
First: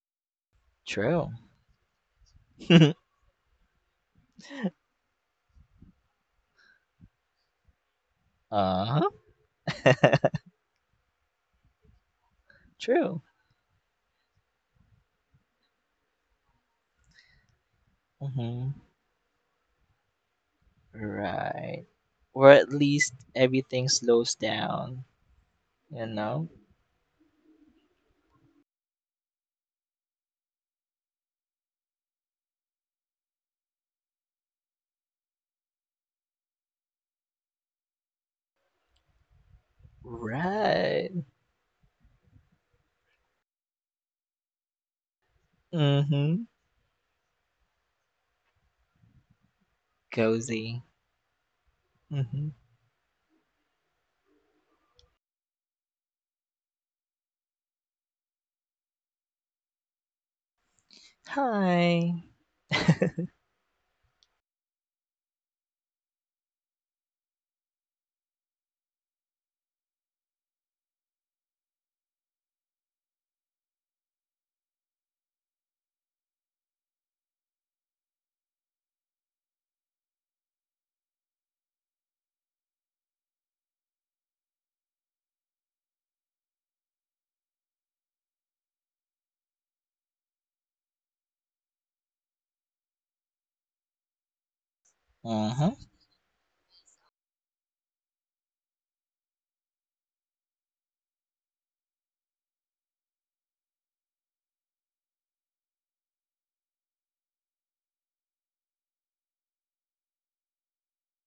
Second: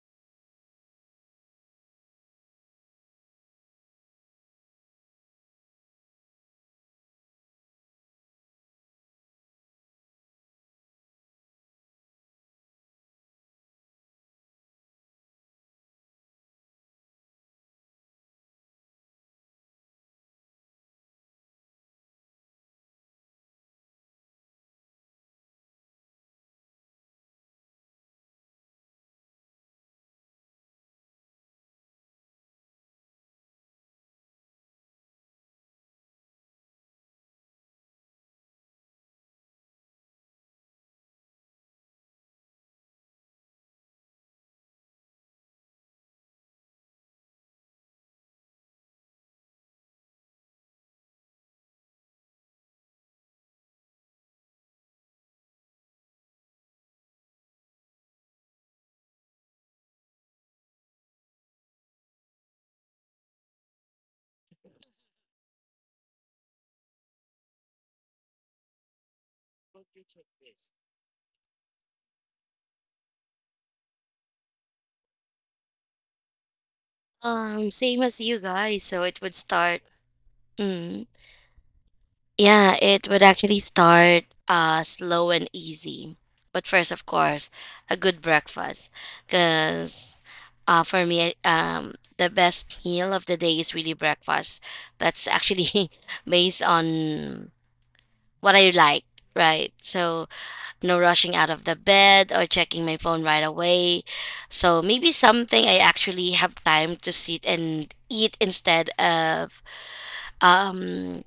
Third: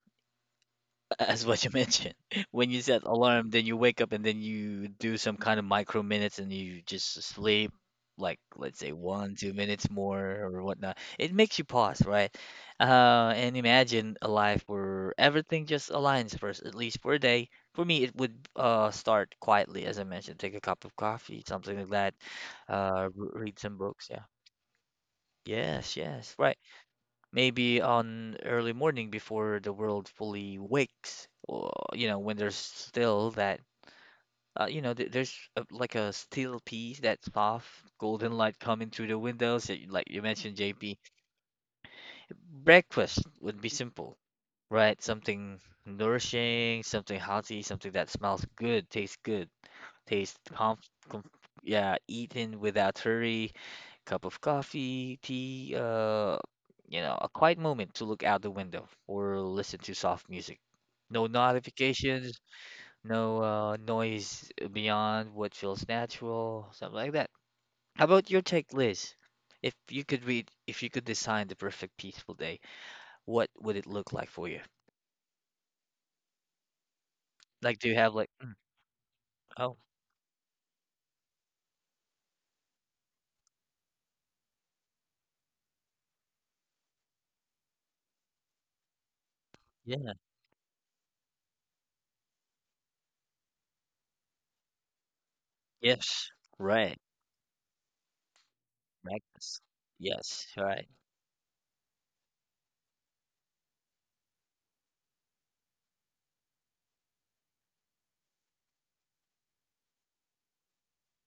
S2: True.
S1: As what you mentioned, when you set alarm, then you wake up and then you do some kind of micro minutes and you just sleep, like let's say
S2: Uh-huh.
S1: one, 2 minutes more or whatnot. It makes you pause, right?
S2: True.
S1: And imagine a life where everything just aligns first, at least for a day. For me, it would
S2: Hmm.
S1: start quietly, as I mentioned, take a cup of coffee, something
S2: Right.
S1: like that.
S2: Or at
S1: Uh,
S2: least
S1: re- read some
S2: everything
S1: books. Yeah.
S2: slows down,
S1: Yes.
S2: you
S1: Yes.
S2: know?
S1: Right. Maybe on early morning before the world fully wakes, or when there's still that, you know, th there's a, like a still piece, that soft golden light coming through the windows, that like you mentioned, JP.
S2: Right.
S1: Breakfast would be simple, right? Something
S2: Mm-hmm.
S1: nourishing, something healthy, something that smells good, tastes comf,
S2: Cozy.
S1: comf yeah,
S2: Mm-hmm.
S1: eaten without hurry cup of coffee, tea, a quiet moment to look out the window or listen to soft music. No
S2: Hi.
S1: notifications, no noise beyond what feels natural, something like that. How about your take, Liz? If you could design the perfect peaceful day, what would it look like for you? Like, do you
S3: Same
S1: have
S3: as you guys, so it would
S1: oh,
S3: start mm, yeah, it would actually start slow and easy. But first, of course, a good breakfast.
S1: yeah,
S3: Because for me, the best meal of the day is really breakfast. That's
S2: Uh-huh.
S3: actually
S1: yes,
S3: based
S1: right,
S3: on what I like,
S1: Magnus,
S3: right? So,
S1: yes, right.
S3: no rushing out of the bed or checking my phone right away. So, maybe something I actually have time to sit and eat instead of um,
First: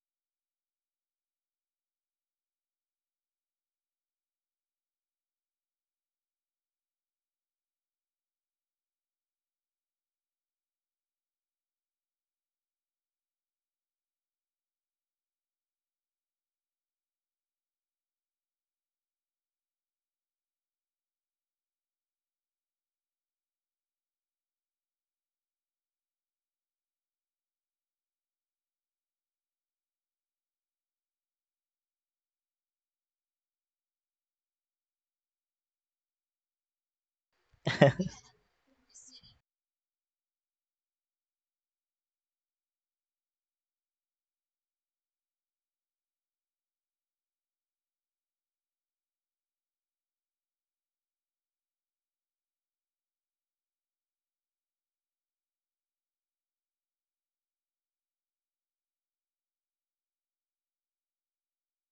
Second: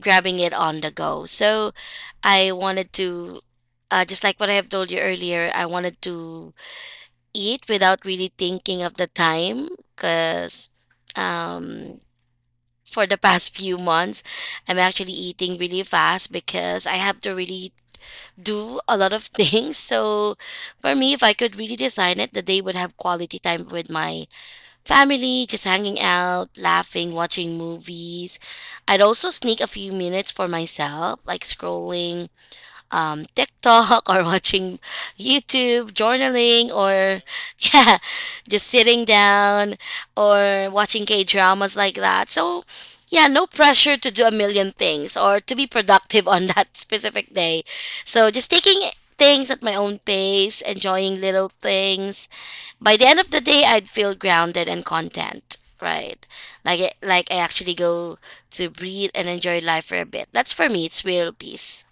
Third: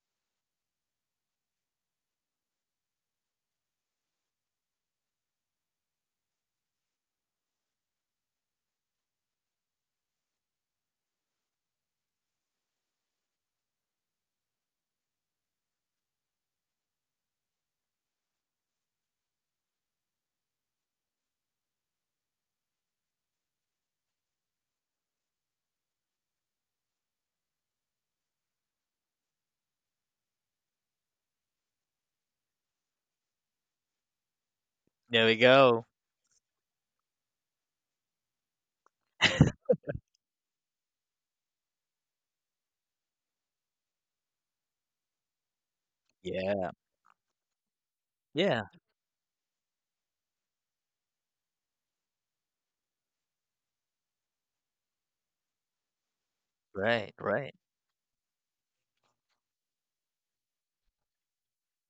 S3: grabbing it on the go. So I wanted to, just like what I have told you earlier, I wanted to eat without really thinking of the time because um, for the past few months, I'm actually eating really fast because I have to really do a lot of things. So for me, if I could really design it, the day would have quality time with my family, just hanging out, laughing, watching movies. I'd also sneak a few minutes for myself, like scrolling TikTok or watching
S1: There we go.
S3: YouTube, journaling, or yeah, just sitting down or watching K dramas like that. So, yeah, no pressure to do a million things or to be productive on
S1: Yeah,
S3: that specific day. So, just
S1: yeah,
S3: taking things at my own pace, enjoying little things. By the end of the day, I'd feel grounded and content. Right, like it,
S1: right,
S3: like I
S1: right.
S3: actually go to breathe and enjoy life for a bit. That's for me. It's real peace.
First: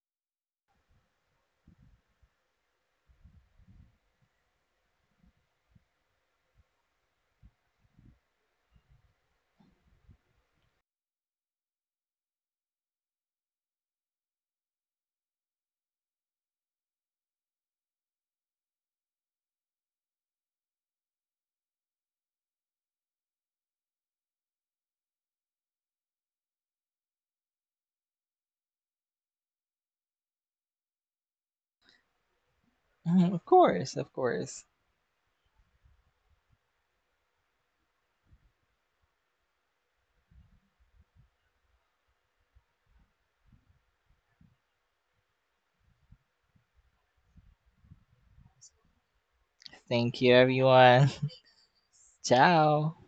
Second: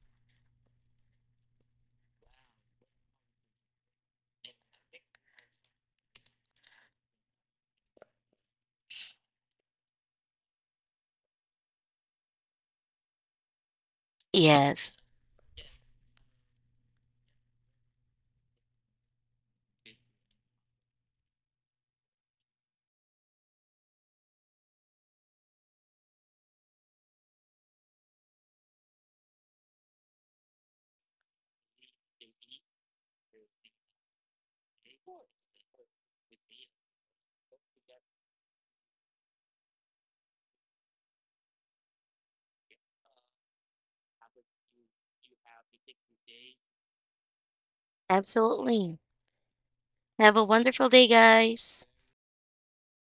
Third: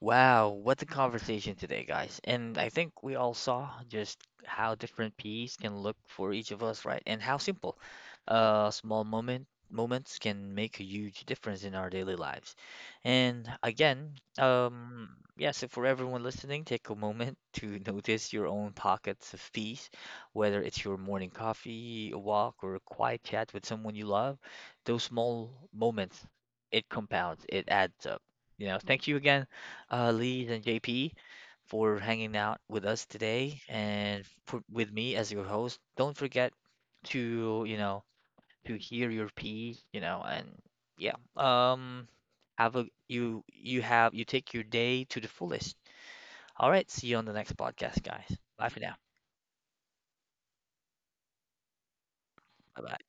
S1: Wow, what a conversation today, guys. And I think we all saw just how different peas can look for each of us, right? And how simple small moments can make a huge difference in our daily lives. And again,
S3: Yes.
S1: yeah, so for everyone listening, take a moment to notice your own pockets of peace, whether it's your morning coffee, a walk, or a quiet chat with someone you love, those small moments, it compounds, it adds up. You know, thank you again Lee and JP, for hanging out with us
S2: Mhm. Of
S1: today
S2: course, of
S1: and
S2: course.
S1: with me as your host. Don't forget to, you know, to hear your piece, and yeah, have a you you have you take your day to the fullest. All right, see you on the next podcast, guys. Bye for now.
S3: Absolutely.
S2: Thank you,
S3: Have a wonderful day,
S2: everyone.
S3: guys.
S1: Bye
S2: Ciao.
S1: bye.